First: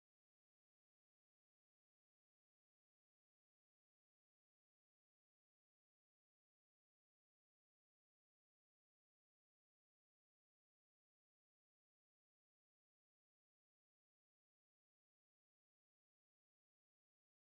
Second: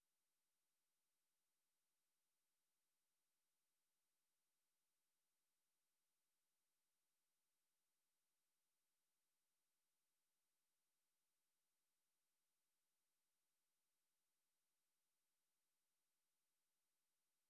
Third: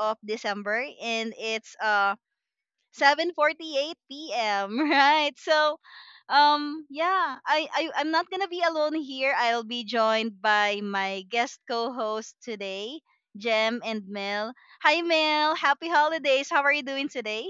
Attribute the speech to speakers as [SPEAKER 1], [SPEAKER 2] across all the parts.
[SPEAKER 1] of December, and it's 7:48 p.m. Right. So, yeah, I'm not gonna be alone here. I'll be joined by my guest co-host today, Jem and Mel. Hi, Mel. Happy holidays. How are you doing today?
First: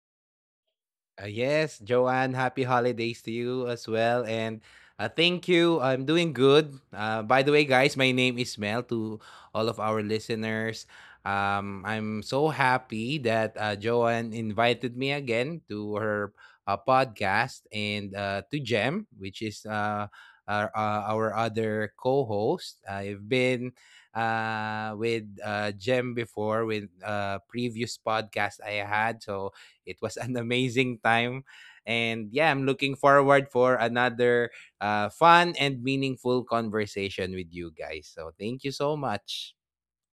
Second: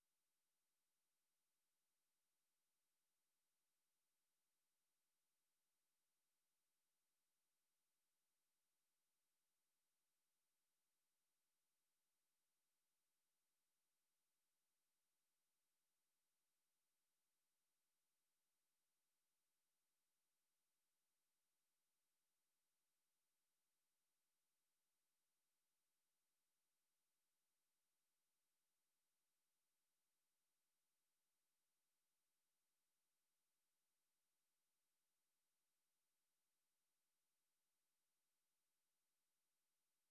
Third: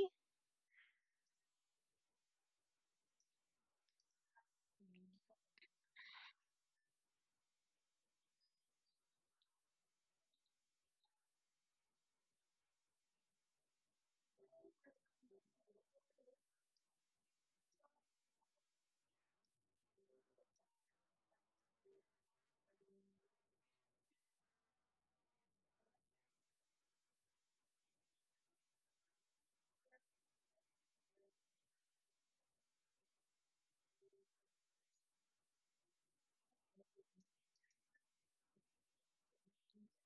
[SPEAKER 2] Yes, Joanne, happy holidays to you as well. And thank you. I'm doing good. By the way, guys, my name is Mel to all of our listeners. I'm so happy that Joanne invited me again to her podcast and to Jem, which is our other co host. I've been with Jem before with previous podcast I had. So it was an amazing time. And yeah, I'm looking forward for another fun and meaningful conversation with you guys. So thank you so much.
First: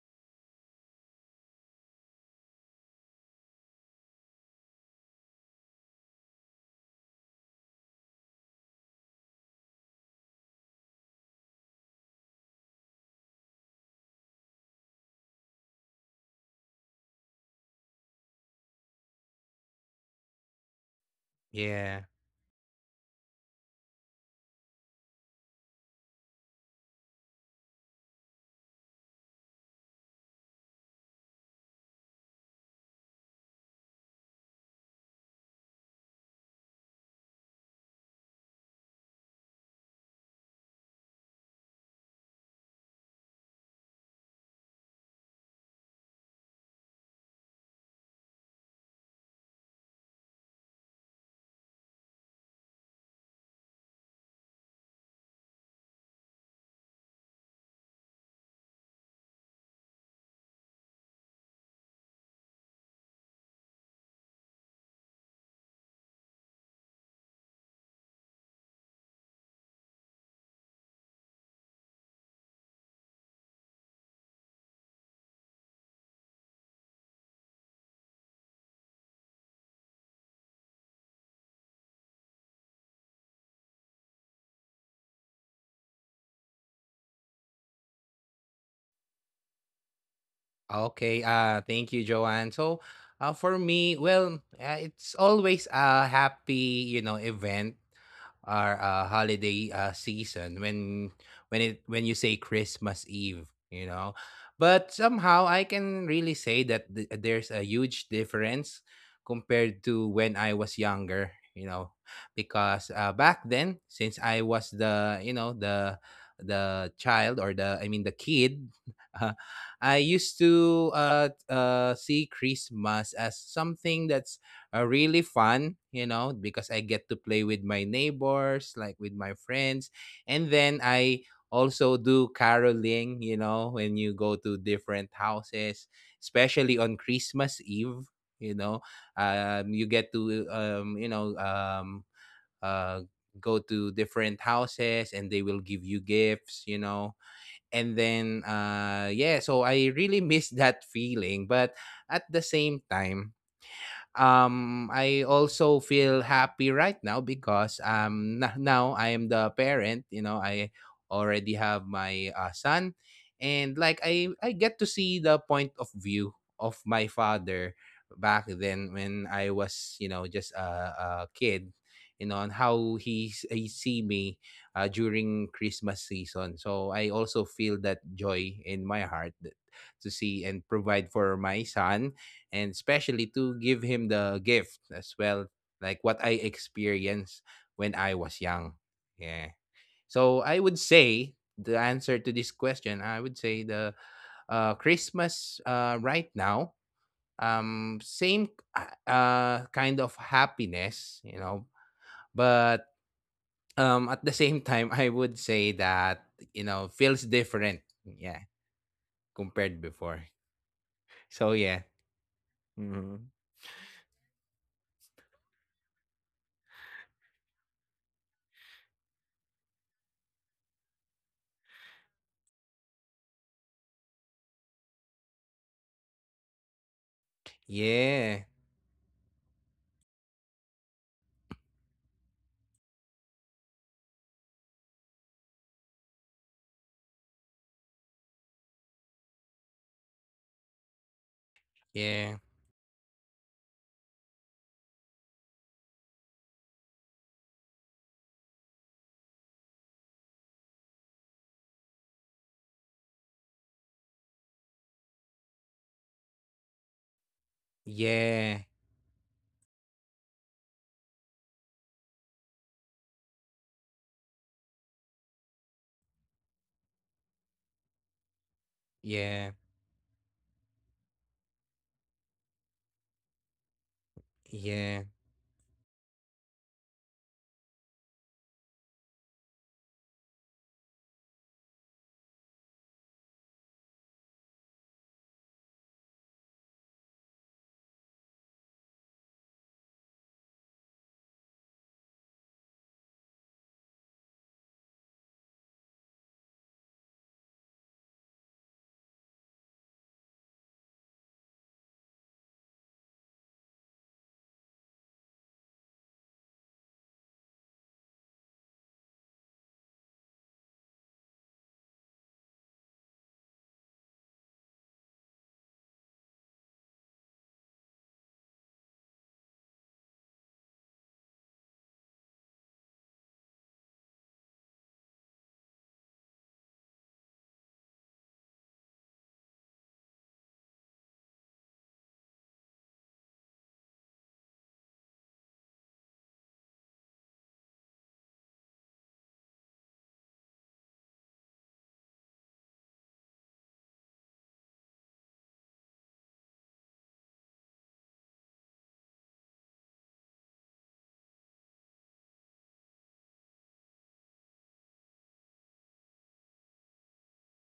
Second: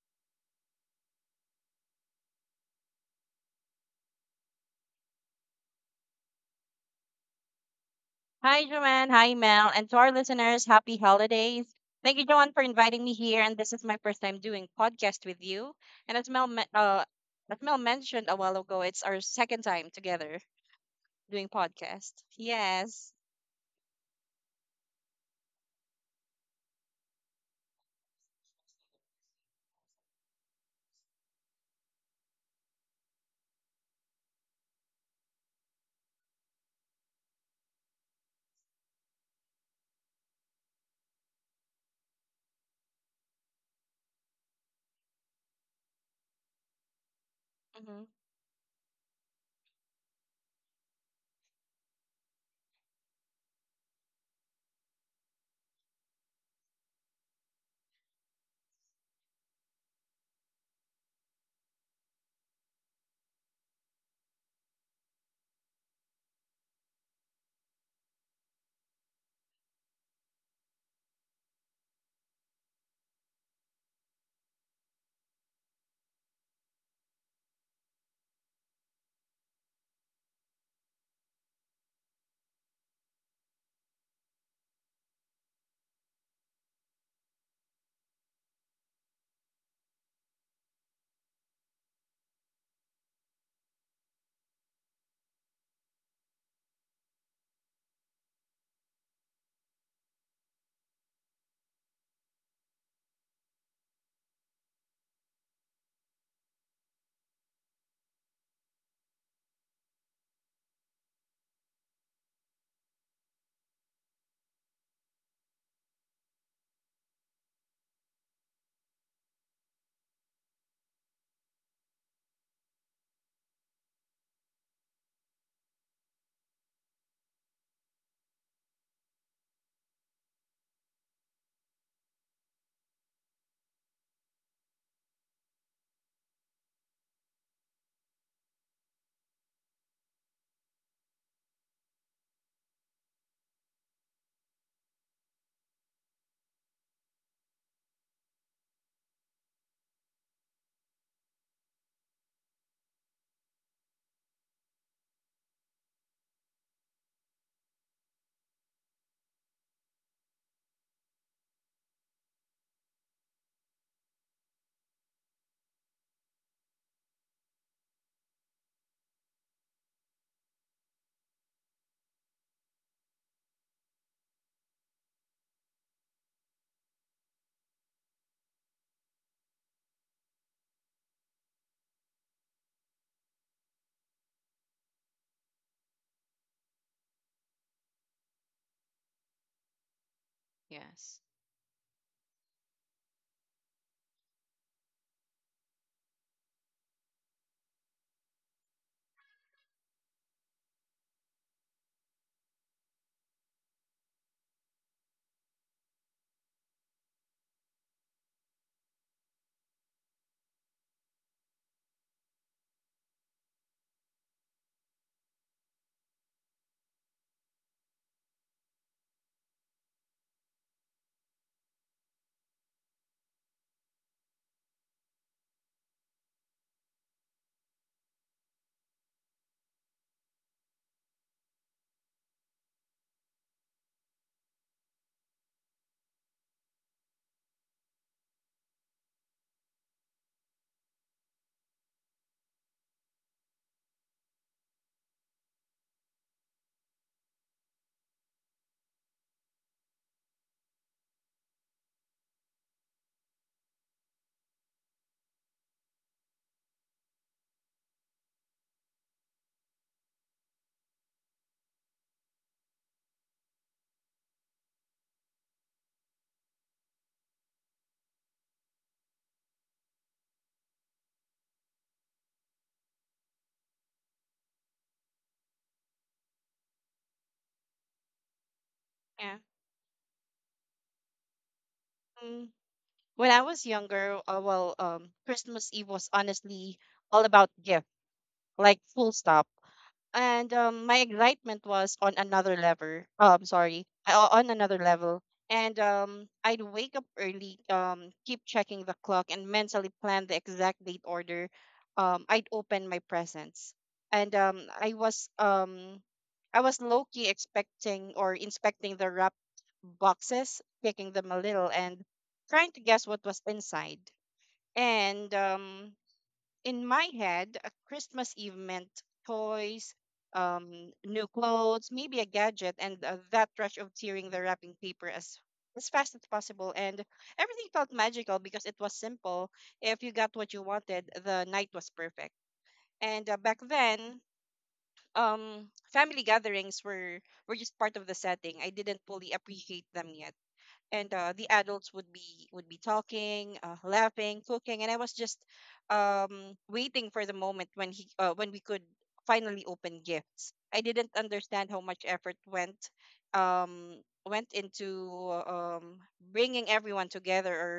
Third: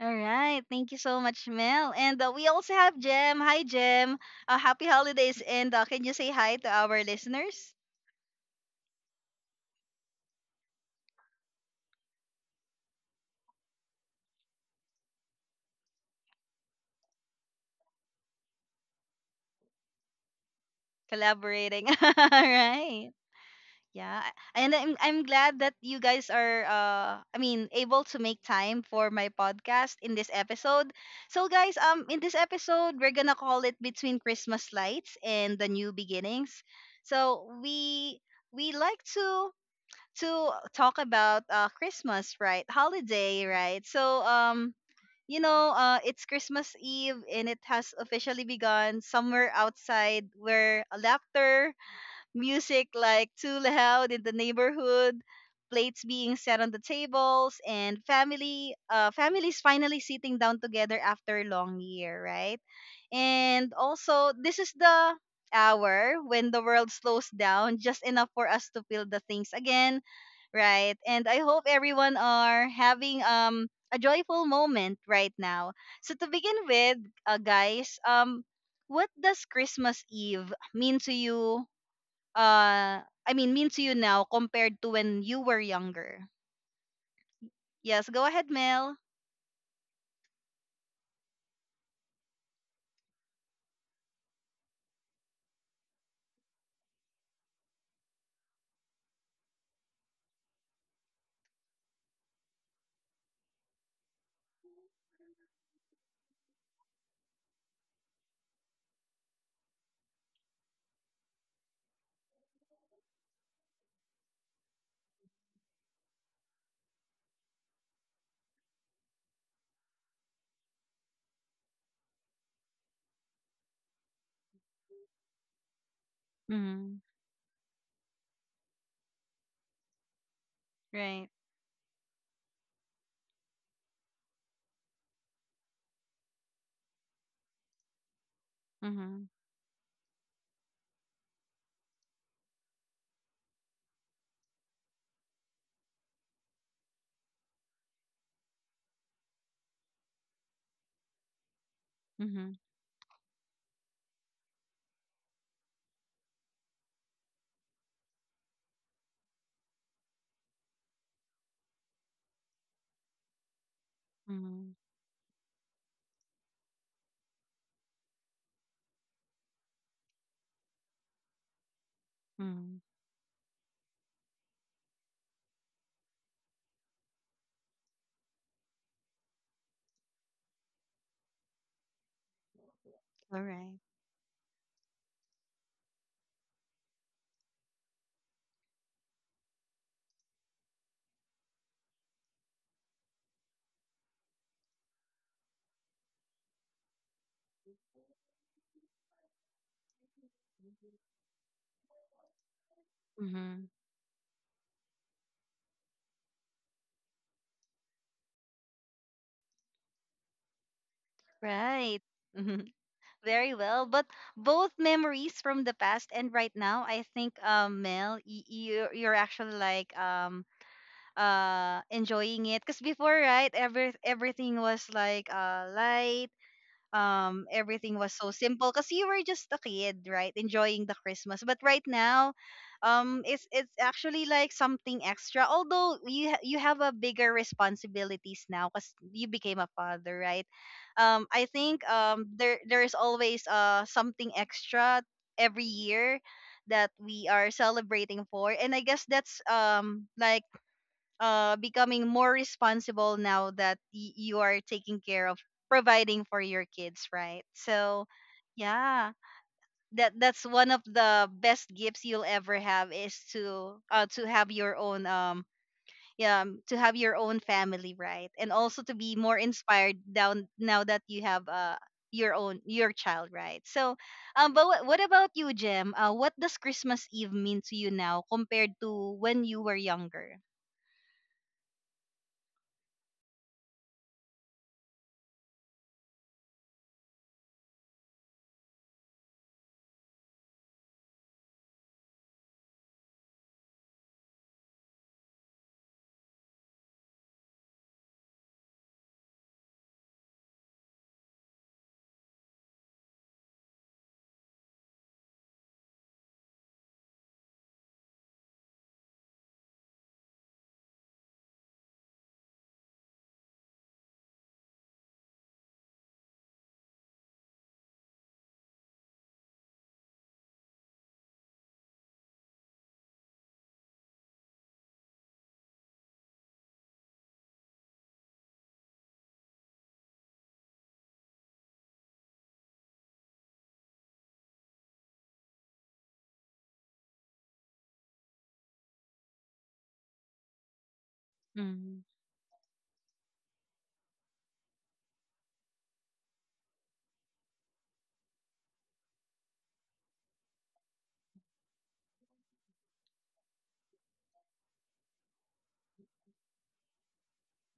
[SPEAKER 1] All right. Thank you so much, Mel. And we also have Jem. Hi, Jem. Happy holidays. And can you say hi to our listeners?
[SPEAKER 3] Hi, Joanne. Hi, Mel. And to our listeners, happy holidays. Thank you, Joanne, for inviting me here. And this is my first time doing podcast with you. And as Mel mentioned a while ago, it's our second time together doing
[SPEAKER 1] Collaborating.
[SPEAKER 2] Yeah.
[SPEAKER 3] podcast.
[SPEAKER 1] All right.
[SPEAKER 3] Yes.
[SPEAKER 1] Yeah, and I'm glad that you guys are I mean able to make time for my podcast in this episode. So guys, in this episode we're gonna call it Between Christmas Lights and the New Beginnings. So we like to talk about Christmas, right? Holiday, right? So it's Christmas Eve, and it has
[SPEAKER 3] Hmm.
[SPEAKER 1] officially begun somewhere outside, where laughter, music, like, too loud in the neighborhood, plates being set on the tables, and family families finally sitting down together after a long year, right? And also, this is the hour when the world slows down just enough for us to feel the things again, right? And I hope everyone are having a joyful moment right now. So to begin with, guys, what does Christmas Eve mean to you, uh mean to you now compared to when you were younger? Yes, go ahead, Mel.
[SPEAKER 2] Okay, thank you, Joanne. So, for me, well, it's always a happy, you know, event or holiday season when it when you say Christmas Eve, you know. But somehow I can really say that there's a huge difference compared to when I was younger, you know, because back then, since I was the child, or the I mean the kid, I used to see Christmas as something that's really fun, you know, because I
[SPEAKER 1] Mhm.
[SPEAKER 2] get to play with my neighbors, like with my friends. And then
[SPEAKER 1] Right.
[SPEAKER 2] I also do caroling, you know, when you go to different houses, especially on Christmas Eve, you know,
[SPEAKER 1] Mhm.
[SPEAKER 2] you get to, uh, go to different houses and they will give you gifts, you know. And then, yeah, so I really miss that feeling. But at the
[SPEAKER 1] Mhm.
[SPEAKER 2] same time, I also feel happy right now because now I am the parent, you know. I already have my son, and like I
[SPEAKER 1] Mhm.
[SPEAKER 2] get to see the point of view of my father back then, when I was, you know, just a kid, you know, and
[SPEAKER 1] Mhm.
[SPEAKER 2] how he see me during Christmas season. So I also feel that joy in my heart, that to see and provide for my son and especially
[SPEAKER 1] All
[SPEAKER 2] to
[SPEAKER 1] right.
[SPEAKER 2] give him the gift as well, like what I experienced when I was young. Yeah. So I would
[SPEAKER 3] Yes.
[SPEAKER 2] say the answer to this question, I would say the Christmas right now, same kind of happiness, you know, but
[SPEAKER 1] Mhm.
[SPEAKER 2] at the same time, I would say that you know feels different. Yeah, compared before. So
[SPEAKER 1] Right.
[SPEAKER 2] yeah,
[SPEAKER 1] Mhm. Very well. But both memories from the past and right now, I think, Mel, you're actually like, enjoying it, because before, right, everything was like, light, everything was so
[SPEAKER 2] yeah,
[SPEAKER 1] simple because you were just a kid, right, enjoying the Christmas. But right now, it's actually like something extra. Although you have a bigger responsibilities now because you became a father, right? I think,
[SPEAKER 2] yeah,
[SPEAKER 1] there is always something extra every year that we are celebrating for. And I guess that's, like, becoming more responsible now that you are taking care of, providing for your kids, right? So,
[SPEAKER 2] yeah,
[SPEAKER 1] yeah, that's one of the best gifts you'll ever have, is to have your own, yeah to have your own family, right? And also to be more
[SPEAKER 2] yeah.
[SPEAKER 1] inspired down now that you have your child, right? So, but what
[SPEAKER 2] Yeah,
[SPEAKER 1] about you, Jem? What does Christmas Eve mean to you now compared to
[SPEAKER 3] Yeah.
[SPEAKER 1] when you were younger?
[SPEAKER 3] Mm. When I was younger, well, Christmas Eve was honestly all about gift, like full stop. And my excitement was on another level. Sorry, on another level. And I'd wake up early, keep checking the clock, and mentally plan the exact date order. I'd open my presents, and I was low key expecting or inspecting the wrapped boxes, kicking them a little, and trying to guess what was inside. And in my head, a Christmas Eve meant toys, new clothes, maybe a gadget, and that rush of tearing the wrapping paper as fast as possible. And everything felt magical because it was simple. If you got what you wanted, the night was perfect. And back then, um, family gatherings were just part of the setting. I didn't fully appreciate them yet, and the adults
[SPEAKER 1] Mm-hmm.
[SPEAKER 3] would be talking, laughing, cooking, and I was just, waiting for the moment when we could finally open gifts. I didn't understand how much effort went into, bringing everyone together,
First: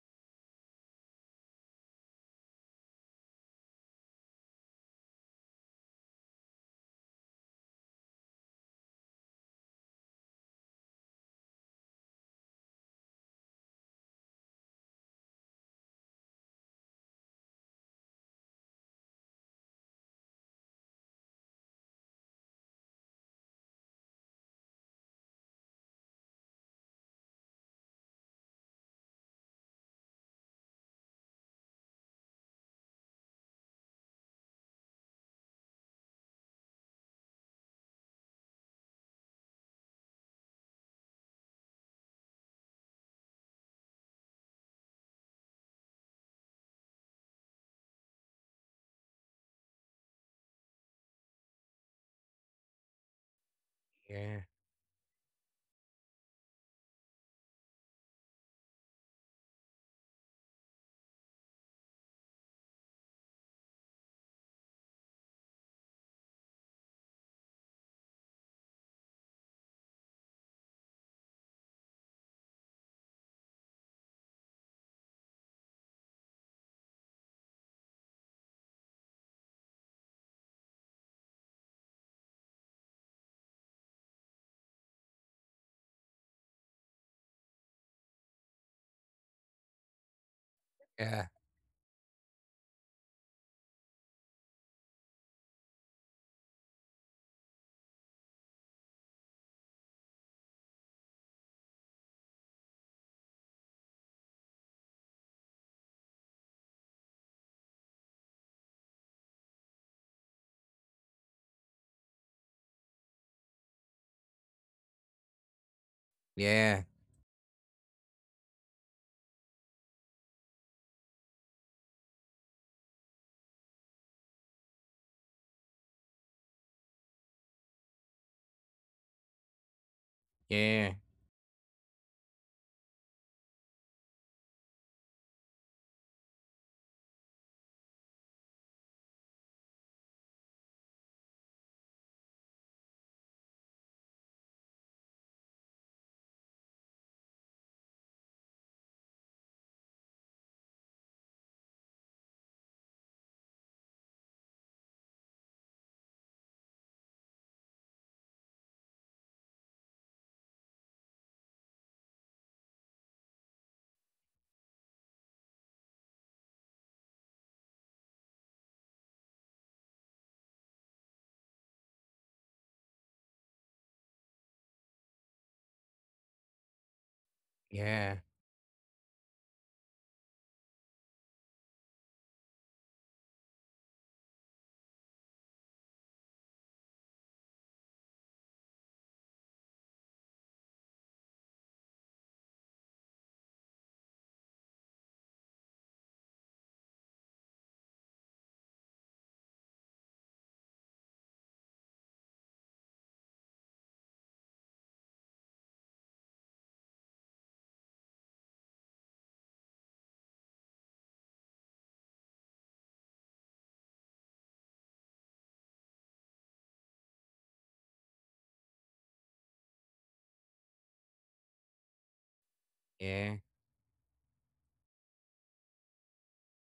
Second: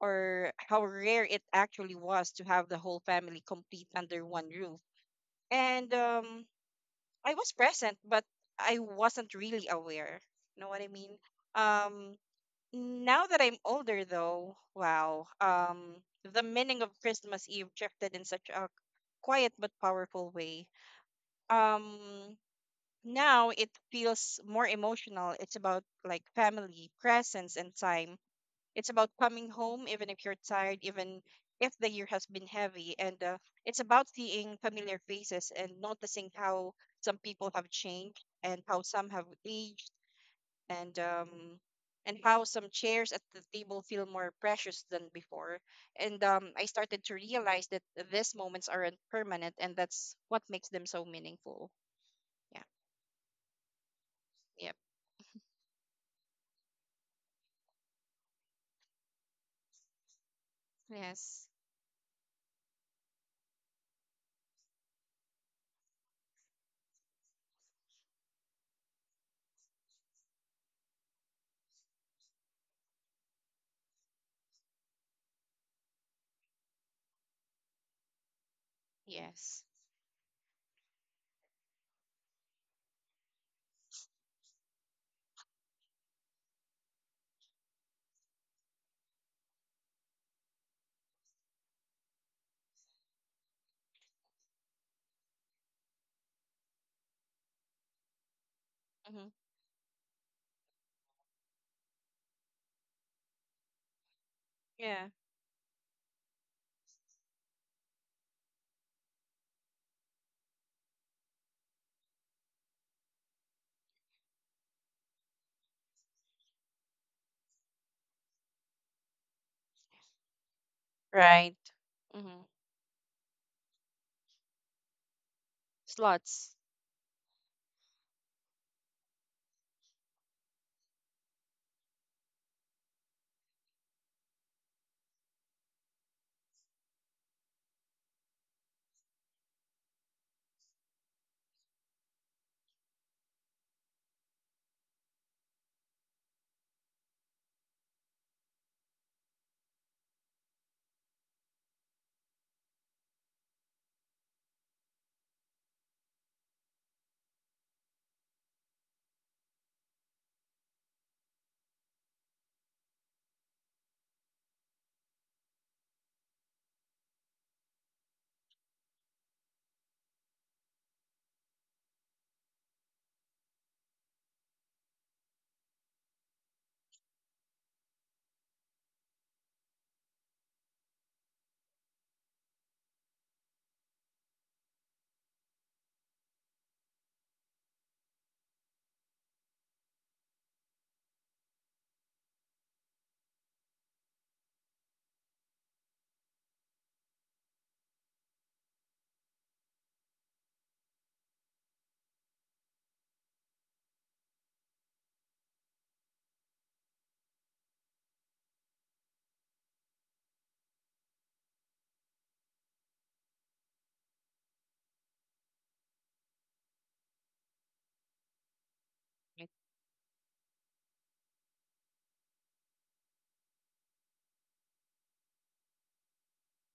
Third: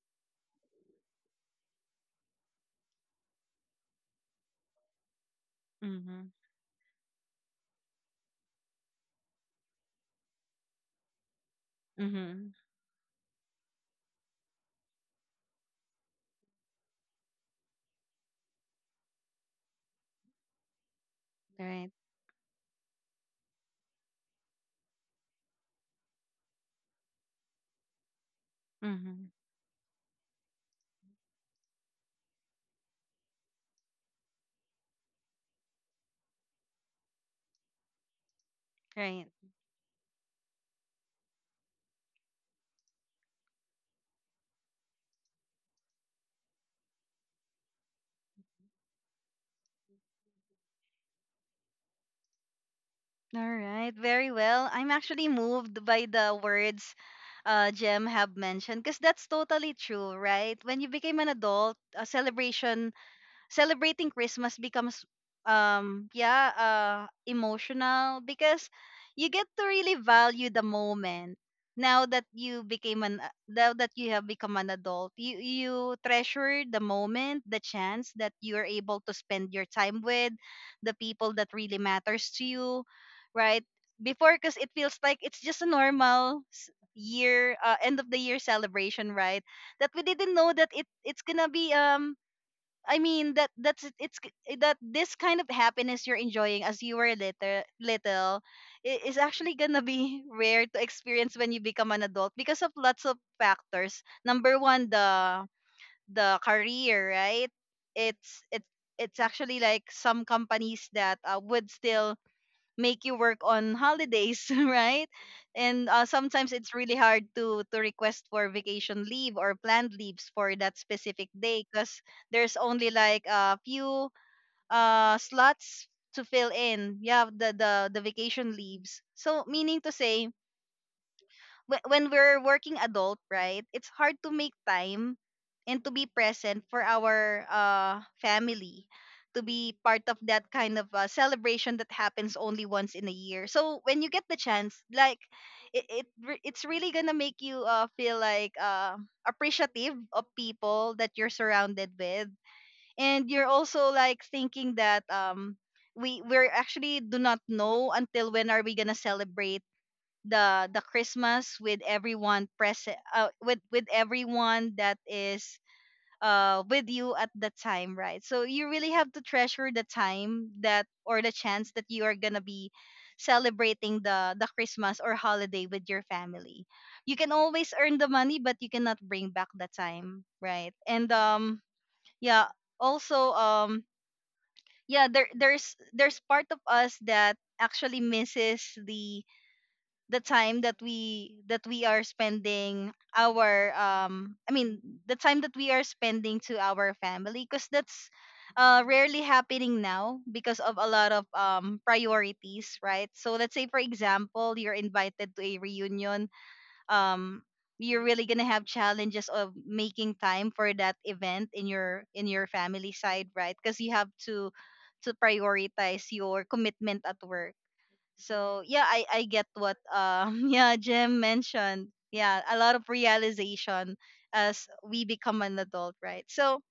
[SPEAKER 3] or how rare it actually was to have the whole family complete under one roof. And I was present, but I wasn't really aware, you know what I mean. um
[SPEAKER 1] Mm-hmm.
[SPEAKER 3] Now that I'm older though, wow, the meaning of Christmas Eve shifted in such a quiet but powerful way.
[SPEAKER 1] Right.
[SPEAKER 3] Um, Now it feels more emotional. It's about like family, presence, and time. It's about
[SPEAKER 1] Mm-hmm.
[SPEAKER 3] coming home even if you're tired, even if the year has been heavy. And it's about seeing familiar faces and noticing how some people have changed and how some have
[SPEAKER 1] Right.
[SPEAKER 3] aged, and and how some chairs at the table feel more precious than before. And I started to realize that these moments aren't permanent, and that's what makes them so meaningful. Yeah.
[SPEAKER 1] All right. Very
[SPEAKER 2] yeah,
[SPEAKER 1] well.
[SPEAKER 3] Yep.
[SPEAKER 1] I'm actually moved by the words Jem have mentioned, because that's totally true, right? When you became an
[SPEAKER 3] Yes.
[SPEAKER 1] adult, a celebration, celebrating Christmas becomes, yeah, emotional, because you get to really value the moment now that you became an now that you have become an adult. You treasure the moment, the chance that you are able to spend
[SPEAKER 3] Yes.
[SPEAKER 1] your time with the people that really matters to you, right? Before, because it feels like it's just a normal year, end of the year celebration, right, that we didn't know that it's
[SPEAKER 2] yeah,
[SPEAKER 1] gonna be, I mean, that that's it's k- eh, that this kind of happiness you're enjoying as you were little is
[SPEAKER 3] Mm-hmm.
[SPEAKER 1] actually gonna be rare to experience when you become an adult, because of lots of factors. Number one,
[SPEAKER 3] Yeah.
[SPEAKER 1] the career, right? It's it's it's actually like some companies that would still make you work on holidays, right? And sometimes it's
[SPEAKER 2] yeah,
[SPEAKER 1] really hard to request for vacation leave or planned leaves for that specific
[SPEAKER 3] Right.
[SPEAKER 1] day, because
[SPEAKER 3] Mm-hmm.
[SPEAKER 1] there's only like a few slots to fill
[SPEAKER 3] Slots.
[SPEAKER 1] in. Yeah, the vacation leaves. So meaning to say,
[SPEAKER 2] yeah,
[SPEAKER 1] when we're working adult, right? It's hard to make time and to be present for our family, to be part of that kind of celebration that happens only once in a year. So when you get the chance, like, it's really gonna make you feel like appreciative of people that you're surrounded with. And you're also like thinking that, we're actually do not know until when are we gonna celebrate the Christmas with everyone present, with everyone that is with you at the time, right? So you really have to treasure the time that, or the chance that you are going to be celebrating the Christmas or holiday with your family. You can always earn
[SPEAKER 2] yeah,
[SPEAKER 1] the money, but you cannot bring back the time, right? And yeah. Also, yeah, there's part of us that actually misses the time that we are spending our, the time that we are spending to our family, because that's rarely happening now because of a lot of priorities, right? So let's say, for example, you're invited to a reunion, um you're really gonna have challenges of making time for that event in your family side, right, because you have to prioritize your commitment at work. So yeah, I
[SPEAKER 3] Right.
[SPEAKER 1] get what, yeah, Jim mentioned. Yeah, a lot of
[SPEAKER 2] yeah,
[SPEAKER 1] realization as we become an adult, right? So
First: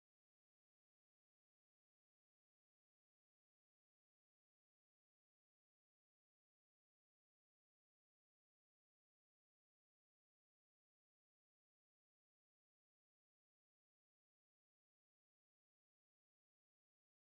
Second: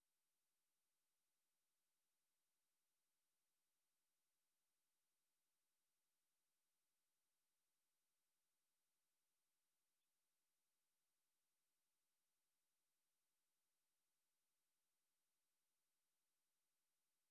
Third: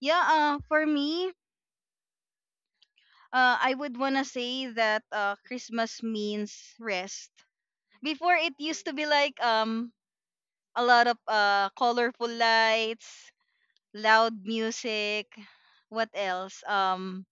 [SPEAKER 1] yeah, for me, I would wanna say that Christmas means rest. Before, it used to be like, a lot of colorful lights, loud music, what else? Um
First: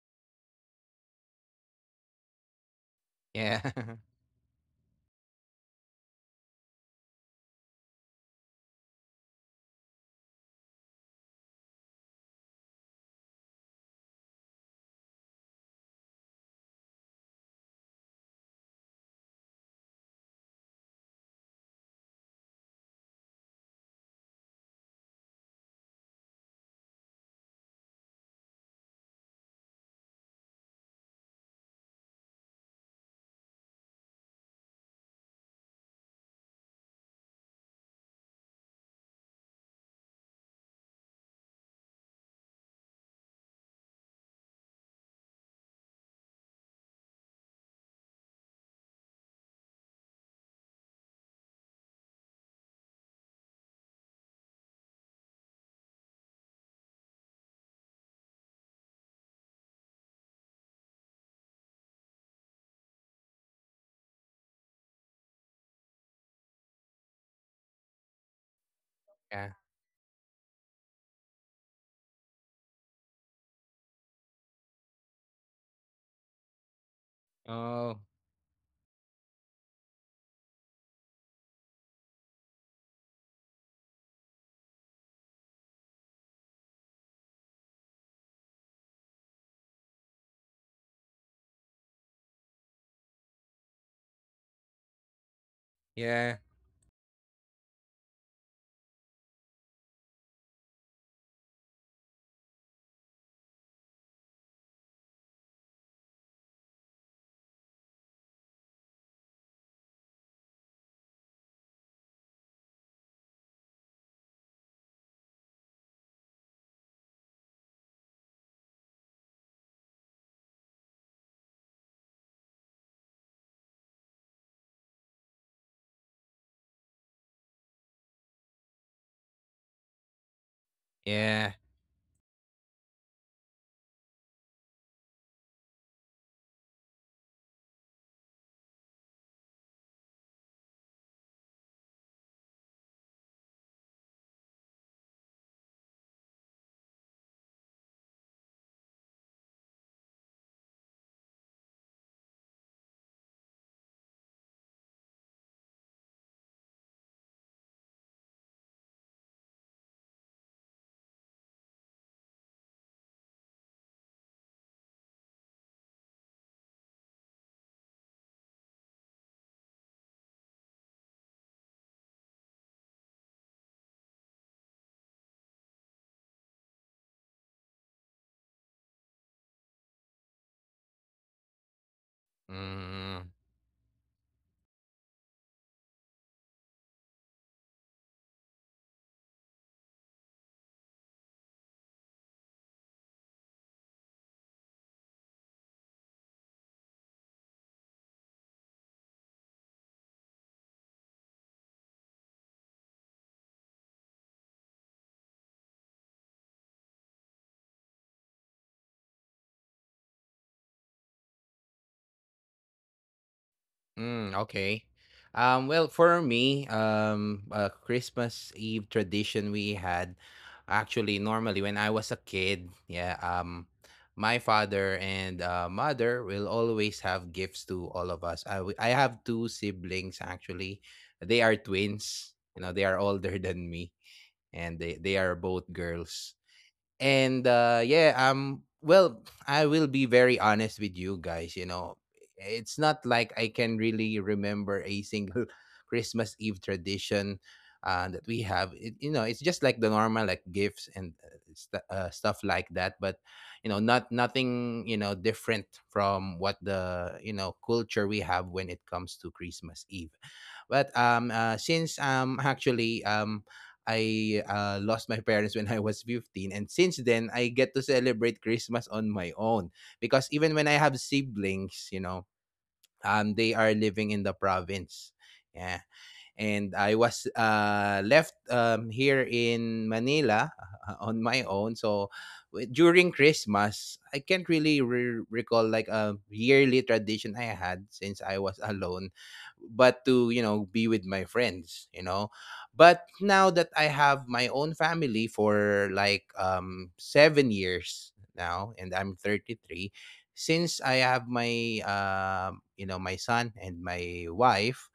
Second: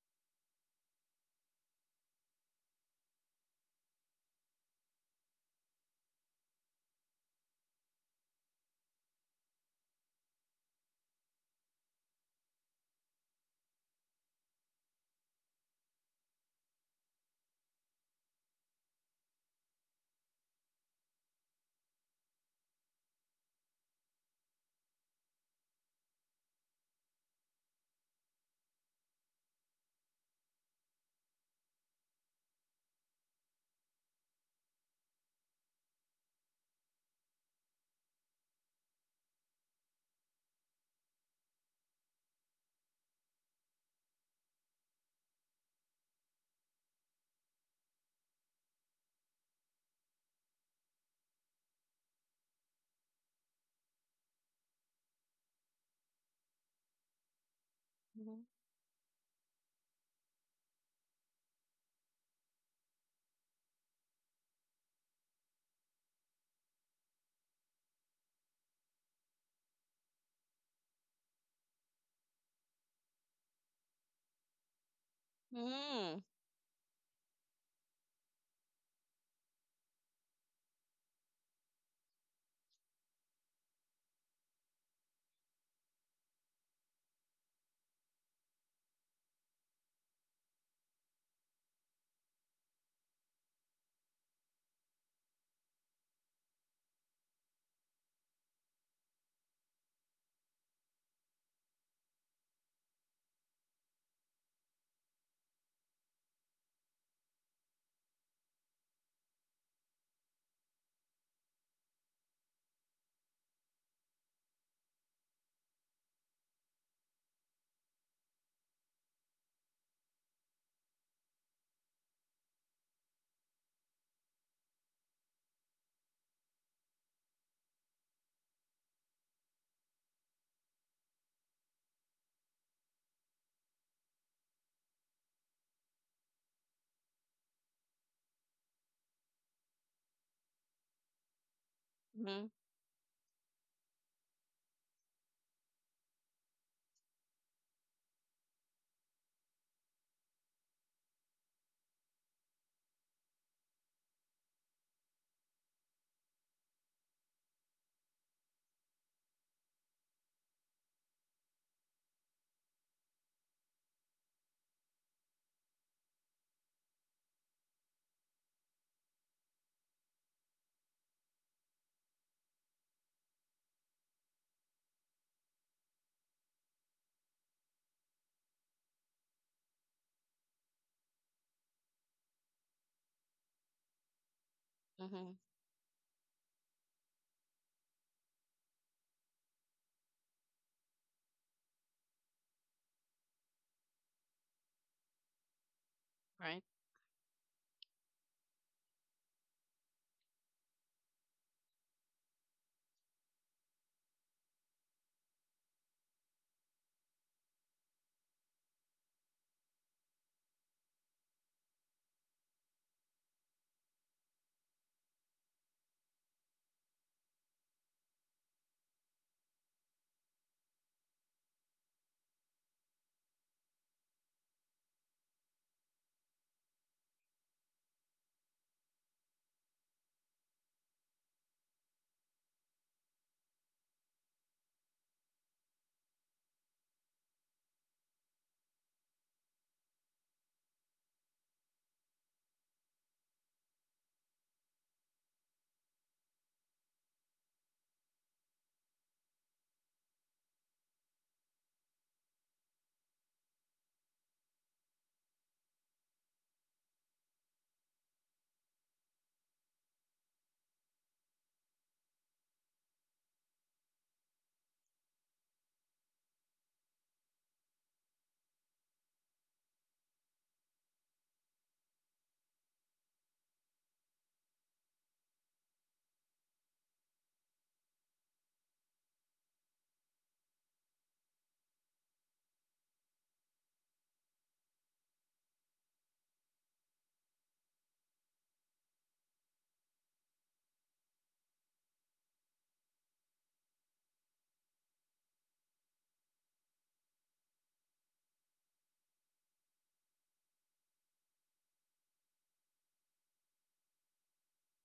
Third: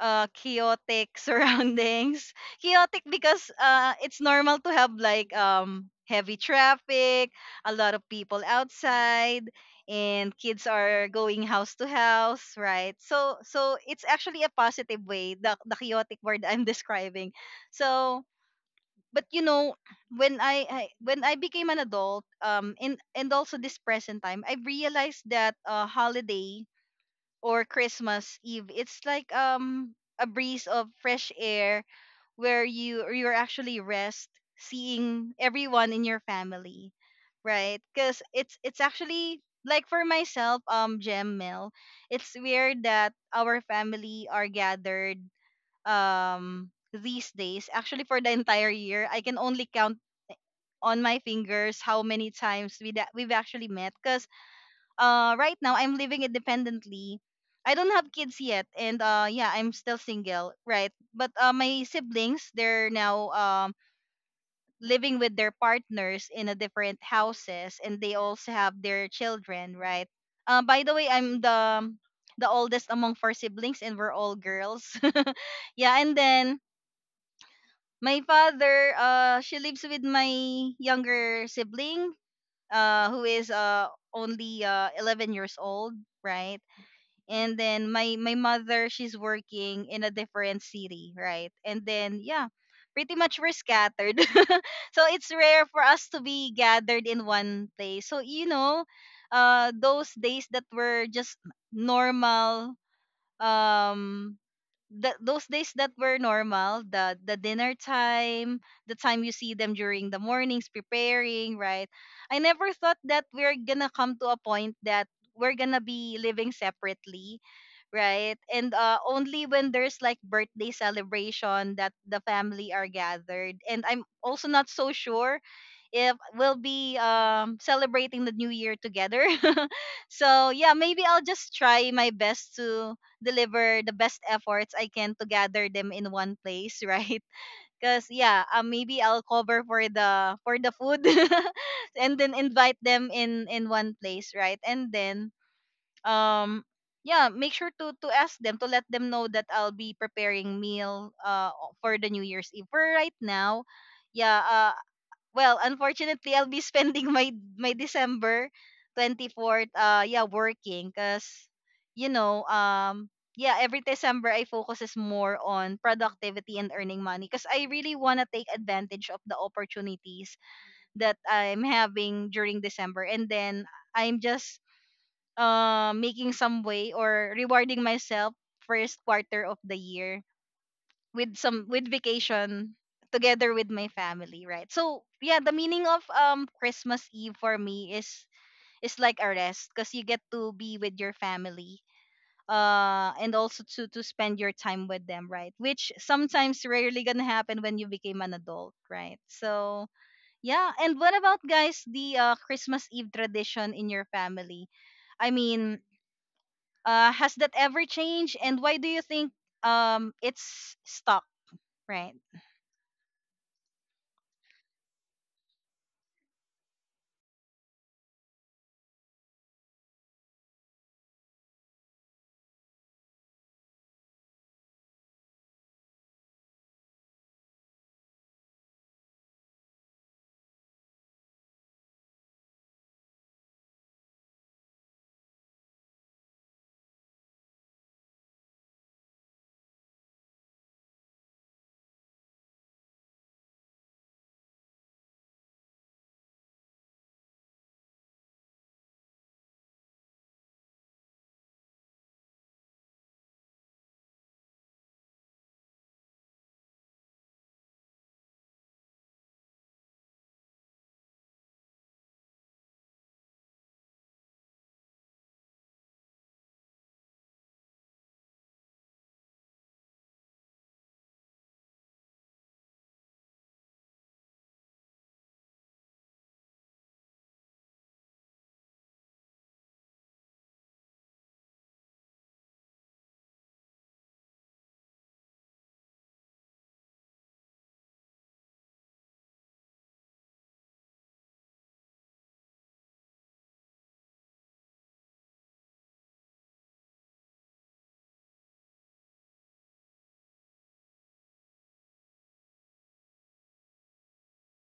[SPEAKER 1] uh Chaotic surroundings. Chaotic because,
[SPEAKER 2] yeah,
[SPEAKER 1] it's normal to have, like, heavy traffic, a lot of people outside, and kids are going house to house, right? So it's actually a positive way, the chaotic word, I'm describing. So, but you know, when I became an adult, and also this present time, I've realized that holiday or Christmas Eve, it's like, a breeze of fresh air, where you're actually rest, seeing everyone in your family, right? Because it's actually, like, for myself, Gem Mel, it's weird that our family are gathered, these days. Actually, for the entire year, I can only count on my fingers how many times we've actually met. 'Cause right now I'm living independently. I don't have
[SPEAKER 3] Mm-hmm.
[SPEAKER 1] kids yet, and yeah, I'm still single, right? But my siblings, they're now, living with their partners in a different houses, and they also have their
[SPEAKER 2] yeah.
[SPEAKER 1] children, right? By the way, I'm the oldest among four siblings, and we're all girls. Yeah,
[SPEAKER 3] Mm-hmm.
[SPEAKER 1] and then
[SPEAKER 2] Oh,
[SPEAKER 1] my father, uh, she lives with my younger sibling, who is only 11 years old, right? And then my mother, she's working in a different city, right? And then yeah, pretty much we're scattered. So it's rare for us to
[SPEAKER 2] yeah,
[SPEAKER 1] be gathered in one place. So you know, those days that were just normal, um those days that were normal, the dinner time, the time you see them during the mornings preparing, right? I never thought that we're gonna come to a point that we're gonna be living separately, right? And only when there's like birthday celebration that the family are gathered. And I'm also not so sure if we'll be celebrating the new year together. So yeah, maybe I'll
[SPEAKER 2] yeah.
[SPEAKER 1] just try my best to deliver the best efforts I can to gather them in one place, right? Because yeah, maybe I'll cover for the food, and then
[SPEAKER 3] Mm-hmm.
[SPEAKER 1] invite them in one place, right? And then um yeah, make sure to ask them, to let them know that I'll be preparing meal for the new year's eve. For right now, yeah, well, unfortunately, I'll be spending my December 24th, yeah, working 'cuz you know, yeah, every December I focus is more on productivity and earning money 'cuz I really want to take advantage of the opportunities that I'm having during December. And then I'm just making some way or rewarding myself first quarter of the year with some with vacation
[SPEAKER 2] Mm,
[SPEAKER 1] together with my family, right? So
[SPEAKER 3] Mm-hmm.
[SPEAKER 1] yeah, the meaning of Christmas Eve for me is like a rest because you get to be with your family and also to spend your time with them, right? Which
[SPEAKER 3] Right.
[SPEAKER 1] sometimes rarely gonna happen when you became an adult, right? So yeah. And what about guys, the christmas eve tradition in your family? I mean, has that ever changed and why do you think it's stuck, right?
[SPEAKER 2] mm, okay. Well, for me, a Christmas Eve tradition we had actually normally when I was a kid, yeah, my father and mother will always have gifts to all of us. I have two siblings actually. They are twins. You know, they are older than me and they are both girls. And yeah, well, I will be very honest with you guys, you know. It's not like I can really remember a single Christmas Eve tradition that we have. It's just like the normal, like gifts and stuff like that, but you know, not nothing, you know, different from what the culture we have when it comes to Christmas Eve, but since am actually I lost my parents when I was 15. And since then, I get to celebrate Christmas on my own. Because even when I have siblings, you know, they are living in the province. Yeah. And I was left here in Manila on my own. So during Christmas, I can't really recall like a yearly tradition I had since I was alone, but to you know be with my friends, you know. But now that I have my own family for like 7 years now, and I'm 33, since I have my you know my son and my wife,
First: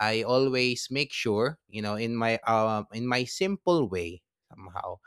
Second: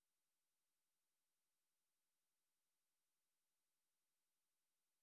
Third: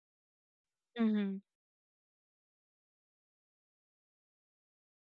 [SPEAKER 2] I always make sure, you know, in my simple way, somehow,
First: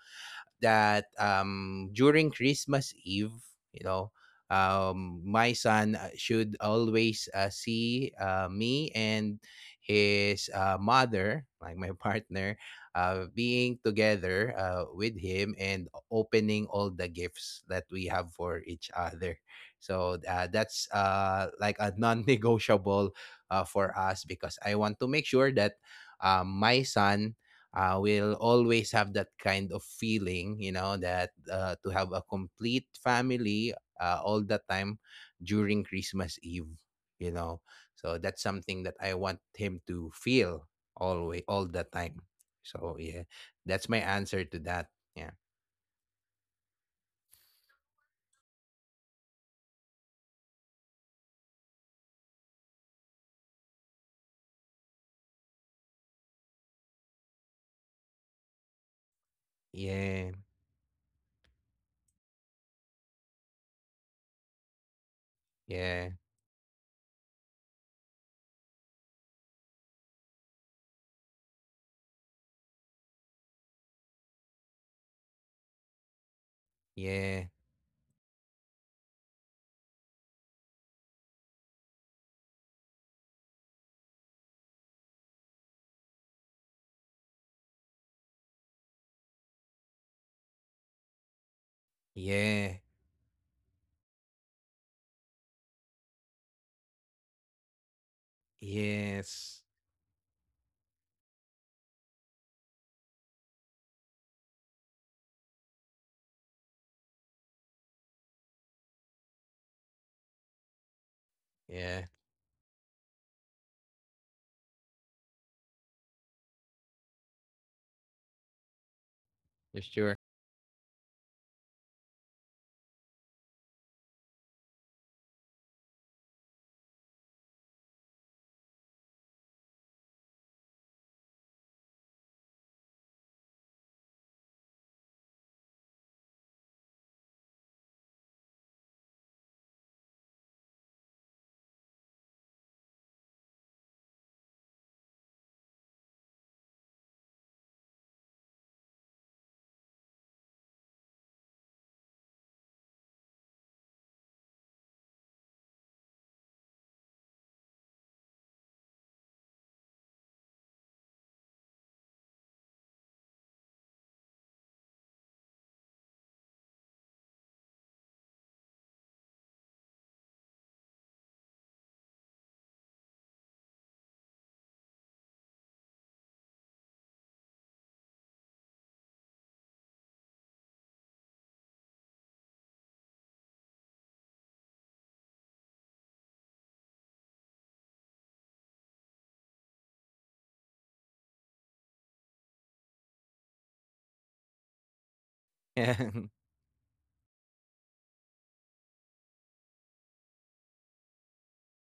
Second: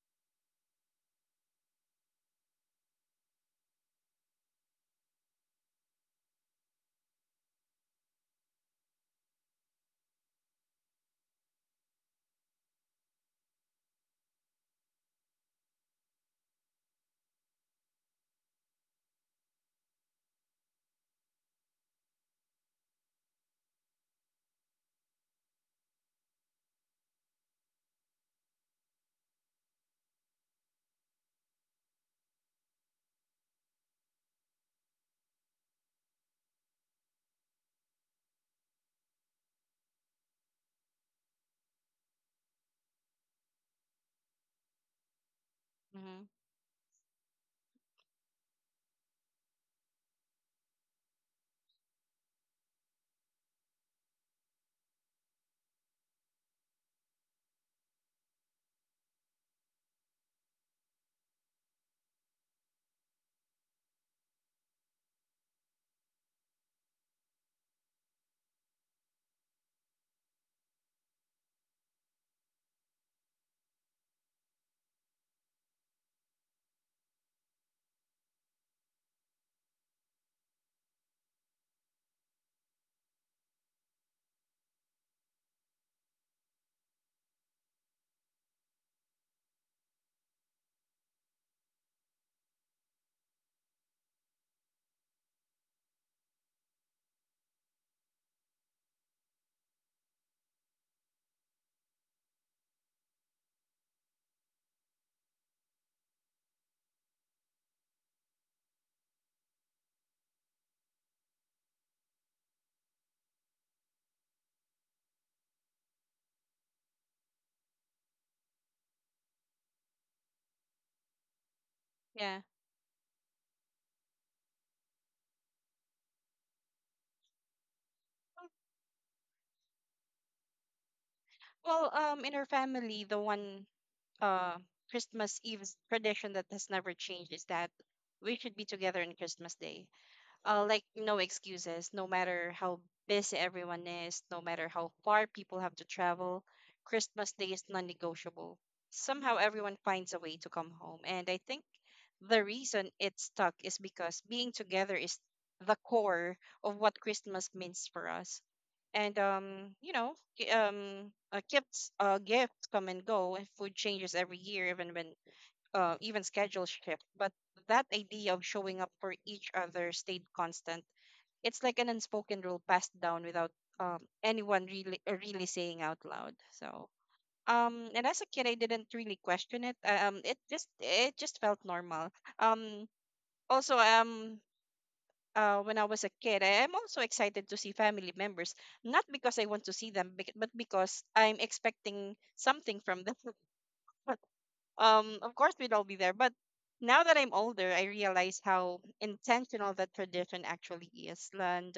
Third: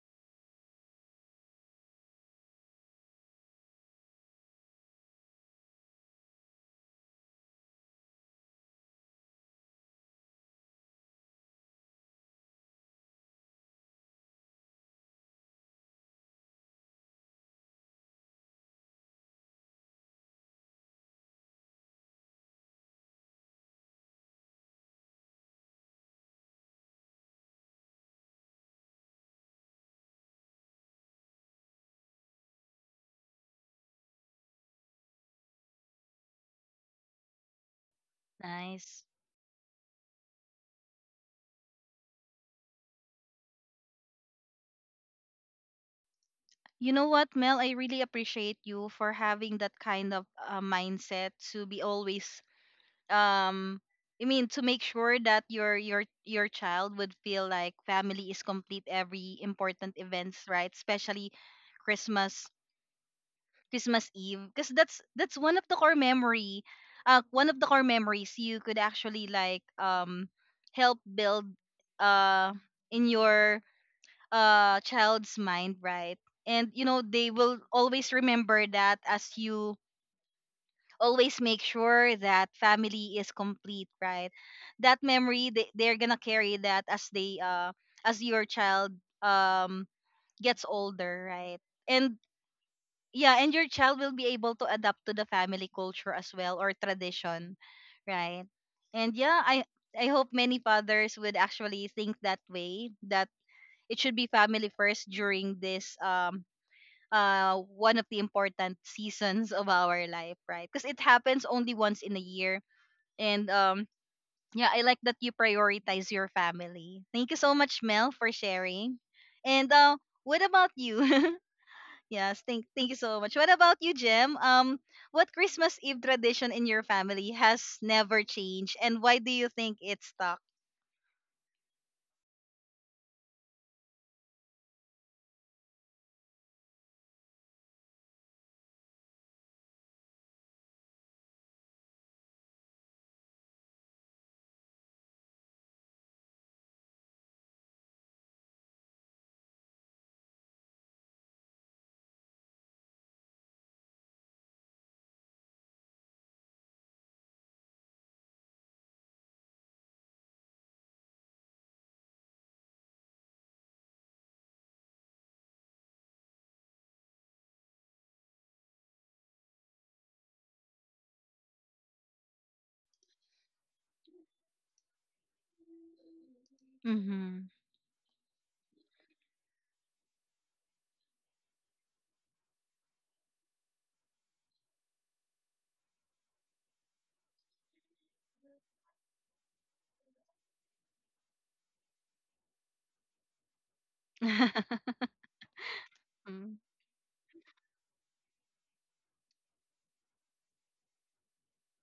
[SPEAKER 2] that during Christmas Eve, you know, my son should always see me and his mother, like my partner, being together with him and opening all the gifts that we have for each other. So that's like a non negotiable for us, because I want to make sure that my son I will always have that kind of feeling, you know, that to have a complete family all the time during Christmas Eve, you know. So that's something that
[SPEAKER 1] Nice.
[SPEAKER 2] I want him to feel always, all the time. So yeah, that's my answer to that. Yeah,
[SPEAKER 3] Mm-hmm.
[SPEAKER 1] You know what, Mel? I really appreciate you for having that kind of mindset to be always, um I mean, to make sure that your child would feel like family is complete every important
[SPEAKER 2] yeah,
[SPEAKER 1] events, right? Especially Christmas, Christmas Eve, because that's one of the core
[SPEAKER 2] yeah,
[SPEAKER 1] memory, one of the core memories you could actually like help build uh in your child's mind, right? And you know they
[SPEAKER 2] yeah,
[SPEAKER 1] will always remember that as you always make sure that family is complete, right? That memory they're gonna carry that as they as your child um gets older, right? And
[SPEAKER 2] yeah,
[SPEAKER 1] yeah, and your child will be able to adapt to the family culture as well or tradition, right? and yeah i
[SPEAKER 2] yes,
[SPEAKER 1] i hope many fathers would actually think that way, that it should be family first during this one of the important seasons of our life, right? Because it happens only once
[SPEAKER 2] yeah,
[SPEAKER 1] in a year. And yeah, I like that you prioritize your family. Thank you so much, Mel, for sharing. And
[SPEAKER 2] you
[SPEAKER 1] uh
[SPEAKER 2] sure?
[SPEAKER 1] what about you? yes,
[SPEAKER 3] Yeah.
[SPEAKER 1] thank you so much. What about you, Jem? What Christmas Eve tradition in your family has never changed and why do you think it's stuck?
[SPEAKER 3] Well, in our family, the one, uh Christmas Eve's tradition that has never changed is that we should be together on Christmas Day. Like no excuses, no matter how busy everyone is, no matter how far people have to travel, Christmas Day is non negotiable. Somehow everyone finds a way to come home. And I think the reason it's stuck is because being together is the core of what Christmas means for us. And you know, gifts come and go, and food changes every year, even when, even schedule shift, but that idea of showing up for each other stayed constant. It's like an unspoken rule passed down without, anyone really saying out loud. So,
[SPEAKER 1] Mhm.
[SPEAKER 3] and as a kid, I didn't really question it. It just felt normal. Um, Also, when I was a kid, I am also excited to see family members, not because I want to see them, but because I'm expecting something from them. Of course we'd all be
[SPEAKER 2] Yeah.
[SPEAKER 3] there, but now that I'm older, I realize how intentional that tradition actually is. and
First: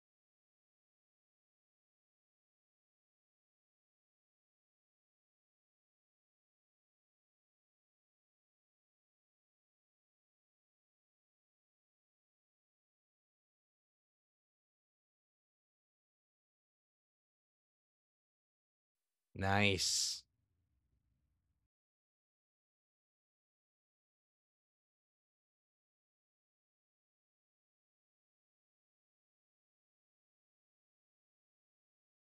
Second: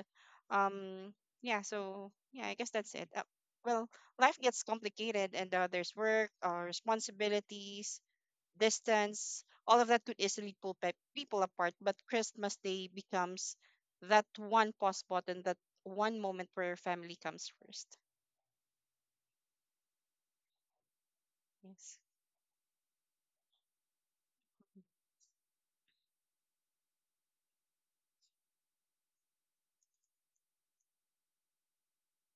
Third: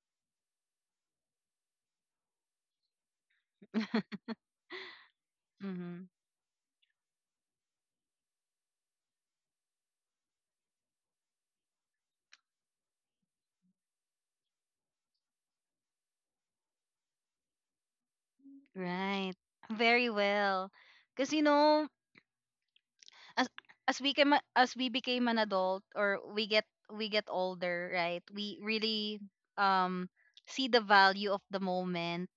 [SPEAKER 3] um yeah. So yeah, I guess that's it, well,
[SPEAKER 1] Mhm.
[SPEAKER 3] life gets complicated, and there's work, responsibilities, distance, all of that could easily pull people apart. But Christmas Day becomes that one pause button, that one moment where your family comes first.
[SPEAKER 1] Right. Very
[SPEAKER 2] Nice.
[SPEAKER 1] well. Because you know,
[SPEAKER 3] Yes.
[SPEAKER 1] as as we became an adult, or we get, we get older, right? We really um see the value of the moment,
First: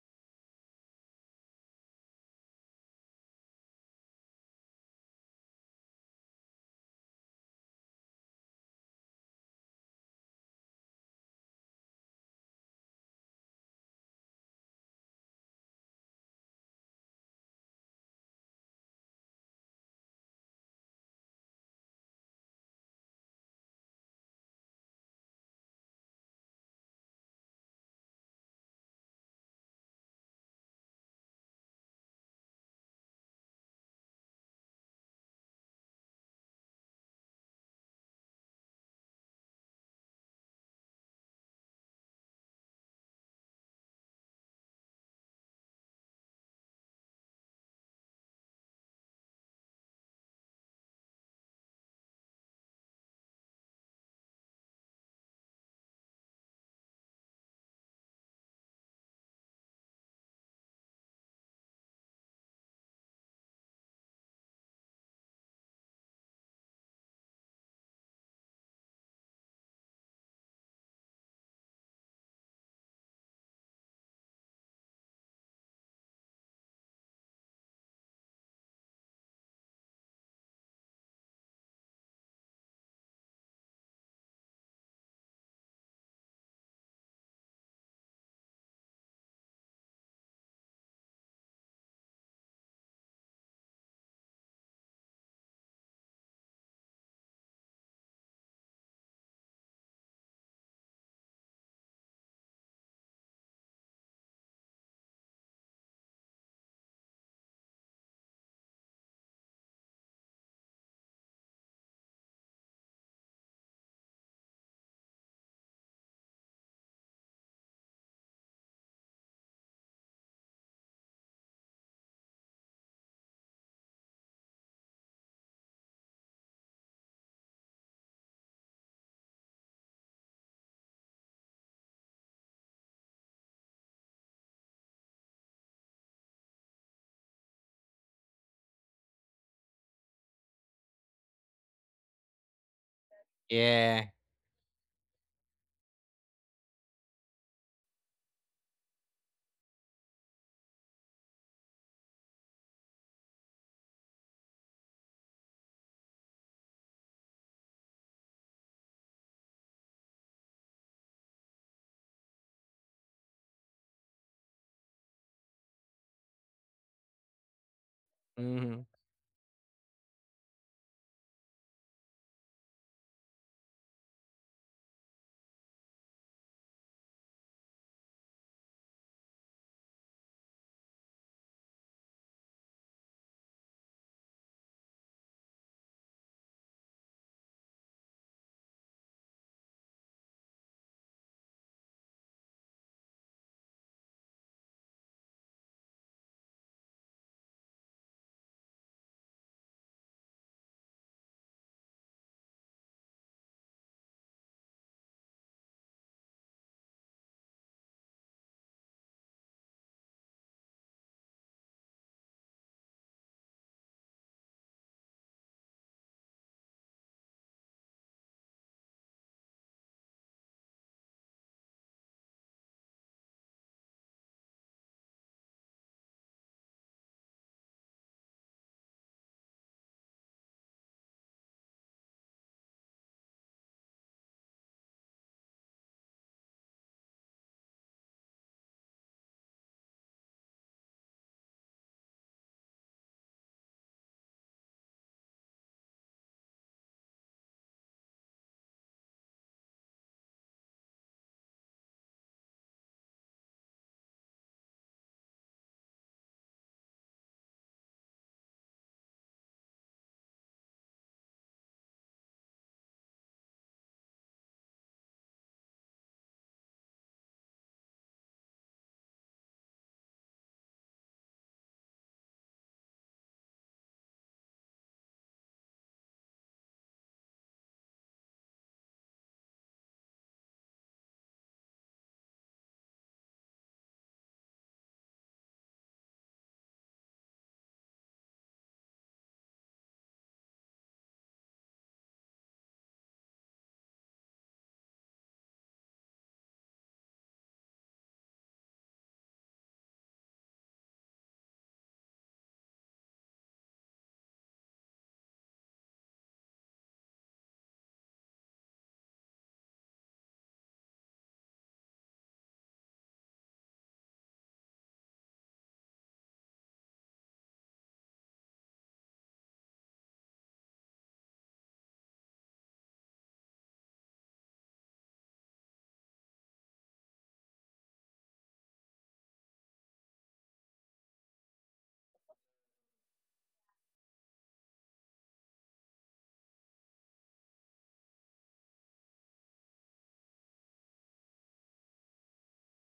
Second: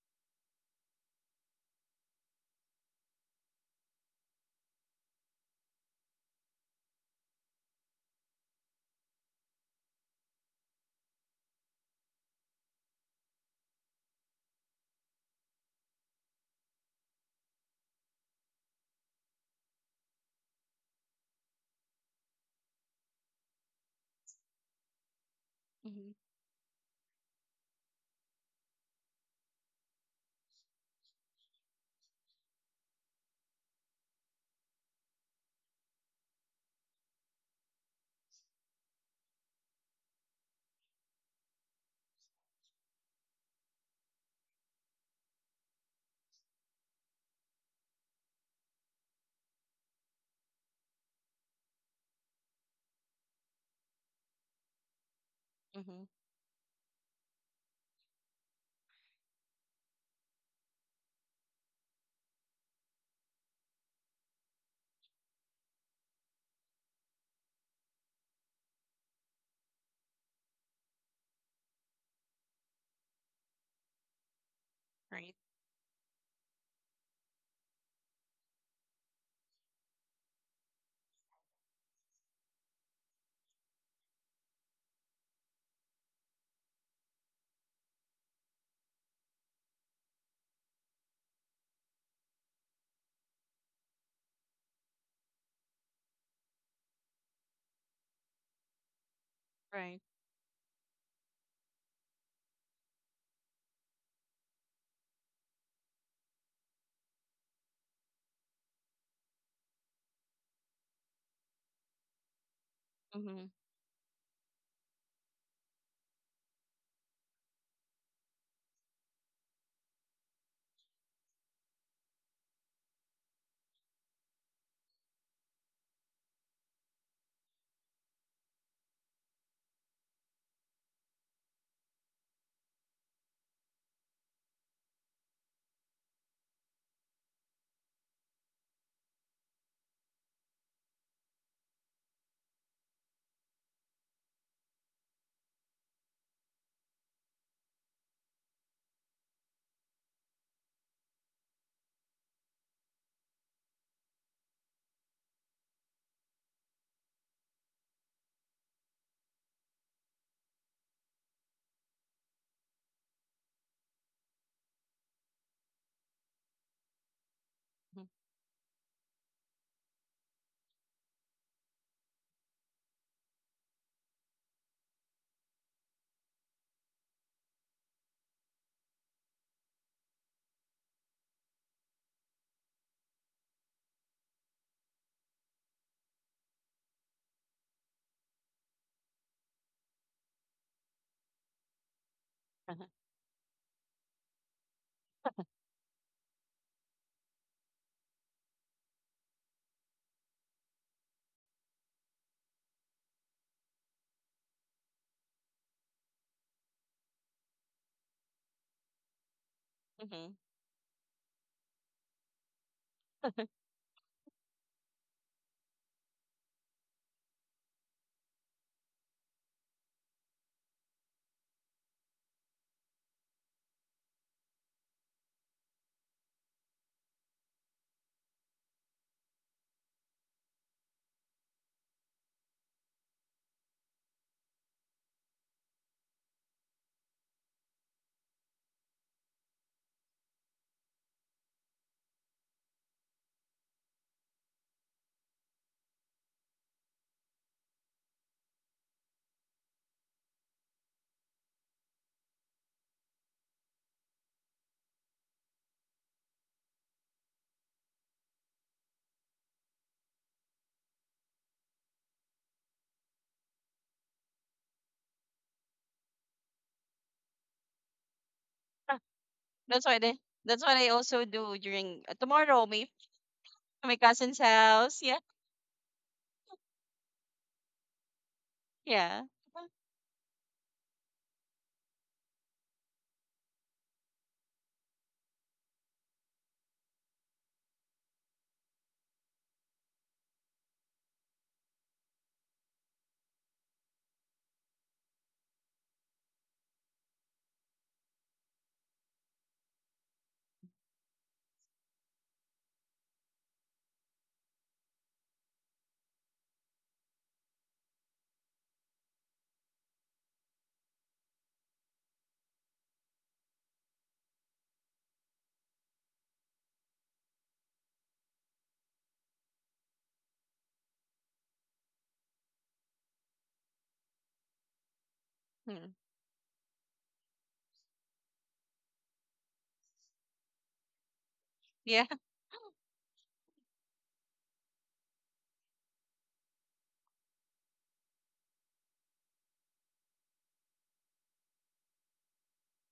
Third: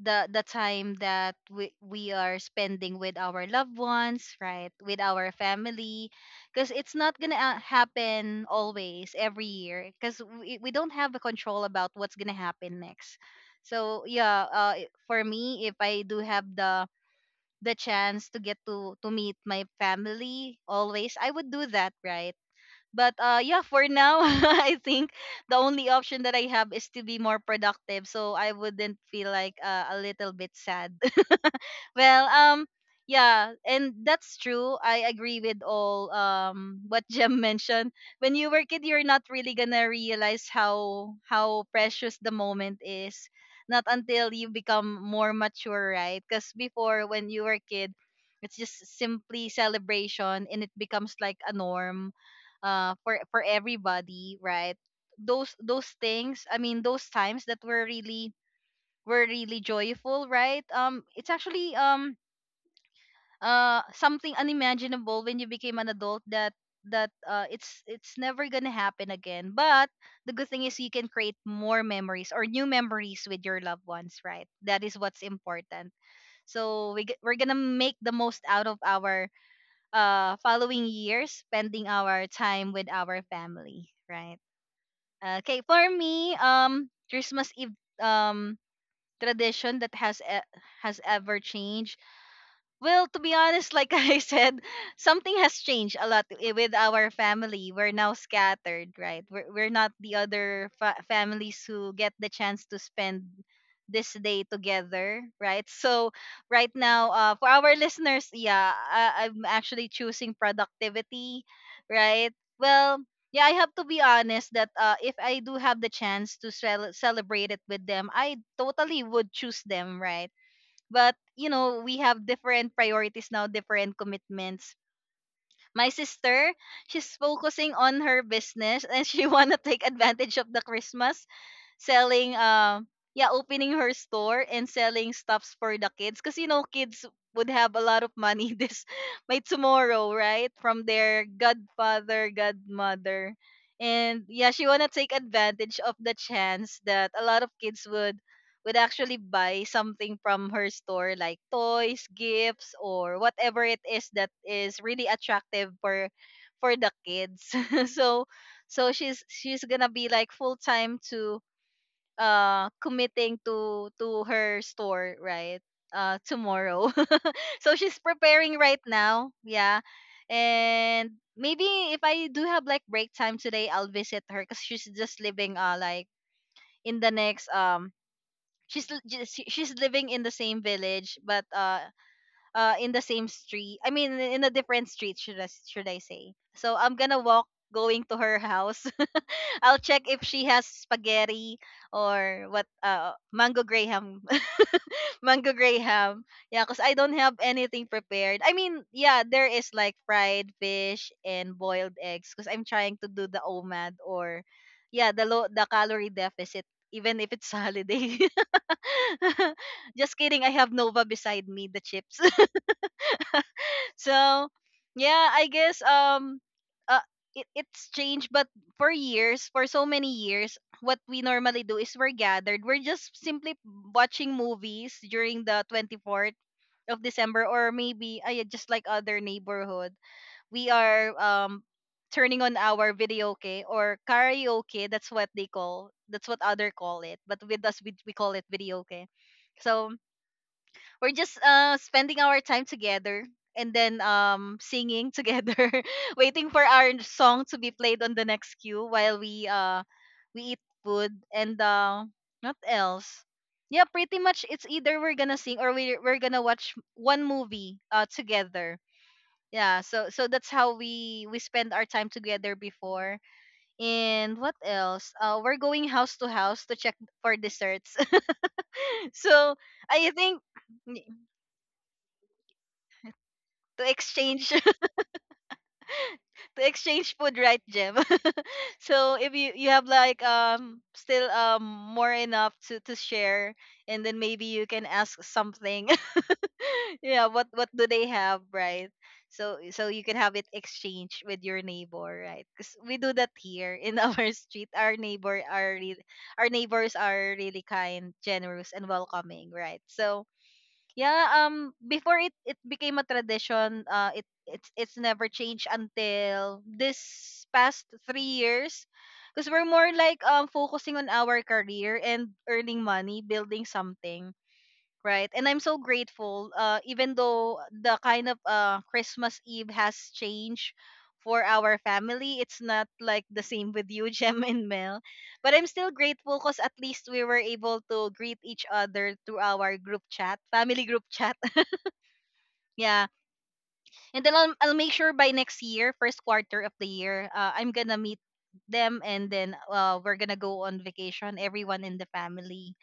[SPEAKER 1] the time that we are spending with our loved ones, right? With our family, because it's not gonna happen always every year, because we don't have a control about what's gonna happen next. So yeah, for me, if I do have the chance to get to meet my family always, I would do that, right? But yeah, for now I think the only
[SPEAKER 3] Mm-hmm.
[SPEAKER 1] option that I have is to be more productive so I wouldn't feel like, a little bit sad. Well, yeah, and that's true. I agree with all what Jem mentioned. When you were kid, you're not really gonna realize how precious the moment is. Not until you become more mature, right? Because before, when you were kid, it's just simply celebration, and it becomes like a norm, for everybody, right? Those
[SPEAKER 3] Mm-hmm.
[SPEAKER 1] things. I mean, those times that were really joyful, right? It's actually something unimaginable when you became an adult, that it's never gonna happen again. But the good thing is you can create more memories or new memories with your loved ones, right? That is what's
[SPEAKER 3] Right.
[SPEAKER 1] important. So we're gonna make the most out of our following years, spending our time with our family, right? Okay, for me, christmas eve, um tradition that has ever changed. Well, to be honest, like I said, something has changed a lot with our family. We're now scattered, right? We're, not
[SPEAKER 3] Right.
[SPEAKER 1] the other families who get the chance to spend this day together, right? So right now, for our listeners, yeah, I'm actually choosing productivity, right? Well, yeah,
[SPEAKER 3] Mm-hmm.
[SPEAKER 1] I have to be honest that if I do have the chance to celebrate it with them, I totally would choose them, right? But you know, we have different priorities now, different commitments. My sister, she's focusing on her business and she want to take advantage of the christmas selling, yeah, opening her store and selling stuffs for the kids, because you know, kids would have a lot of money this by tomorrow, right? From their godfather, godmother.
[SPEAKER 2] Yeah.
[SPEAKER 1] And yeah, she want to take advantage of the chance that a lot of kids would actually buy something from her store, like toys, gifts, or whatever it is that is really attractive for the kids. so so she's gonna be like full time to committing to her store, right? Tomorrow. so she's
[SPEAKER 3] Mm-hmm.
[SPEAKER 1] preparing
[SPEAKER 2] Hmm.
[SPEAKER 1] right now. Yeah. And maybe if I do have like break time today, I'll visit her because she's just living like in the next she's she's living in the same village, but in the same street, I mean in a different street, should I, should I say? So I'm gonna walk going to her house. I'll check if she has spaghetti, or what, mango graham. mango graham. Yeah, because I don't have anything prepared. I mean, yeah, there is like fried fish and boiled eggs because I'm trying to do the omad or yeah, the calorie deficit, even if it's holiday. Just
[SPEAKER 3] Uh-huh.
[SPEAKER 1] kidding, I have Nova beside me, the chips.
[SPEAKER 3] Mm-hmm.
[SPEAKER 1] so, yeah, I guess uh it, it's changed. But for years, for so many years, what we normally do is we're gathered. We're just simply watching movies during the 24th of December, or maybe ay, just like other neighborhood. We are turning on our video okay or karaoke, that's what they call, that's what other call it, but with us, we call it video okay. So we're just spending our time together and then singing together, waiting for our song to be played on the next queue while we eat food and not else. Yeah, pretty much it's either we're gonna sing or we're gonna watch one movie together. Yeah, so so that's how we spend our time together before. And what else, we're going house to house to check for desserts.
[SPEAKER 3] Ah.
[SPEAKER 1] so
[SPEAKER 3] That's what I
[SPEAKER 1] I think
[SPEAKER 3] that's what I
[SPEAKER 1] y-
[SPEAKER 3] also do during, tomorrow, maybe, to
[SPEAKER 1] to
[SPEAKER 3] my cousin's
[SPEAKER 1] exchange,
[SPEAKER 3] house. Yeah.
[SPEAKER 1] to exchange food, right, Jim? so
[SPEAKER 3] Yeah.
[SPEAKER 1] if you, you have like still more enough to share, and then maybe you can ask something. yeah, what do they have, right? So so you can have it exchange with your neighbor, right? Because we do that here in our street. Our neighbor are really, our neighbors are really kind, generous, and welcoming, right? So yeah, before, it became a tradition, it it's never changed until this past 3 years because we're more like focusing on our career and earning money, building something. Right. And I'm so grateful. Even though the kind of Christmas Eve has changed for our family, it's not like the same with you, Jem and Mel. But I'm
[SPEAKER 3] Mhm.
[SPEAKER 1] still grateful because at least we were able to greet each other through our group chat, family group chat.
[SPEAKER 3] Yeah.
[SPEAKER 1] yeah. And then I'll make sure by next year, first quarter of the year, I'm going to meet them and then we're going to go on vacation, everyone in the family,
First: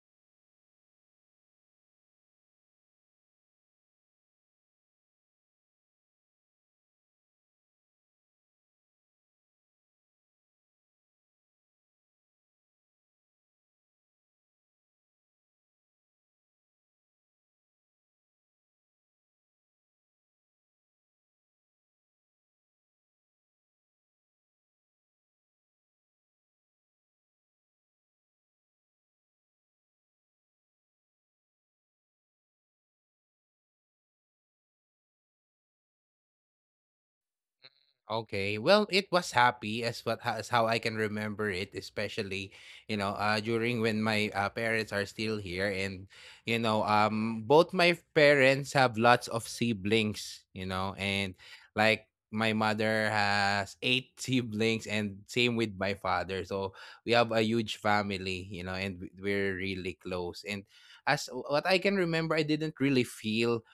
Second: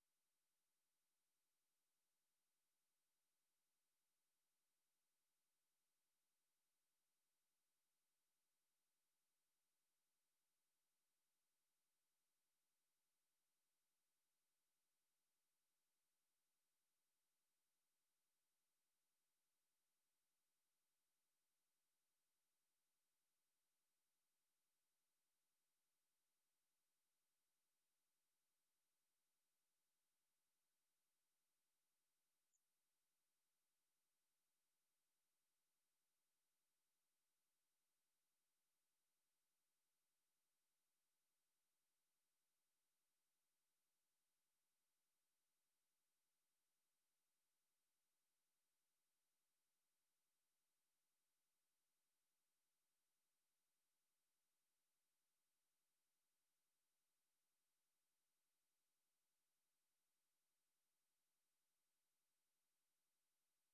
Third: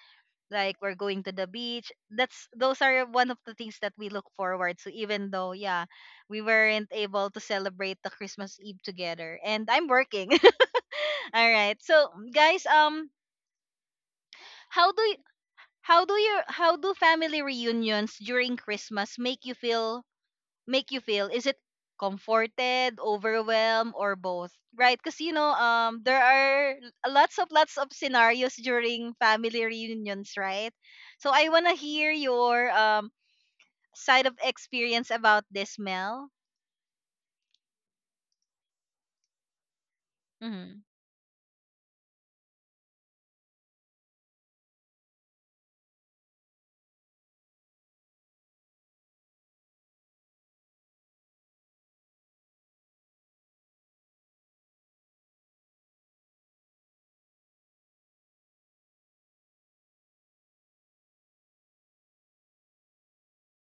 [SPEAKER 1] like we're going to the beach. That's, those are one of the things that we look forward to, even though yeah, we weren't able to celebrate the christmas eve together and I'm working. all right, so guys, how do you, how do family reunions during christmas make you feel, make you feel? Is it comforted, overwhelmed, or both? Right? Because you know, there are lots of, lots of scenarios during family reunions, right? So I wanna hear your side of experience about this, Mel.
[SPEAKER 2] Okay. Well, it was happy as what as how I
[SPEAKER 1] Mm-hmm.
[SPEAKER 2] can remember it, especially, you know, during when my parents are still here. And, you know, both my parents have lots of siblings, you know, and like my mother has eight siblings, and same with my father. So we have a huge family, you know, and we're really close. And as what I can remember, I didn't really feel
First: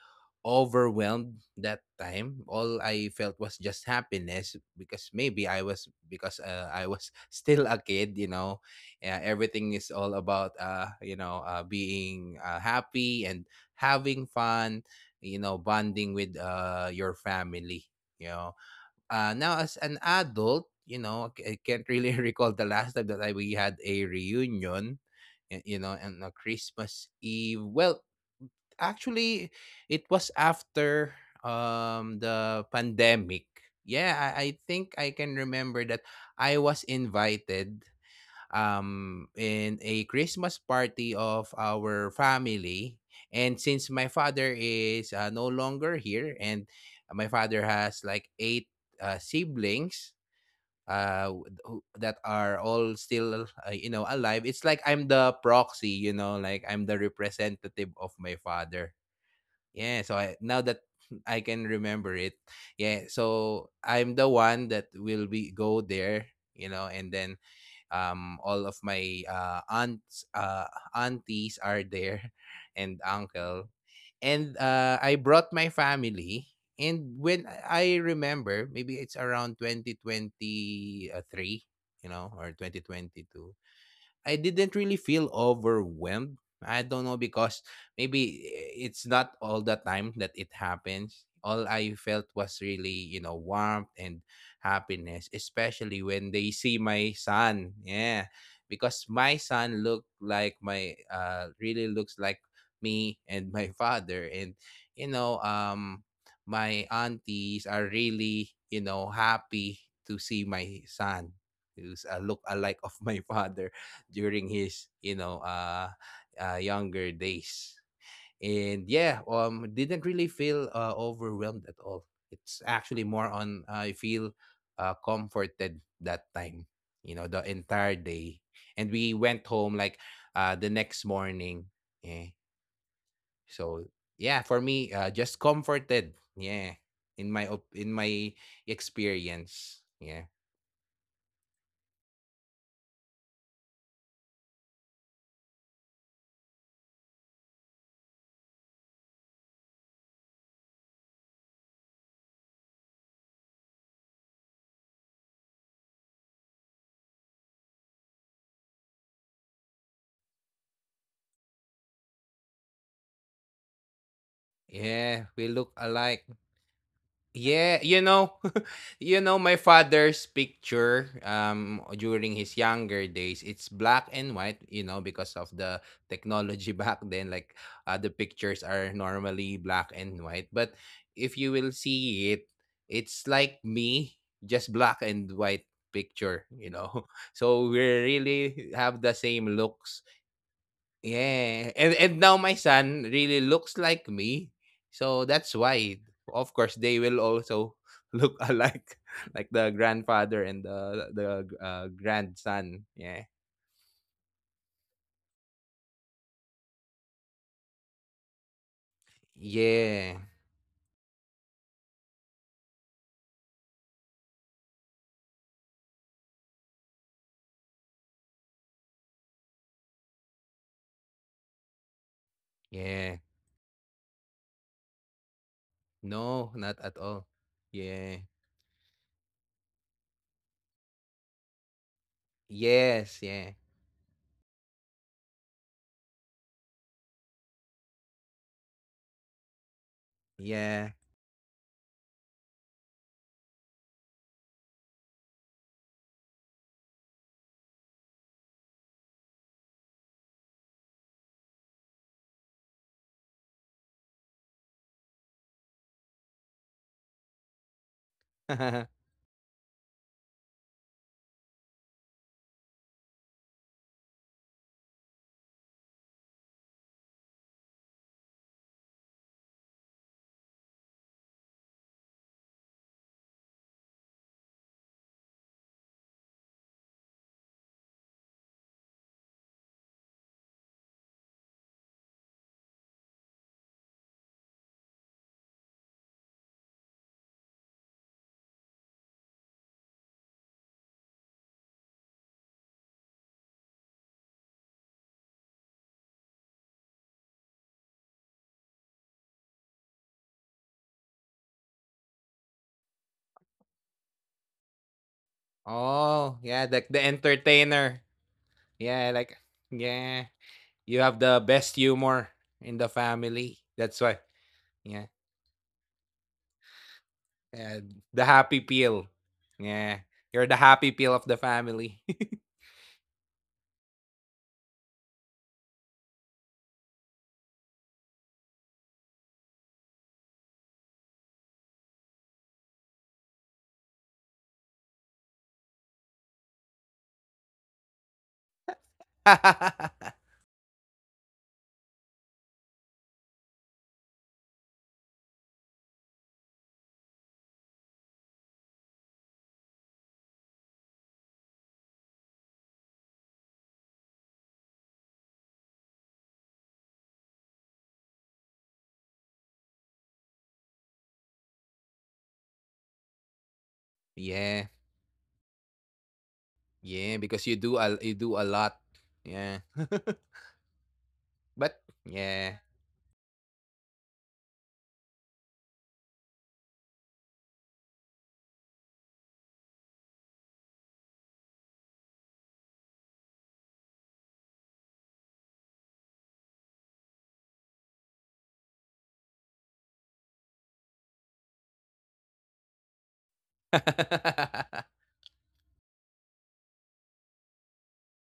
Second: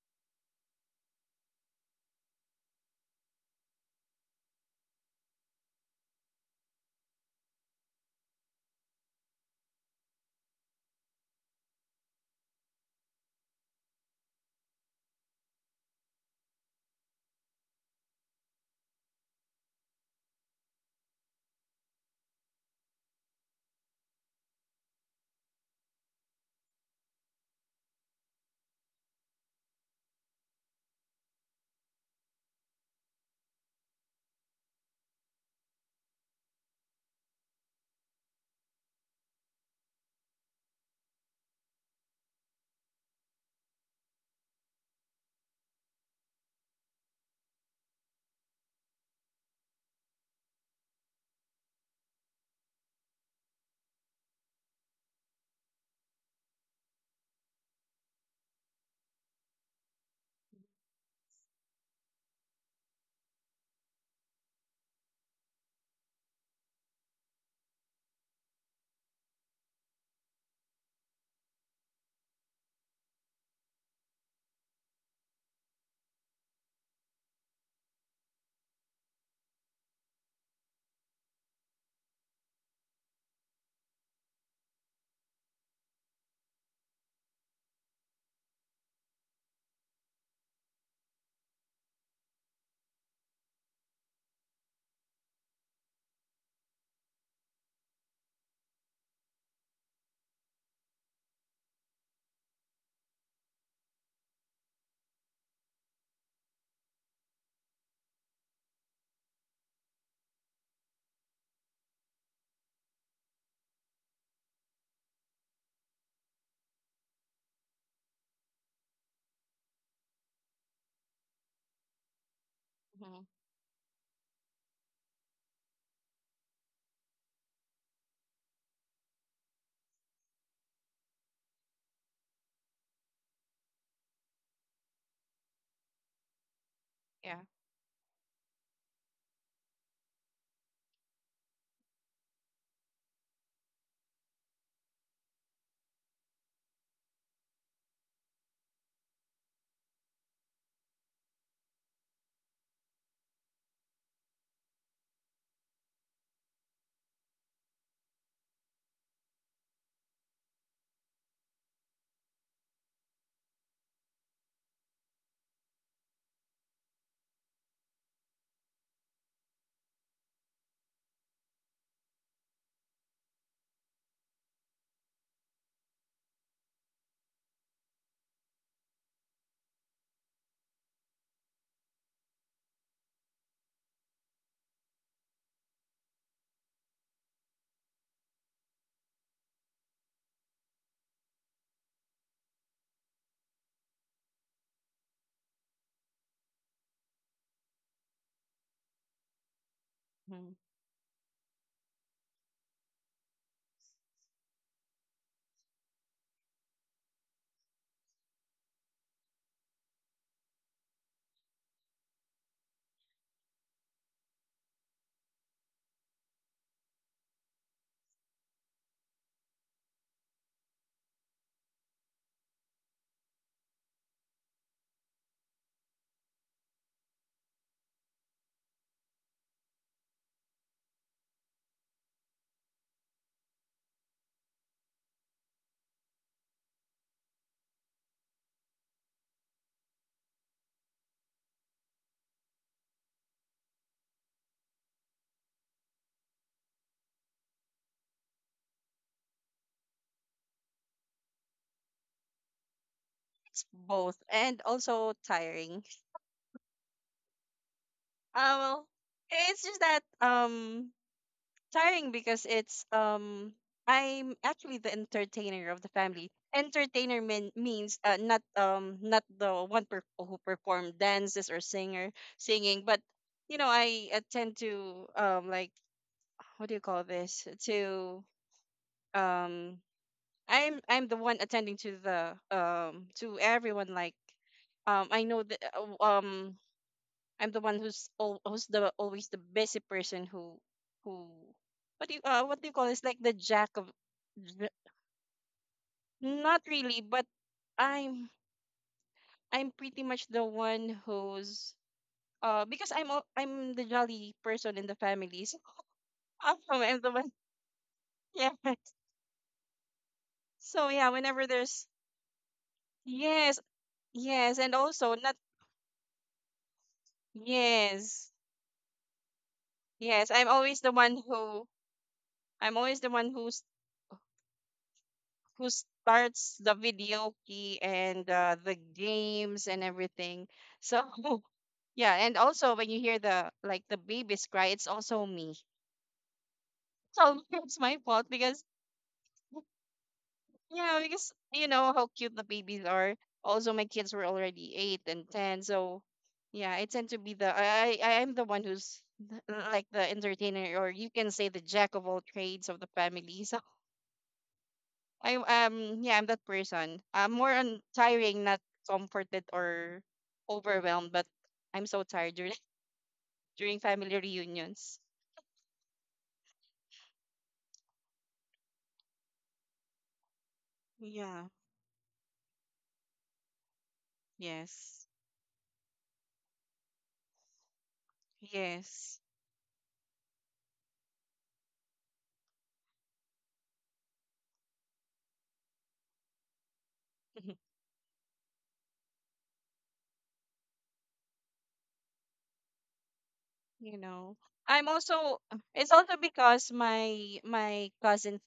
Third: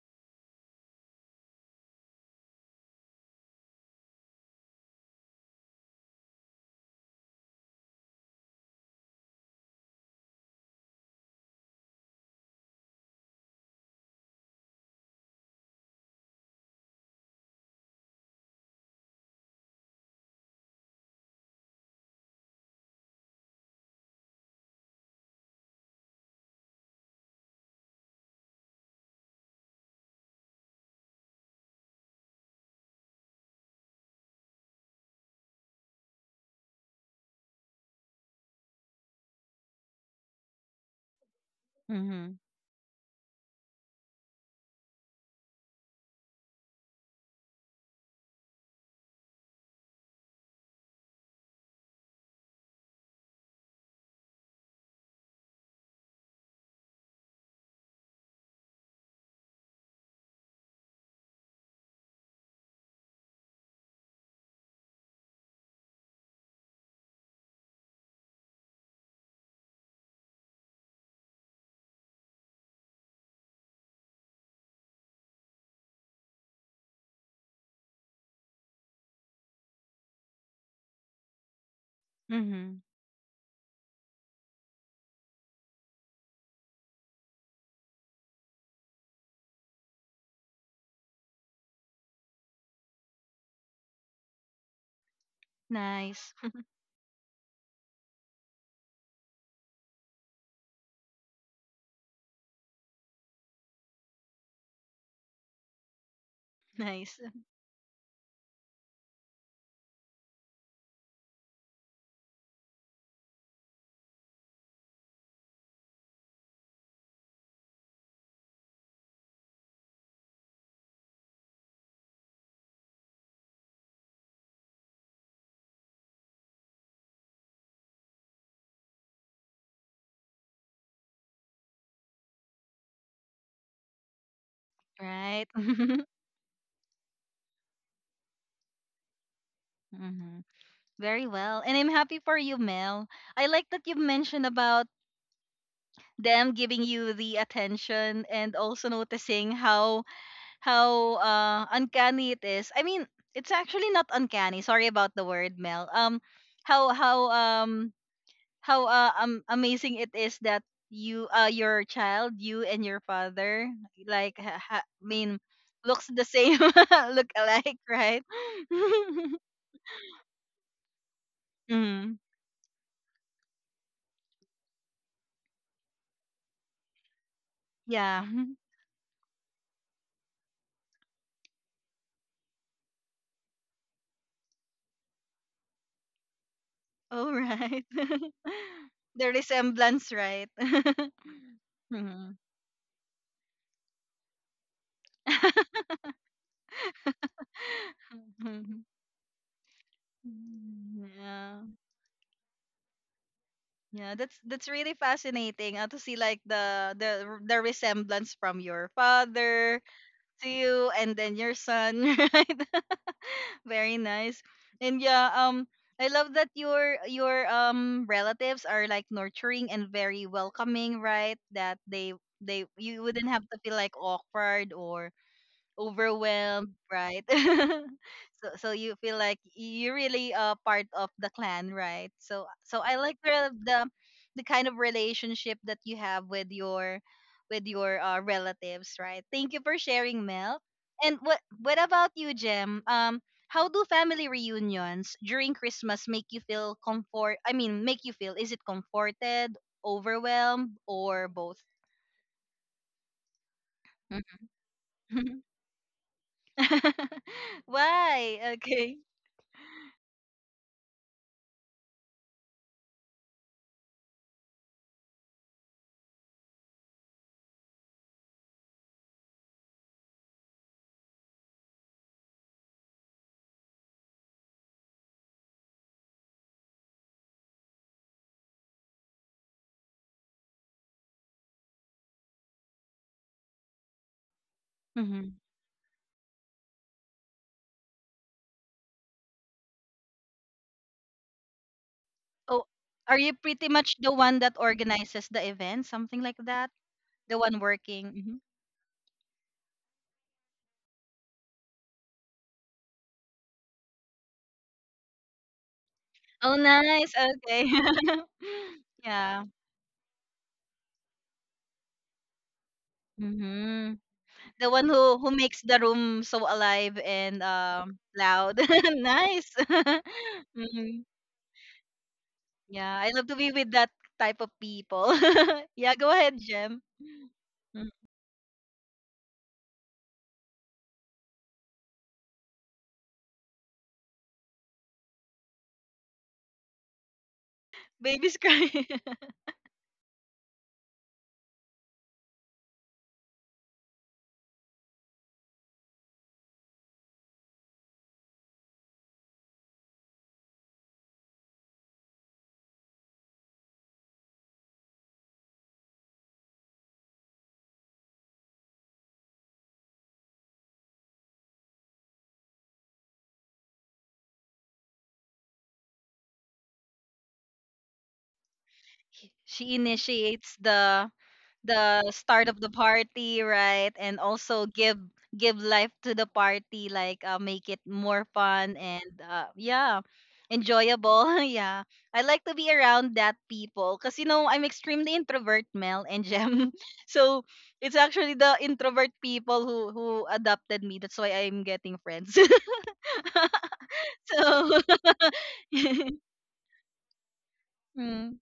[SPEAKER 2] overwhelmed that time. All I felt was just happiness, because I was still a kid, you know. Everything is all about being happy and having fun, you know, bonding with your family, you know. Now as an adult, you know, I can't really recall the last time that we had a reunion, you know, and a Christmas Eve. Well, actually it was after the pandemic. Yeah, I think I can remember that I was invited in a Christmas party of our
[SPEAKER 1] Mm-hmm.
[SPEAKER 2] family. And since my father is no longer here, and my father has like eight siblings that are all still you know alive, it's like I'm the proxy, you know, like I'm the representative of my father. Yeah, so I now that I can remember it. Yeah, so I'm the one that will be go there, you know, and then all of my aunts aunties are there and uncle. And I brought my family, and when I remember, maybe it's around 2023, you know, or
[SPEAKER 1] Mm-hmm.
[SPEAKER 2] 2022. I didn't really feel overwhelmed. I don't know, because maybe it's not all the time that it happens. All I felt was really, you know, warmth and happiness, especially when
[SPEAKER 1] Nice.
[SPEAKER 2] they see my son. Yeah. Because my son looked like my really looks like me and my father. And, you know, my
[SPEAKER 1] nice,
[SPEAKER 2] aunties are really, you know, happy to see my son, who's a look alike of my father during his, you know, younger days. And yeah, didn't really feel overwhelmed at all. It's actually
[SPEAKER 3] Mhm.
[SPEAKER 2] more on I feel comforted that time, you know, the entire day, and we went home like the next morning. Yeah. So yeah, for me, just
[SPEAKER 1] right?
[SPEAKER 2] comforted. Yeah, in
[SPEAKER 3] Yeah.
[SPEAKER 2] my experience. Yeah.
[SPEAKER 1] Mm-hmm. Very well. And I'm happy for you, Mel. I like that you mentioned about them giving you the attention and also noticing how uncanny it is. I mean, it's actually not uncanny. Sorry about the word, Mel. How amazing it is that you, your child, you and your father, like ha, ha, I
[SPEAKER 2] Yeah,
[SPEAKER 1] mean,
[SPEAKER 2] we look
[SPEAKER 1] looks
[SPEAKER 2] alike.
[SPEAKER 1] the same, look
[SPEAKER 2] Yeah,
[SPEAKER 1] alike,
[SPEAKER 2] you
[SPEAKER 1] right?
[SPEAKER 2] know, you know my father's picture
[SPEAKER 1] mm,
[SPEAKER 2] during his younger days, it's black and white, you know, because of the technology back then, like the
[SPEAKER 1] yeah.
[SPEAKER 2] pictures are normally black and white, but if you will see it, it's like me, just black and white picture, you know.
[SPEAKER 1] All
[SPEAKER 2] So we
[SPEAKER 1] right.
[SPEAKER 2] really have the
[SPEAKER 1] the
[SPEAKER 2] same looks.
[SPEAKER 1] resemblance, right?
[SPEAKER 2] Yeah, and
[SPEAKER 1] Mhm.
[SPEAKER 2] now my son really looks like me. So that's why, of course, they will also look alike, like the grandfather
[SPEAKER 3] Mhm.
[SPEAKER 2] and the the
[SPEAKER 1] yeah.
[SPEAKER 2] uh, grandson. Yeah.
[SPEAKER 1] Yeah, that's really fascinating. To see like the resemblance from your father
[SPEAKER 2] Yeah.
[SPEAKER 1] to you and then your son, right? Very nice. And yeah, I love that your relatives are like nurturing and very welcoming, right? That they, you
[SPEAKER 2] Yeah.
[SPEAKER 1] wouldn't have to feel like awkward or
[SPEAKER 2] No,
[SPEAKER 1] overwhelmed,
[SPEAKER 2] not at
[SPEAKER 1] right?
[SPEAKER 2] all. Yeah.
[SPEAKER 1] so so you feel like you really are part of the clan, right? So so I like
[SPEAKER 2] Yes,
[SPEAKER 1] the,
[SPEAKER 2] yeah.
[SPEAKER 1] the kind of relationship that you have with your, with your relatives, right? Thank you for sharing, Mel.
[SPEAKER 2] Yeah.
[SPEAKER 1] And what about you, Jem? How do family reunions during Christmas make you feel comfort? I mean, make you feel, is it comforted, overwhelmed, or both?
[SPEAKER 3] It's both and also tiring.
[SPEAKER 1] Why?
[SPEAKER 3] Well,
[SPEAKER 1] Okay.
[SPEAKER 3] it's just that, tiring because, it's I'm actually the entertainer of the family. Entertainer, means, not, not the one, who perform dances, or singer singing, but you know, I, tend to, like, what do you call this, to, um I'm the one attending to the, to everyone, like, I
[SPEAKER 1] Mm-hmm.
[SPEAKER 3] know that, I'm the one who's, who's the always the busy person, who what do you, what
[SPEAKER 1] Oh,
[SPEAKER 3] do you call this,
[SPEAKER 1] are
[SPEAKER 3] like
[SPEAKER 1] you
[SPEAKER 3] the
[SPEAKER 1] pretty
[SPEAKER 3] jack of,
[SPEAKER 1] much the one that
[SPEAKER 3] j-
[SPEAKER 1] organizes the event, something like
[SPEAKER 3] not
[SPEAKER 1] that?
[SPEAKER 3] really, but
[SPEAKER 1] The one working.
[SPEAKER 3] i'm
[SPEAKER 1] Hmm.
[SPEAKER 3] I'm pretty much the one who's, because I'm the jolly person in the family. So
[SPEAKER 2] Oh,
[SPEAKER 1] Oh,
[SPEAKER 2] yeah, like the
[SPEAKER 3] I'm the
[SPEAKER 1] nice.
[SPEAKER 3] one.
[SPEAKER 1] Okay.
[SPEAKER 2] entertainer.
[SPEAKER 3] Yeah.
[SPEAKER 2] Yeah, like,
[SPEAKER 1] Yeah.
[SPEAKER 2] yeah.
[SPEAKER 3] So
[SPEAKER 2] You
[SPEAKER 3] yeah,
[SPEAKER 2] have the
[SPEAKER 3] whenever
[SPEAKER 2] best
[SPEAKER 3] there's.
[SPEAKER 2] humor in the family.
[SPEAKER 3] Yes.
[SPEAKER 2] That's
[SPEAKER 1] Mm-hmm.
[SPEAKER 2] why.
[SPEAKER 3] Yes,
[SPEAKER 1] The
[SPEAKER 3] and
[SPEAKER 1] one
[SPEAKER 2] Yeah.
[SPEAKER 3] also
[SPEAKER 1] who
[SPEAKER 3] not.
[SPEAKER 1] makes the room so alive and
[SPEAKER 2] And the
[SPEAKER 3] Yes.
[SPEAKER 2] happy
[SPEAKER 1] loud.
[SPEAKER 2] peel.
[SPEAKER 1] Nice.
[SPEAKER 2] Yeah.
[SPEAKER 3] Yes,
[SPEAKER 2] You're the happy
[SPEAKER 1] Hmm.
[SPEAKER 2] peel of the family.
[SPEAKER 3] I'm
[SPEAKER 1] Yeah,
[SPEAKER 3] always the
[SPEAKER 1] I love
[SPEAKER 3] one
[SPEAKER 1] to be
[SPEAKER 3] who's
[SPEAKER 1] with that type of people.
[SPEAKER 3] who
[SPEAKER 1] Yeah, go ahead,
[SPEAKER 3] starts the
[SPEAKER 1] Jem.
[SPEAKER 3] video key
[SPEAKER 1] Mm.
[SPEAKER 3] and, the games and everything. So yeah, and also when you hear the like the babies cry, it's also me. So it's my fault
[SPEAKER 1] Baby's
[SPEAKER 3] because.
[SPEAKER 1] crying.
[SPEAKER 3] Yeah, because you know how cute the babies are. Also, my kids were already 8 and 10, so yeah, I tend to be the, I am the one who's, like the entertainer, or you can say the jack of all trades of the family. So I'm that person. I'm more on tiring, not comforted or overwhelmed, but I'm so tired during during family
[SPEAKER 2] Yeah.
[SPEAKER 3] reunions.
[SPEAKER 2] Yeah, because you do a lot. Yeah.
[SPEAKER 1] She initiates the
[SPEAKER 3] Yeah.
[SPEAKER 2] But
[SPEAKER 1] start of
[SPEAKER 2] yeah.
[SPEAKER 1] the party, right? And also give
[SPEAKER 3] Yes.
[SPEAKER 1] life to the party, like make it more fun and
[SPEAKER 3] Yes.
[SPEAKER 1] yeah, enjoyable. Yeah, I like to be around that people because you know I'm extremely introvert, Mel and Jem. So it's actually the introvert people who adopted me. That's why I'm getting friends.
[SPEAKER 3] You know,
[SPEAKER 1] So
[SPEAKER 3] I'm also it's also because my
[SPEAKER 1] Mm.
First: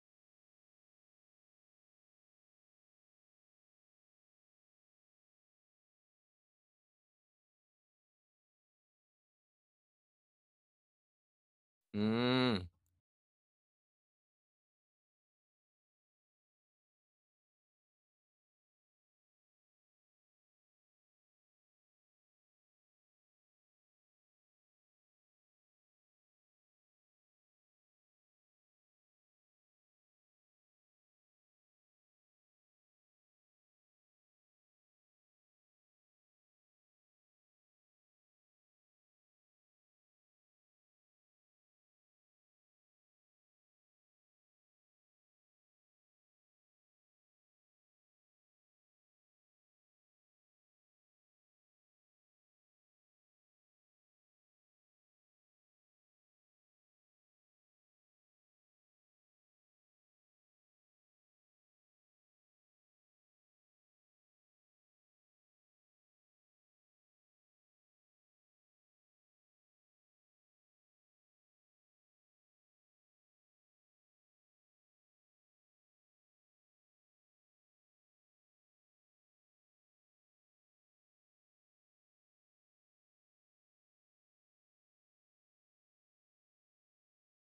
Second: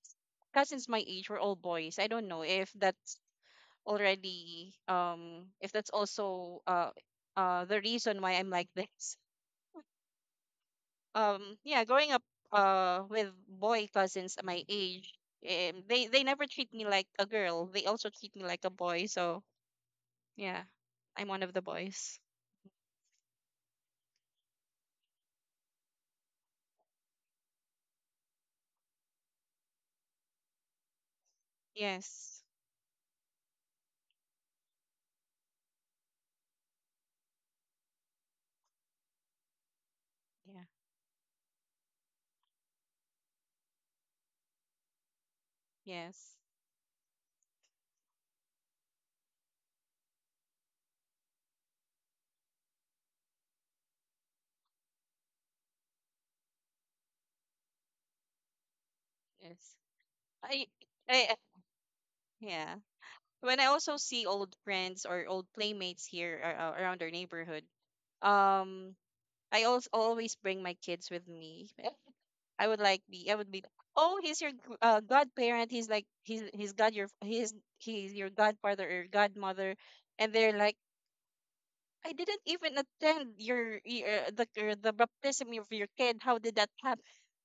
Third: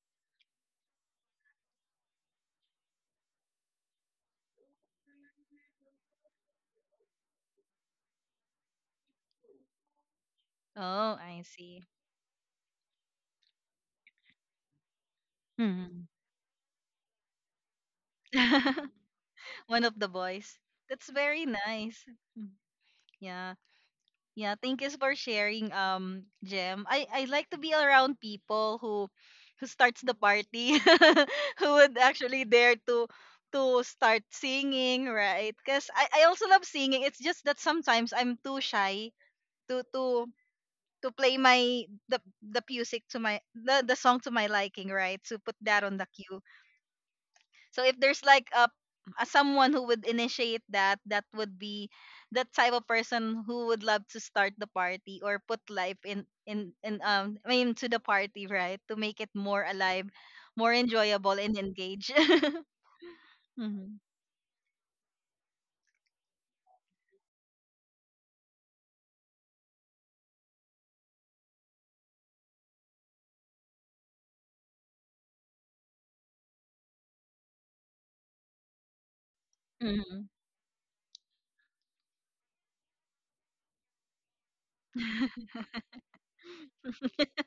[SPEAKER 3] cousins my age were all boys. I don't know if that's already, if that's also, the reason why I'm like this.
[SPEAKER 1] Oh, I see.
[SPEAKER 3] Yeah, growing up,
[SPEAKER 2] Mm.
[SPEAKER 3] with boy cousins my age.
[SPEAKER 1] Mhm.
[SPEAKER 3] They never treat me like a girl, they also treat me like a boy. So
[SPEAKER 1] One of the boys.
[SPEAKER 3] yeah,
[SPEAKER 1] That's
[SPEAKER 3] I'm one
[SPEAKER 1] very
[SPEAKER 3] of the
[SPEAKER 1] nice.
[SPEAKER 3] boys.
[SPEAKER 1] Mm. Yeah. Yeah, thank you for sharing, Jem. I like to be around people who starts the party, who would actually
[SPEAKER 3] Yes.
[SPEAKER 1] dare to start singing, right? Because I also love singing. It's just that sometimes I'm too shy to
[SPEAKER 3] Yeah.
[SPEAKER 1] to play my the music to my the song to my liking, right? To put that on the cue.
[SPEAKER 3] Yes.
[SPEAKER 1] So if there's like a someone who would initiate that, that would be the type of person who would love to start the party or put life in, I mean to the party, right? To make it more
[SPEAKER 3] Yes.
[SPEAKER 1] alive,
[SPEAKER 3] I
[SPEAKER 1] more enjoyable
[SPEAKER 3] I
[SPEAKER 1] and engage.
[SPEAKER 3] yeah, when I
[SPEAKER 1] Hmm.
[SPEAKER 3] also see old friends or old playmates here, around our neighborhood, um, I also always bring my kids with me. I would be, oh, he's your, godparent. He's like, he's your godfather or godmother.
[SPEAKER 1] Hmm.
[SPEAKER 3] And they're like, I didn't even attend your, the baptism of your kid. How did that happen?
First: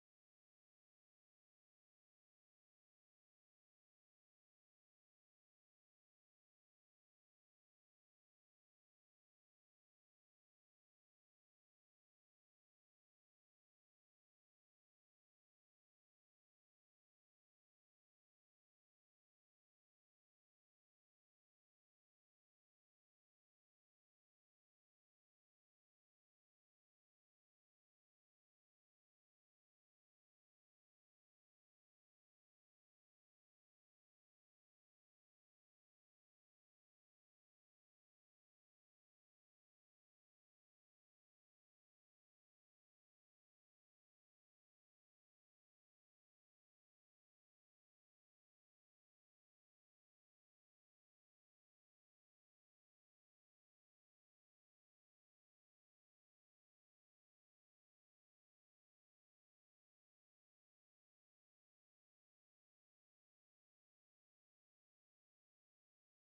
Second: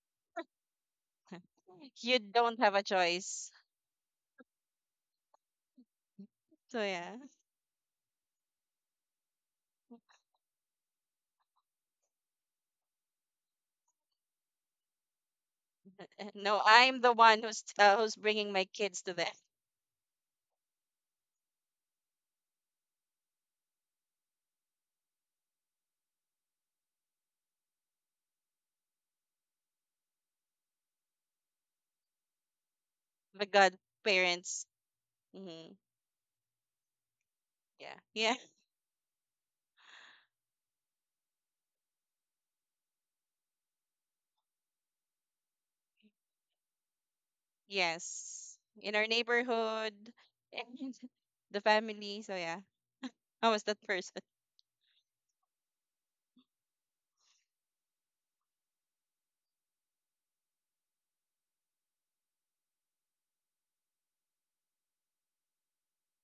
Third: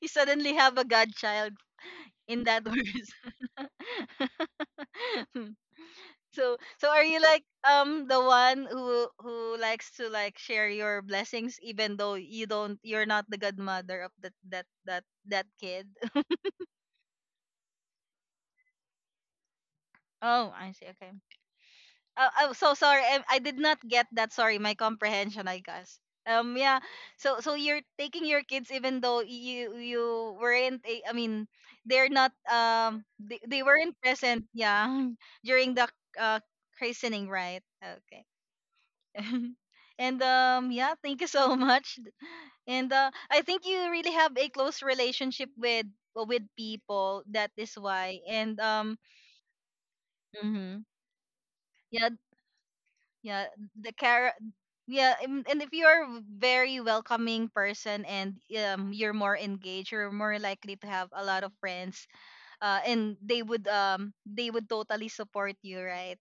[SPEAKER 1] You suddenly have a godchild
[SPEAKER 3] You
[SPEAKER 1] in
[SPEAKER 3] don't
[SPEAKER 1] that
[SPEAKER 3] have a
[SPEAKER 1] verse.
[SPEAKER 3] choice.
[SPEAKER 1] So
[SPEAKER 3] So
[SPEAKER 1] so are
[SPEAKER 3] yeah.
[SPEAKER 1] you like the one who likes to like share your blessings even though you don't you're not the godmother of that kid?
[SPEAKER 3] No, I'm the one who's, who's bringing my kids to them.
[SPEAKER 1] Oh, I see. Okay. Oh, I so sorry. I did not get that. Sorry, my comprehension, I guess. Yeah. So, so you're taking your kids, even though you weren't. I mean, they're not. They,
[SPEAKER 3] The
[SPEAKER 1] they weren't present.
[SPEAKER 3] godparents.
[SPEAKER 1] Yeah,
[SPEAKER 3] Mm-hmm.
[SPEAKER 1] during the uh christening, right?
[SPEAKER 3] Yeah.
[SPEAKER 1] Okay.
[SPEAKER 3] Yeah.
[SPEAKER 1] And yeah, thank you so much, and I think you really have a close relationship with, well, with people. That is why.
[SPEAKER 3] Yes.
[SPEAKER 1] And
[SPEAKER 3] In our neighborhood,
[SPEAKER 1] mhm.
[SPEAKER 3] and the
[SPEAKER 1] Yeah,
[SPEAKER 3] family. So yeah, I
[SPEAKER 1] yeah,
[SPEAKER 3] was that
[SPEAKER 1] the
[SPEAKER 3] person.
[SPEAKER 1] care. Yeah, and if you're a very welcoming person and you're more engaged, you're more likely to have a lot of friends, and they would totally support you, right?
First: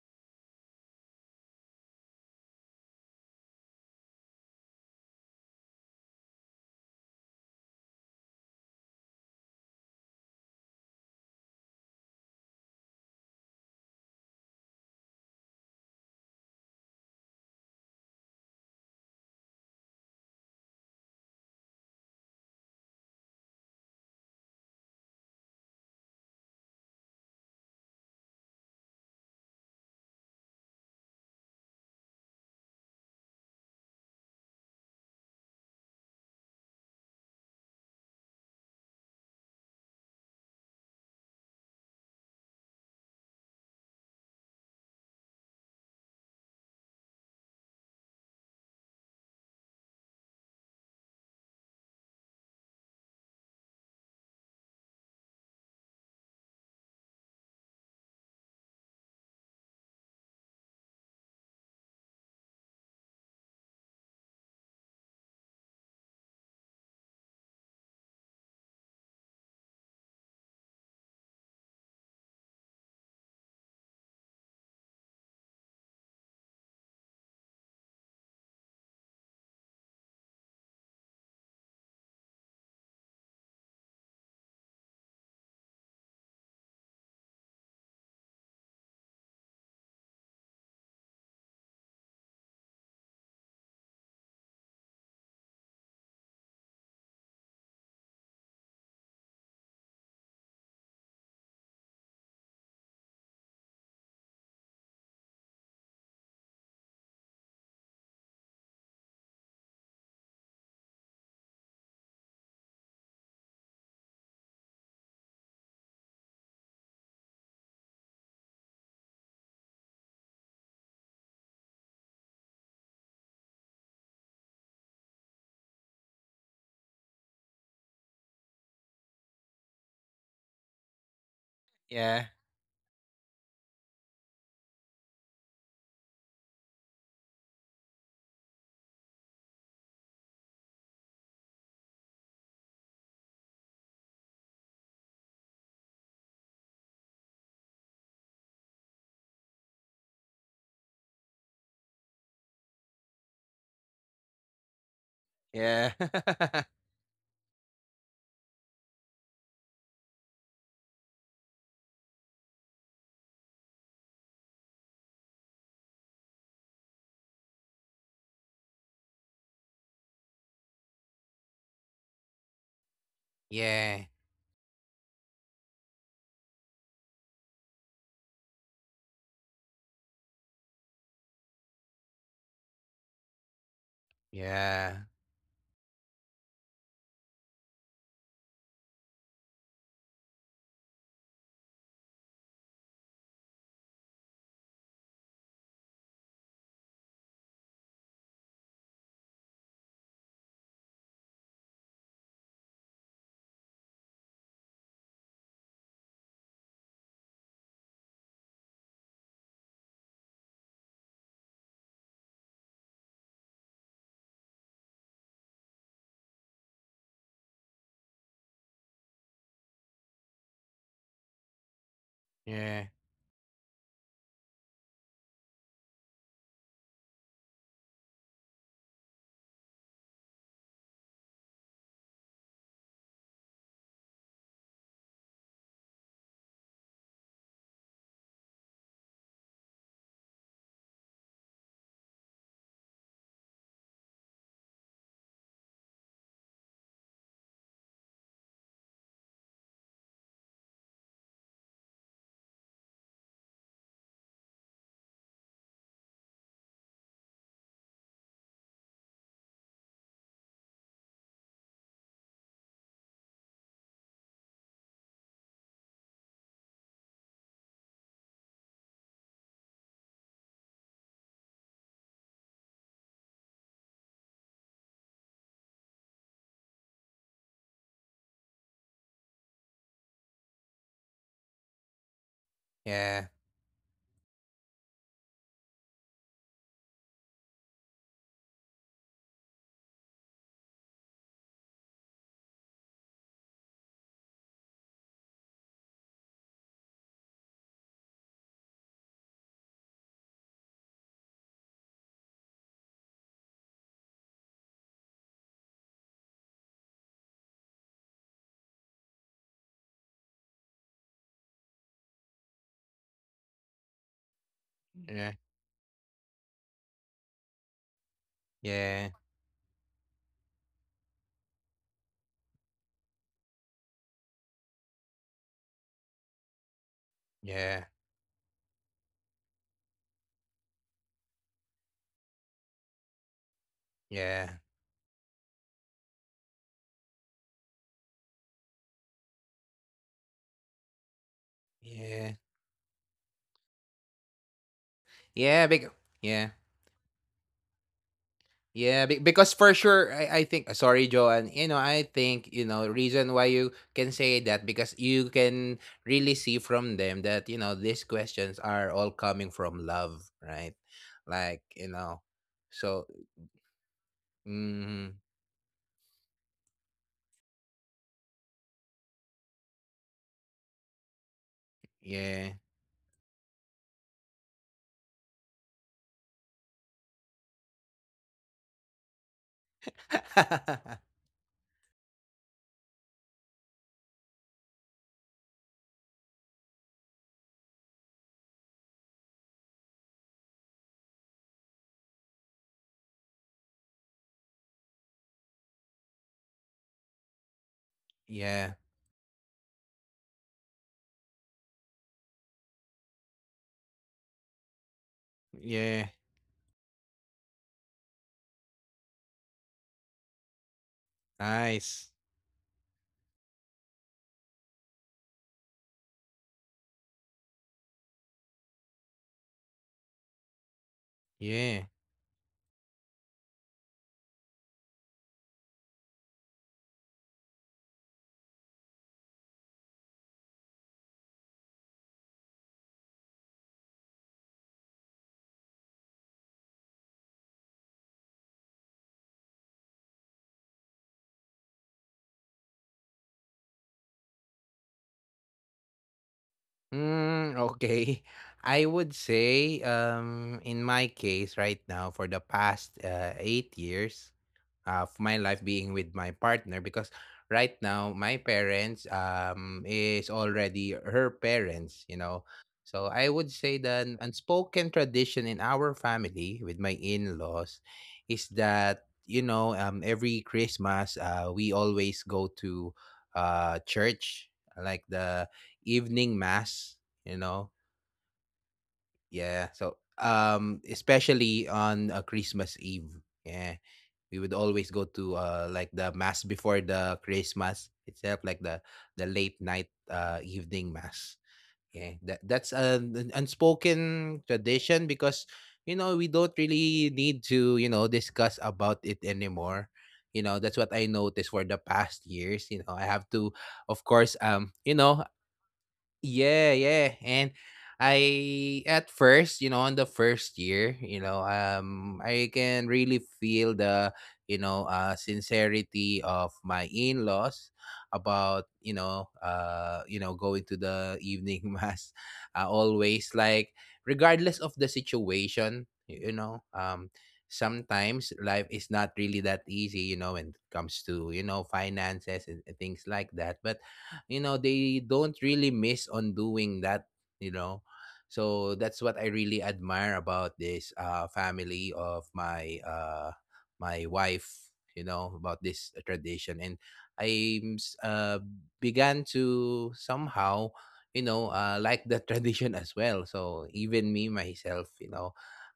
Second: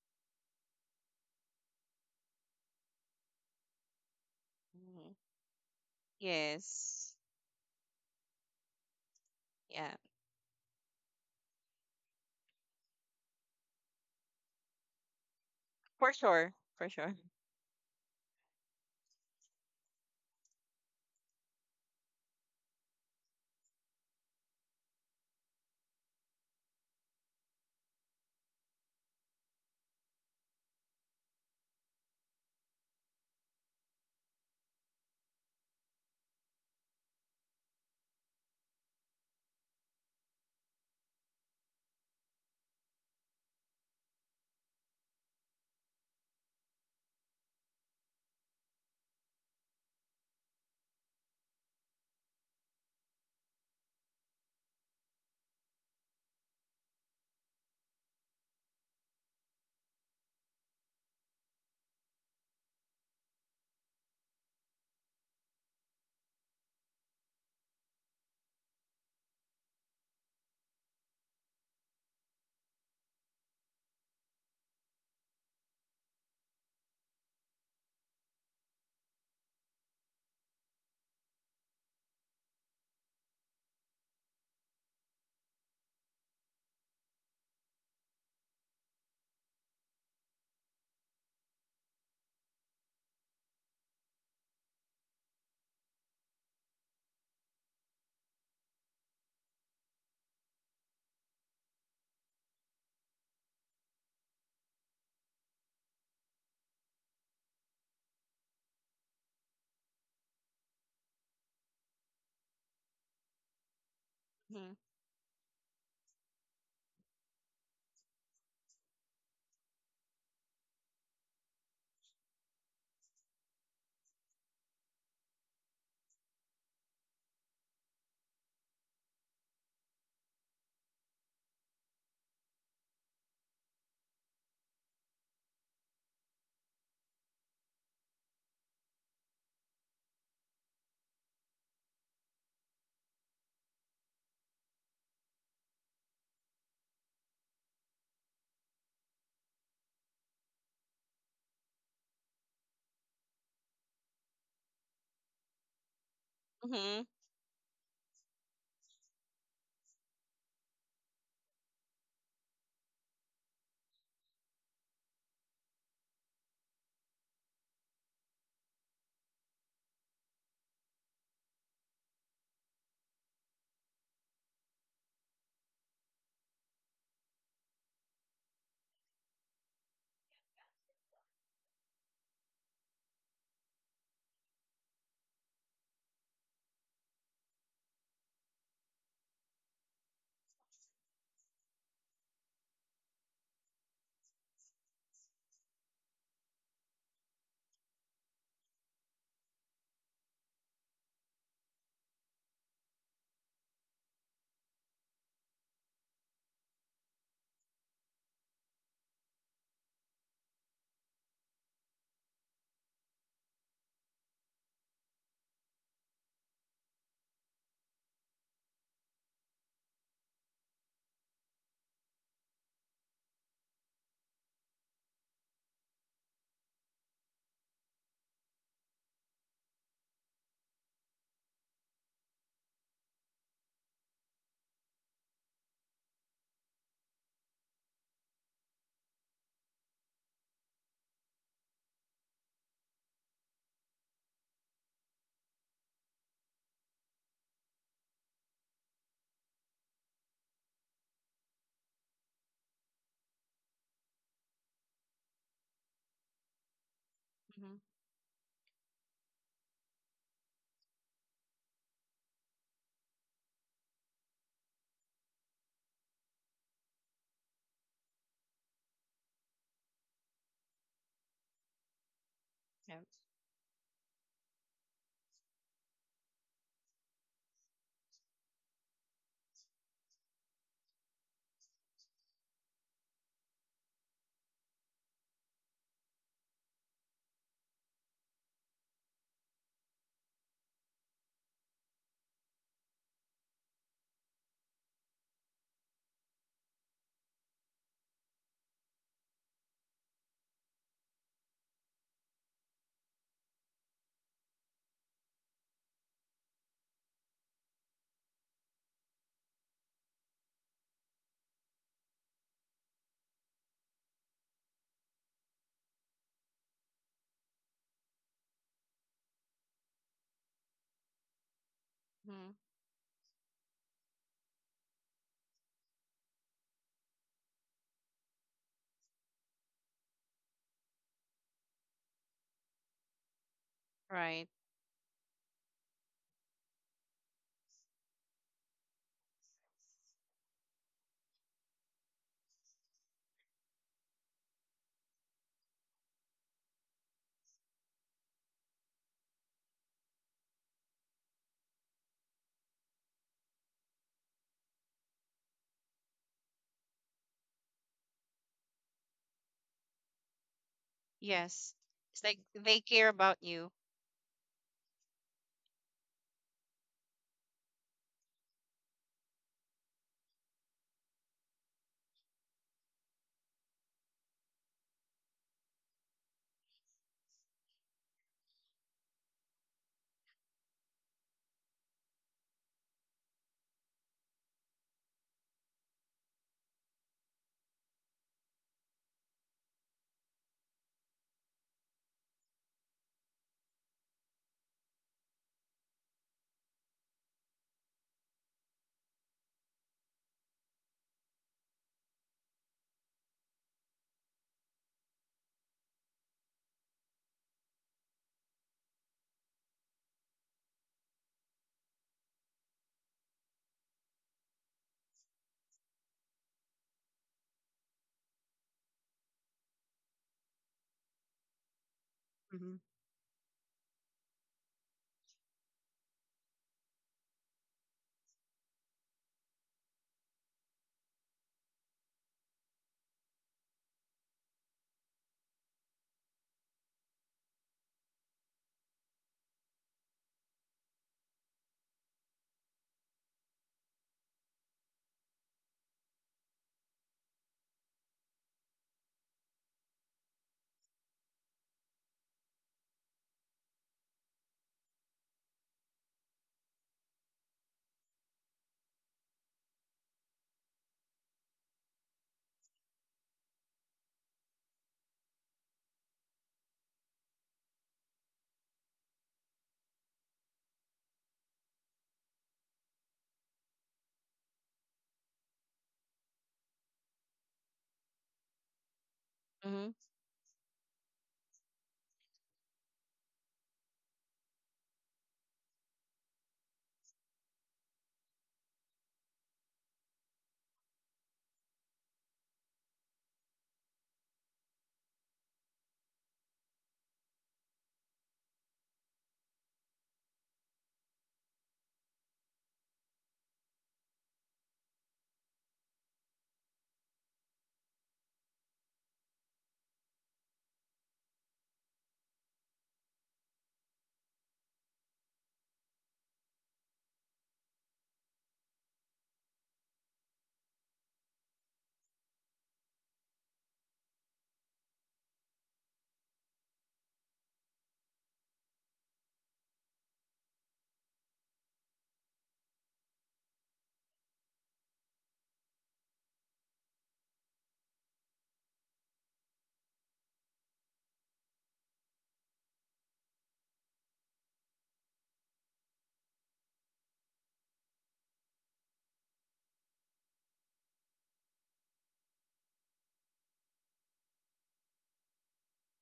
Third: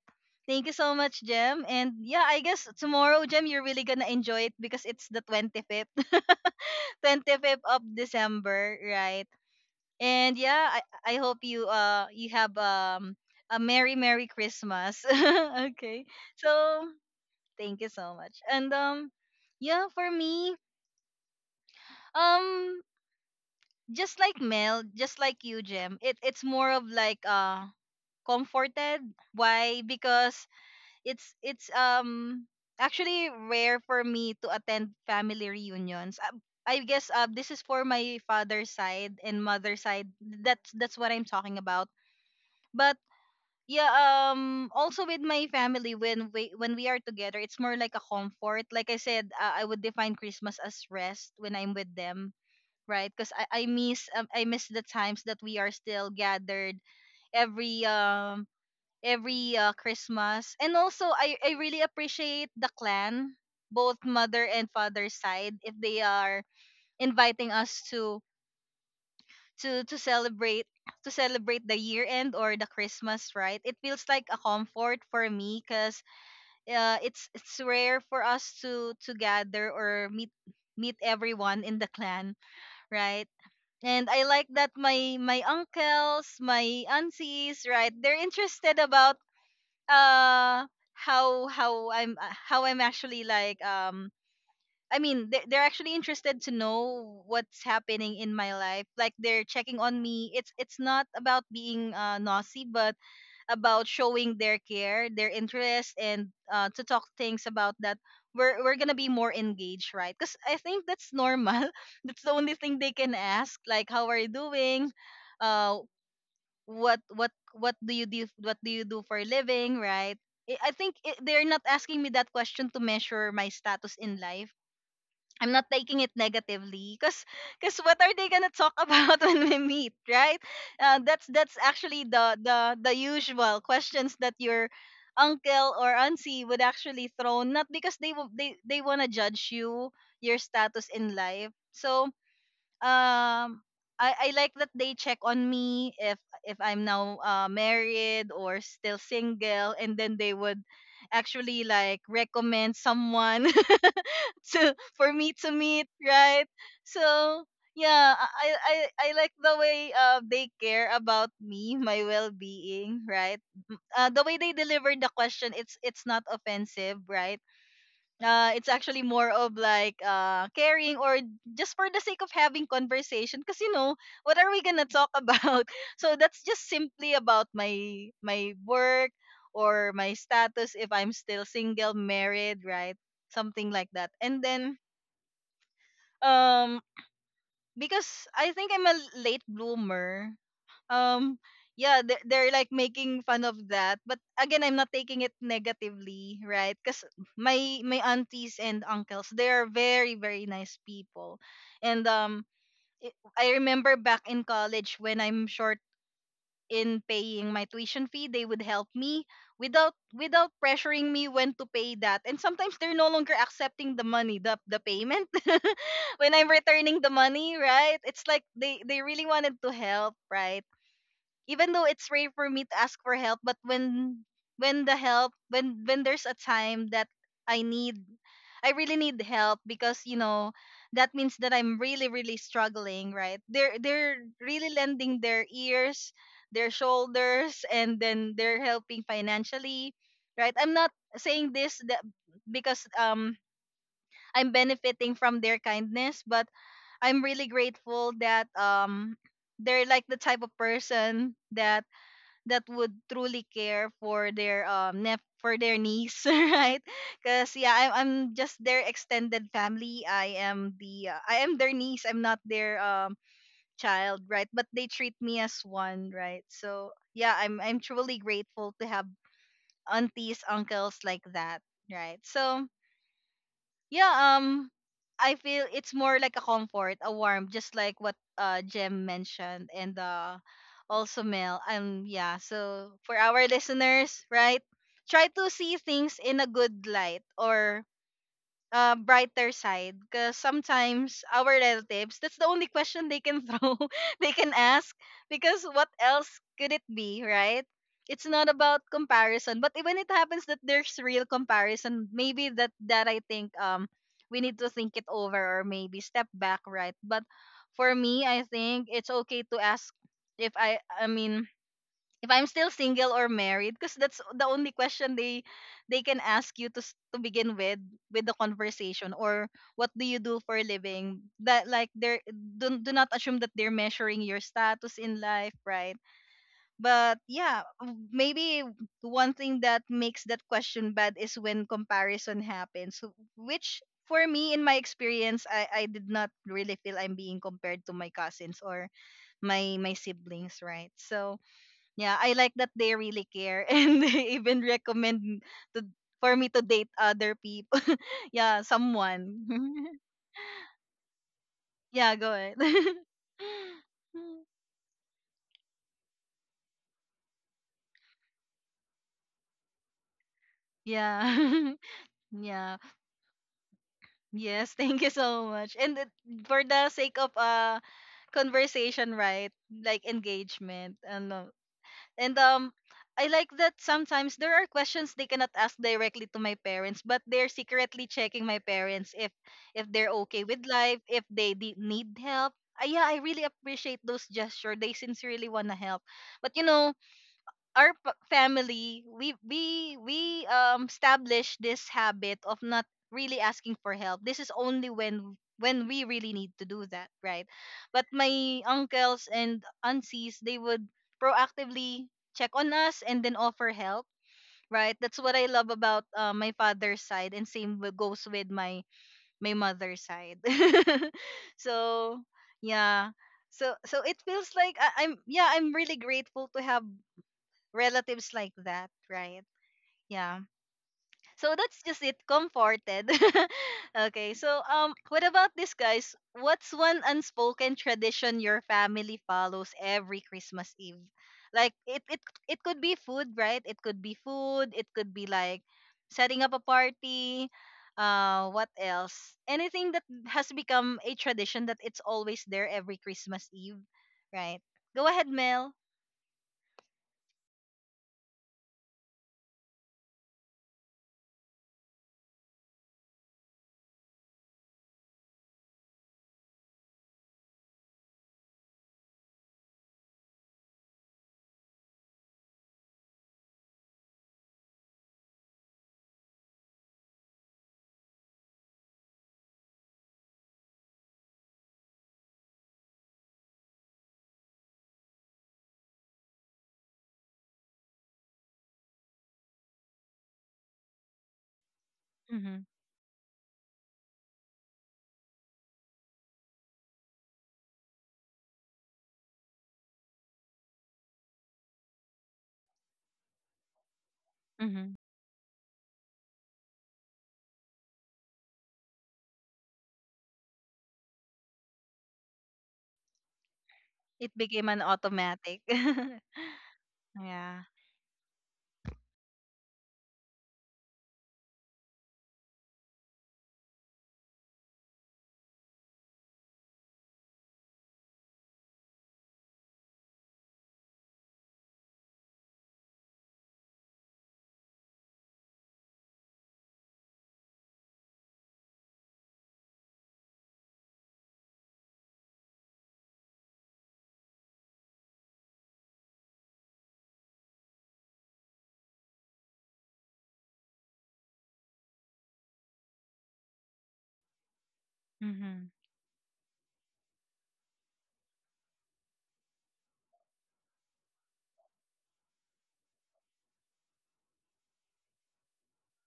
[SPEAKER 1] Thank you so much, Jem. And yeah, I guess tomorrow, Jem, you're really gonna enjoy it because it's
[SPEAKER 3] Hmm.
[SPEAKER 1] the 25th.
[SPEAKER 3] Yes.
[SPEAKER 1] 25th of December, right?
[SPEAKER 3] Yeah.
[SPEAKER 1] And yeah, I hope you you have a merry merry Christmas. Okay.
[SPEAKER 3] For
[SPEAKER 1] So,
[SPEAKER 3] sure. For sure.
[SPEAKER 1] thank you so much. And yeah, for me, um just like Mel, just like you, Jem, it it's more of like comforted. Why? Because it's actually rare for me to attend family reunions. I guess this is for my father's side and mother's side. That's what I'm talking about. But yeah, also with my family, when we are together, it's more like a comfort. Like I said, I would define Christmas as rest when I'm with them, right? Because I miss the times that we are still gathered every um every Christmas. And also, I really appreciate the clan, both mother and father side, if they are inviting us to celebrate to celebrate the year end or the Christmas, right? It feels like a comfort for me because it's rare for us to gather or meet everyone in the clan, right? And I like that my uncles, my aunties, right? They're interested about uh how I'm how I'm actually like I mean they they're actually interested to know what's happening in my life, like they're checking on me. It's not about being nosy but about showing their care, their interest, and to talk things about that we're going to be more engaged, right? Cuz I think that's normal. That's the only thing they can ask, like how are you
[SPEAKER 3] Mm-hmm.
[SPEAKER 1] doing, uh what do you do, what do you do for a living, right? I think it, they're not asking me that question to measure my status in life. I'm not taking it negatively because what are they gonna talk about when we meet, right? That's actually
[SPEAKER 2] Yeah.
[SPEAKER 1] the the usual questions that your uncle or auntie would actually throw, not because they they want to judge you, your status in life. So um I like that they check on me if I'm now married or still single, and then they would actually like recommend someone to for me to meet,
[SPEAKER 2] Yeah.
[SPEAKER 1] right?
[SPEAKER 3] Mm-hmm.
[SPEAKER 1] So yeah, I, I like the way they care about me my well-being, right? The way they delivered the question, it's not offensive, right? It's actually more of like caring or just for the sake of having conversation, because you know
[SPEAKER 2] Yeah.
[SPEAKER 1] what are we gonna talk about. So that's just simply about my work or my status if I'm still single married, right? Something like that. And then
[SPEAKER 2] Yeah.
[SPEAKER 1] um because I think I'm a late bloomer. um yeah, they're like making fun of that, but again I'm not taking it negatively, right? Because my aunties and uncles, they are very very nice people. And i I remember back in college when I'm short in paying my tuition fee, they would help me without pressuring me when to pay that. And sometimes they're no longer accepting the money, the payment when I'm returning the money, right? It's like they really wanted to help, right? Even though it's rare for me to
[SPEAKER 2] Yeah.
[SPEAKER 1] ask for help, but when the help when there's a time that I need I really need help, because you know that means that I'm really really struggling, right? They're really lending their ears, their shoulders, and then they're helping financially, right? I'm not saying this that because I'm benefiting from their kindness, but I'm really grateful that they're like the type of person that would truly care for their for their niece, right? Because yeah,
[SPEAKER 3] Mm-hmm.
[SPEAKER 1] I'm just their extended family. I am the I am their niece. I'm not their child, right? But they treat me as one, right? So yeah, I'm truly grateful to have aunties, uncles like that, right? So
[SPEAKER 3] Yeah.
[SPEAKER 1] yeah, I feel it's more like a comfort, a warm, just like what Jem mentioned and also Mel. Yeah. So for
[SPEAKER 2] Yeah.
[SPEAKER 1] our listeners, right, try to see things in a good light or brighter side, because sometimes our relatives, that's the only question they can throw they can ask, because what else could it be, right? It's not about comparison, but when it happens that there's real comparison, maybe that I think we need to think it over or maybe step back, right? But for me I think it's okay to ask if I mean if I'm still single or married, because that's the only question
[SPEAKER 2] Yeah.
[SPEAKER 1] they can ask you to to begin with the
[SPEAKER 2] Yeah.
[SPEAKER 1] conversation. Or what do you do for a living, that like they're
[SPEAKER 3] Mm-hmm.
[SPEAKER 1] do not assume that they're measuring your status in life, right? But yeah,
[SPEAKER 2] Yeah.
[SPEAKER 1] maybe one thing that makes that question bad is when comparison happens. Which for
[SPEAKER 2] Yeah.
[SPEAKER 3] Right.
[SPEAKER 1] me, in my experience, I did not really feel I'm being compared to my cousins or my siblings, right? So yeah,
[SPEAKER 2] Yeah.
[SPEAKER 1] I like that they really care and they even recommend
[SPEAKER 2] Yeah. Big.
[SPEAKER 1] to for
[SPEAKER 2] Yeah.
[SPEAKER 1] me to date other people. Yeah,
[SPEAKER 2] Yeah,
[SPEAKER 1] someone.
[SPEAKER 2] because for sure, I think, sorry, Joanne, you know, I
[SPEAKER 1] Yeah, go
[SPEAKER 2] think,
[SPEAKER 1] ahead.
[SPEAKER 2] you know, reason why you can say that, because you can really see from them that, you know, these questions are all coming from love, right? Like,
[SPEAKER 1] Yeah.
[SPEAKER 3] Yes.
[SPEAKER 2] you know,
[SPEAKER 3] It's like
[SPEAKER 1] Yeah.
[SPEAKER 3] they
[SPEAKER 2] so,
[SPEAKER 3] care about you.
[SPEAKER 1] Yes, thank you
[SPEAKER 2] mm,
[SPEAKER 1] so much. And for the sake of conversation, right? Like engagement. Ano. And
[SPEAKER 2] yeah.
[SPEAKER 1] I like that sometimes there are questions they cannot ask directly to my parents, but they're secretly checking my parents if they're okay with life, if they need help. Yeah, I really appreciate those gestures. They sincerely wanna help. But you know, our family we established this habit of not really asking for help. This is only when we really need to do that, right? But my
[SPEAKER 2] Yeah,
[SPEAKER 1] uncles and aunties they would proactively check on us and then offer help, right? That's what I love
[SPEAKER 2] yeah,
[SPEAKER 1] about my father's side, and same goes with my mother's side.
[SPEAKER 2] nice.
[SPEAKER 1] So yeah, so so it feels like I'm really grateful to have relatives like that, right? Yeah. So
[SPEAKER 2] Yeah.
[SPEAKER 1] that's just it.
[SPEAKER 3] Mm-hmm.
[SPEAKER 1] Comforted. Okay. So what about this, guys? What's one unspoken tradition your family follows every Christmas Eve? Like it could be food, right? It could be food. It could be like setting up a party. What else? Anything that has become a tradition that it's always there every Christmas Eve, right? Go ahead, Mel.
[SPEAKER 2] Mm, okay. I would say, in my case right now, for the past 8 years of my life being with my partner, because right now my parents is already her parents, you know. So I would say that an unspoken tradition in our family with my in-laws is that, you know, every Christmas we always go to church, like the evening mass, you know. Yeah.
[SPEAKER 3] Mm-hmm.
[SPEAKER 2] So, especially on
[SPEAKER 1] Mm-hmm.
[SPEAKER 2] Christmas Eve. Yeah. We would always go to like the mass before the Christmas itself, like the late night evening mass. Yeah. That's an unspoken
[SPEAKER 1] Mm-hmm.
[SPEAKER 2] tradition because, you know, we don't really need to, you know, discuss about it anymore. You know, that's what I noticed for the past years. You know I have to, of
[SPEAKER 1] It
[SPEAKER 2] course,
[SPEAKER 1] became an
[SPEAKER 2] you know,
[SPEAKER 1] automatic.
[SPEAKER 2] yeah, yeah. And
[SPEAKER 1] Yeah.
[SPEAKER 2] I at first, you know, on the first year, you know, I can really feel the, you know, sincerity of my in-laws about, you know, going to the evening mass, always, like regardless of the situation, you know, sometimes life is not really that easy, you know, when it comes to, you know, finances and things like that. But you know, they don't really miss on doing that, you know. So that's what I really admire about this family of my wife, you know,
[SPEAKER 1] hmm
[SPEAKER 2] about this tradition. And I uh, began to somehow, you know, like the tradition as well. So even me myself, you know,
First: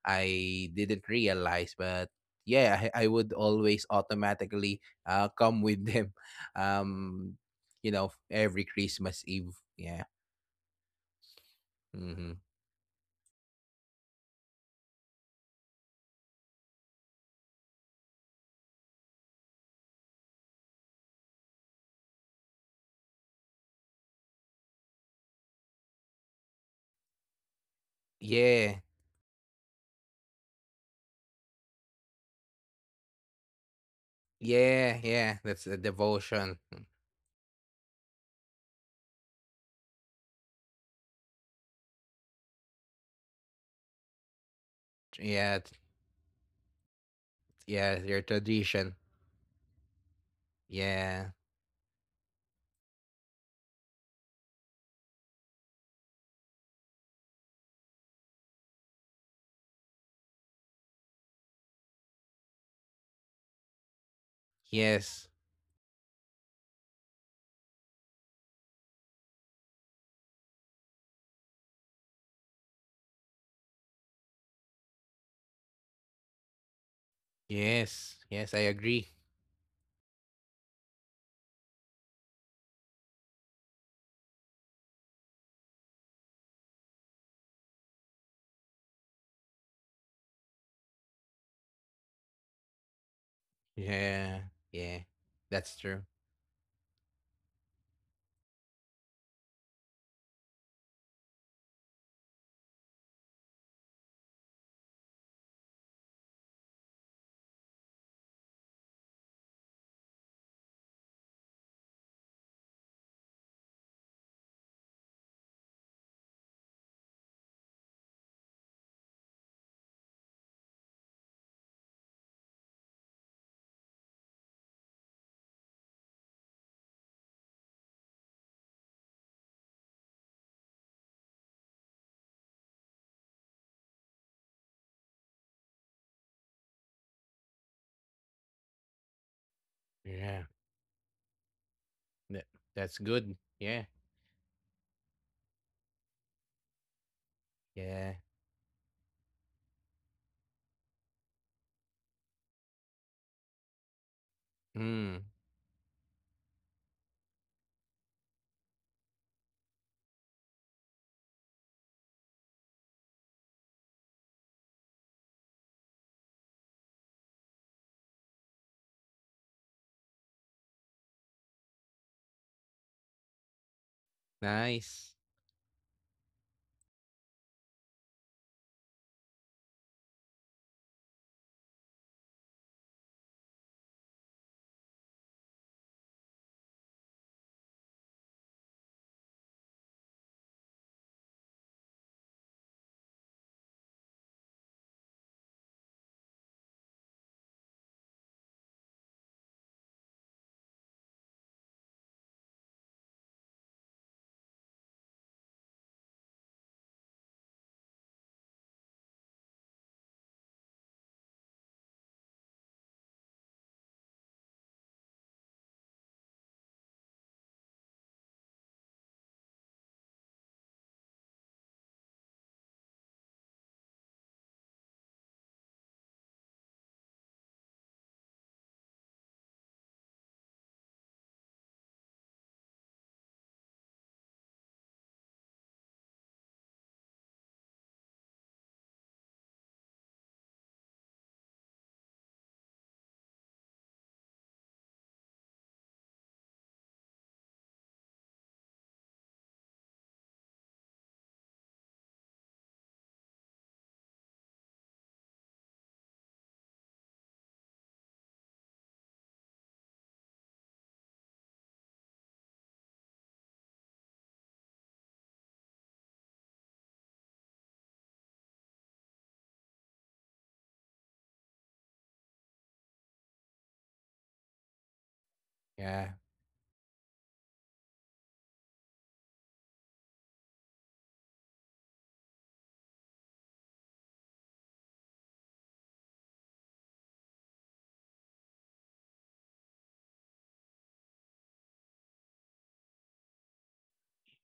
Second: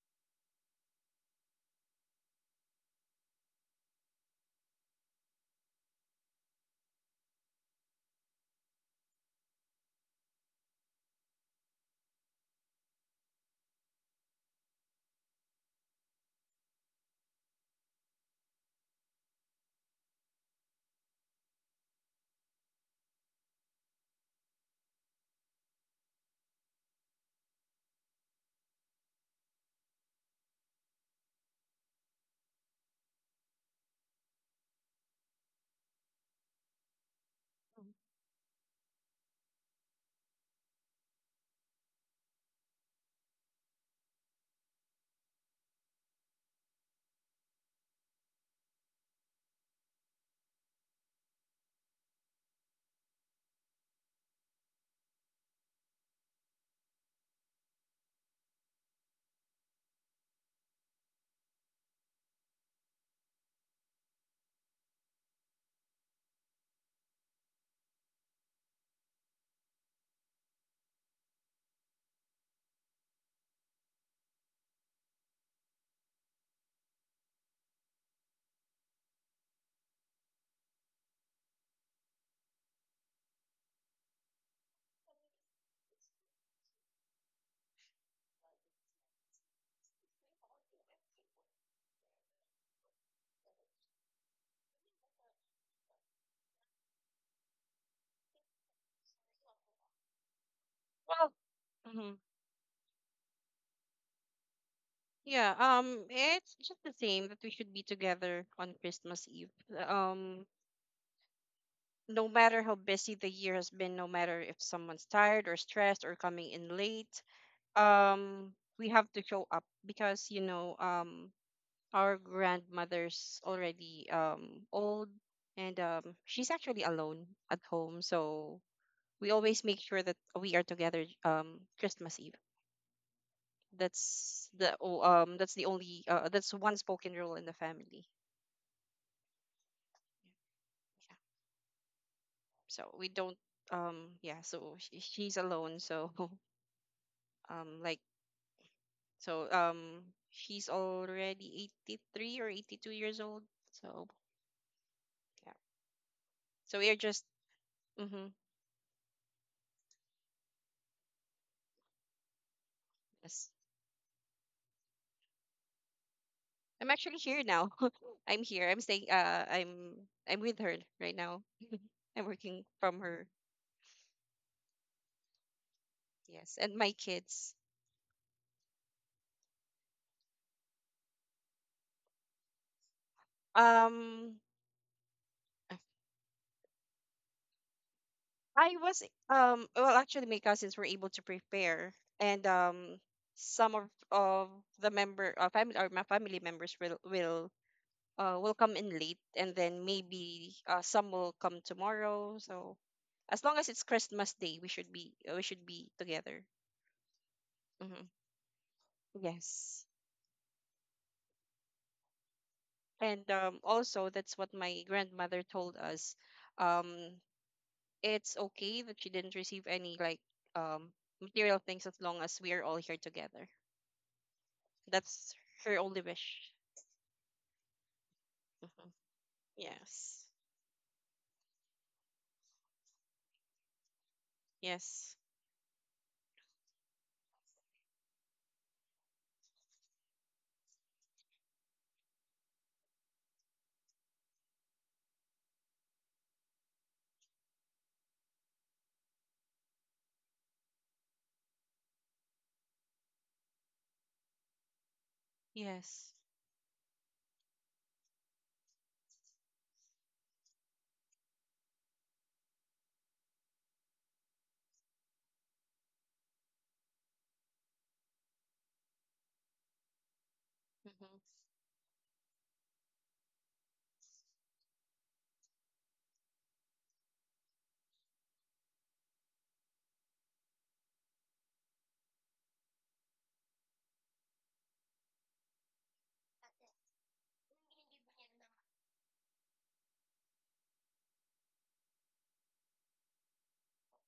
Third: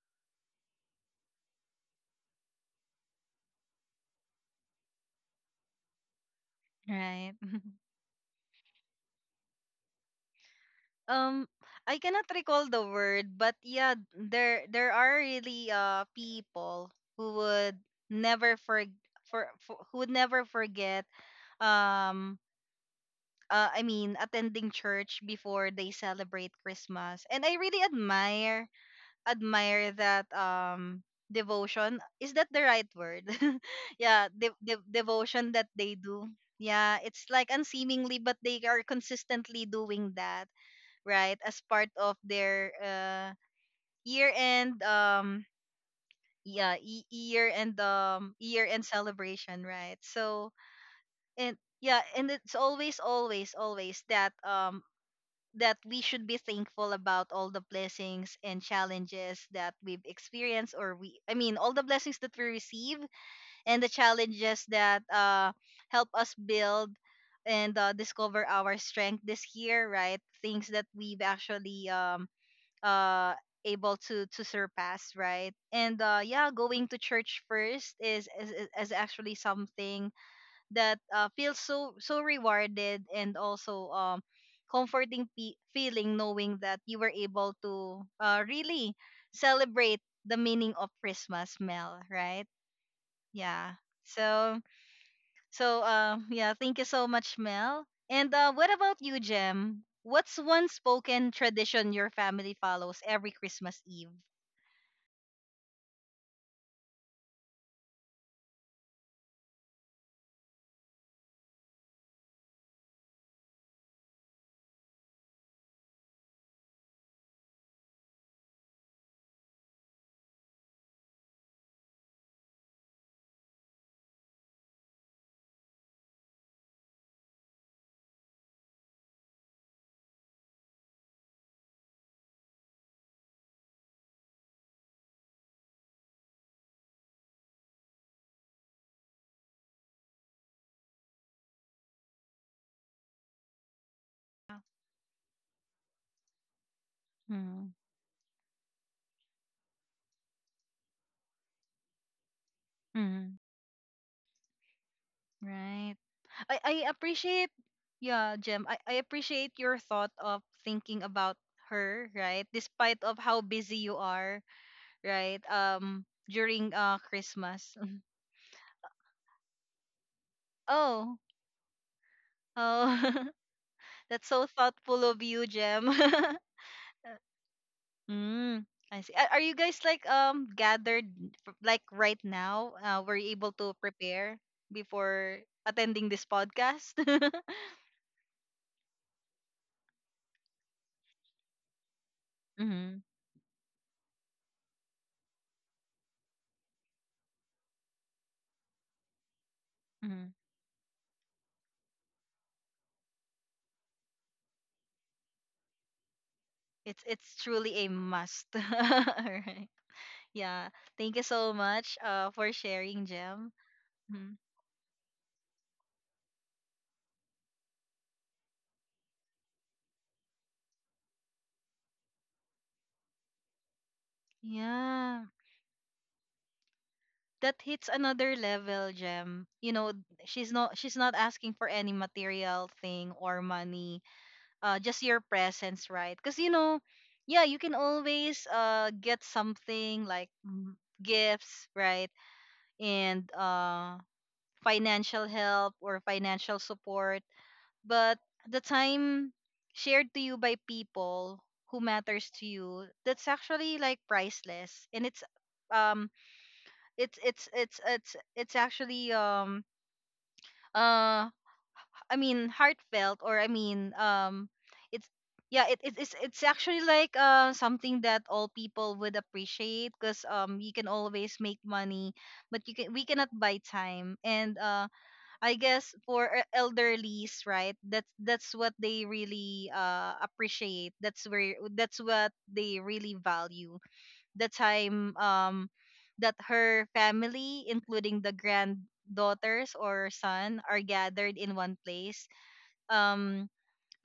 [SPEAKER 2] I didn't realize, but yeah, I would always automatically come with them, um
[SPEAKER 1] Right.
[SPEAKER 2] you know, every Christmas Eve. Yeah.
[SPEAKER 1] Um, I
[SPEAKER 2] Hmm.
[SPEAKER 1] cannot recall the word, but yeah, there are really people who would never for, for who would never forget um I mean attending church before they celebrate Christmas, and I really
[SPEAKER 2] Yeah.
[SPEAKER 1] admire that devotion. Is that the right word? Yeah,
[SPEAKER 2] Yeah. Yeah. That's the
[SPEAKER 1] devotion that they
[SPEAKER 2] devotion.
[SPEAKER 1] do. Yeah, it's like unseemingly, but they are consistently doing that, right? As part of their year end
[SPEAKER 2] Yeah.
[SPEAKER 1] yeah
[SPEAKER 2] Yeah. Your tradition.
[SPEAKER 1] year end celebration, right? So
[SPEAKER 2] Yeah.
[SPEAKER 1] and yeah, and it's always, always, always that that we should be thankful about all the blessings and challenges that we've experienced or we I mean all the blessings that we receive and the challenges
[SPEAKER 2] Yes.
[SPEAKER 1] that help us build and discover our strength this year, right? Things that we've actually uh able to surpass, right? And yeah, going to church
[SPEAKER 2] Yes.
[SPEAKER 1] first
[SPEAKER 2] Yes, I agree.
[SPEAKER 1] is actually something that feels so so rewarded and also comforting pe feeling knowing that you were able to really celebrate the meaning of Christmas, Mel, right? Yeah.
[SPEAKER 2] Yeah.
[SPEAKER 1] So
[SPEAKER 2] Yeah. That's true.
[SPEAKER 1] so yeah, thank you so much, Mel. And what about you, Jem? What's one
[SPEAKER 3] Well,
[SPEAKER 1] spoken tradition
[SPEAKER 3] hmm
[SPEAKER 1] your family follows every Christmas Eve?
[SPEAKER 3] yeah, it's just the same that we should be together on Christmas Eve. Um, no matter how busy the year has been, no matter if someone's tired or stressed or coming in late, um, we have to show up because, you know, our grandmother's already, old, and she's actually alone at home. So we always make sure that we are together, Christmas Eve. That's the only, that's one spoken rule in the family.
[SPEAKER 2] Yeah.
[SPEAKER 3] Yeah.
[SPEAKER 2] That, that's
[SPEAKER 3] So
[SPEAKER 2] good.
[SPEAKER 3] we don't,
[SPEAKER 2] Yeah.
[SPEAKER 3] yeah. So she's alone. So
[SPEAKER 1] Mm-hmm.
[SPEAKER 2] Yeah.
[SPEAKER 3] um like so, she's already 83 or 82 years old. So
[SPEAKER 2] Mm.
[SPEAKER 3] yeah.
[SPEAKER 1] Right. I
[SPEAKER 3] So we are just.
[SPEAKER 1] appreciate
[SPEAKER 3] Mhm.
[SPEAKER 1] yeah, Jem. I appreciate your thought of thinking about her, right? Despite of how
[SPEAKER 3] Yes.
[SPEAKER 1] busy you are, right? During
[SPEAKER 3] I'm actually here now.
[SPEAKER 1] Christmas. Mhm.
[SPEAKER 3] I'm here. I'm staying, I'm with her right
[SPEAKER 1] Oh.
[SPEAKER 3] now. I'm working
[SPEAKER 1] Oh.
[SPEAKER 3] from her.
[SPEAKER 1] That's so
[SPEAKER 2] Nice.
[SPEAKER 1] thoughtful of you, Jem.
[SPEAKER 3] Yes, and my kids.
[SPEAKER 1] Mm. I see. Are you guys like gathered like right now? Were you able to
[SPEAKER 3] Um
[SPEAKER 1] prepare before attending this podcast?
[SPEAKER 3] I was, well actually my cousins were able to prepare, and
[SPEAKER 1] Mm-hmm.
[SPEAKER 3] um some of the member, family, or my family members will come in late, and then maybe, some will come tomorrow. So as long as it's Christmas Day, we should be together.
[SPEAKER 1] It's truly a
[SPEAKER 3] Hmm.
[SPEAKER 1] must. Alright.
[SPEAKER 3] Yes,
[SPEAKER 1] Yeah. Thank you so much for sharing,
[SPEAKER 3] and
[SPEAKER 1] Jem.
[SPEAKER 3] um, also that's
[SPEAKER 1] Mhm.
[SPEAKER 3] what my grandmother told us. Um, it's okay that she didn't receive any, like, um, material things, as long as we are all here together.
[SPEAKER 1] Yeah.
[SPEAKER 3] That's her only wish.
[SPEAKER 1] That hits another
[SPEAKER 3] Hmm.
[SPEAKER 1] level, Jem. You know,
[SPEAKER 3] Yes,
[SPEAKER 1] she's not asking for any material thing or money. Uh, just
[SPEAKER 3] yes,
[SPEAKER 1] your presence, right? Cuz you know, yeah, you can always get something like gifts, right? And financial help or financial support but the time shared to you by people who matters to you, that's actually like priceless and um
[SPEAKER 3] yes.
[SPEAKER 1] it's actually uh I mean heartfelt or I mean it's yeah, it's actually like something that all people would appreciate because you can
[SPEAKER 3] Mm-hmm.
[SPEAKER 1] always make money but you can we cannot buy time. And I
[SPEAKER 2] Yeah.
[SPEAKER 1] guess for elderlies, right? That's what they really appreciate. That's what they really value. The time that her family, including the granddaughters or son, are gathered in one place. Um,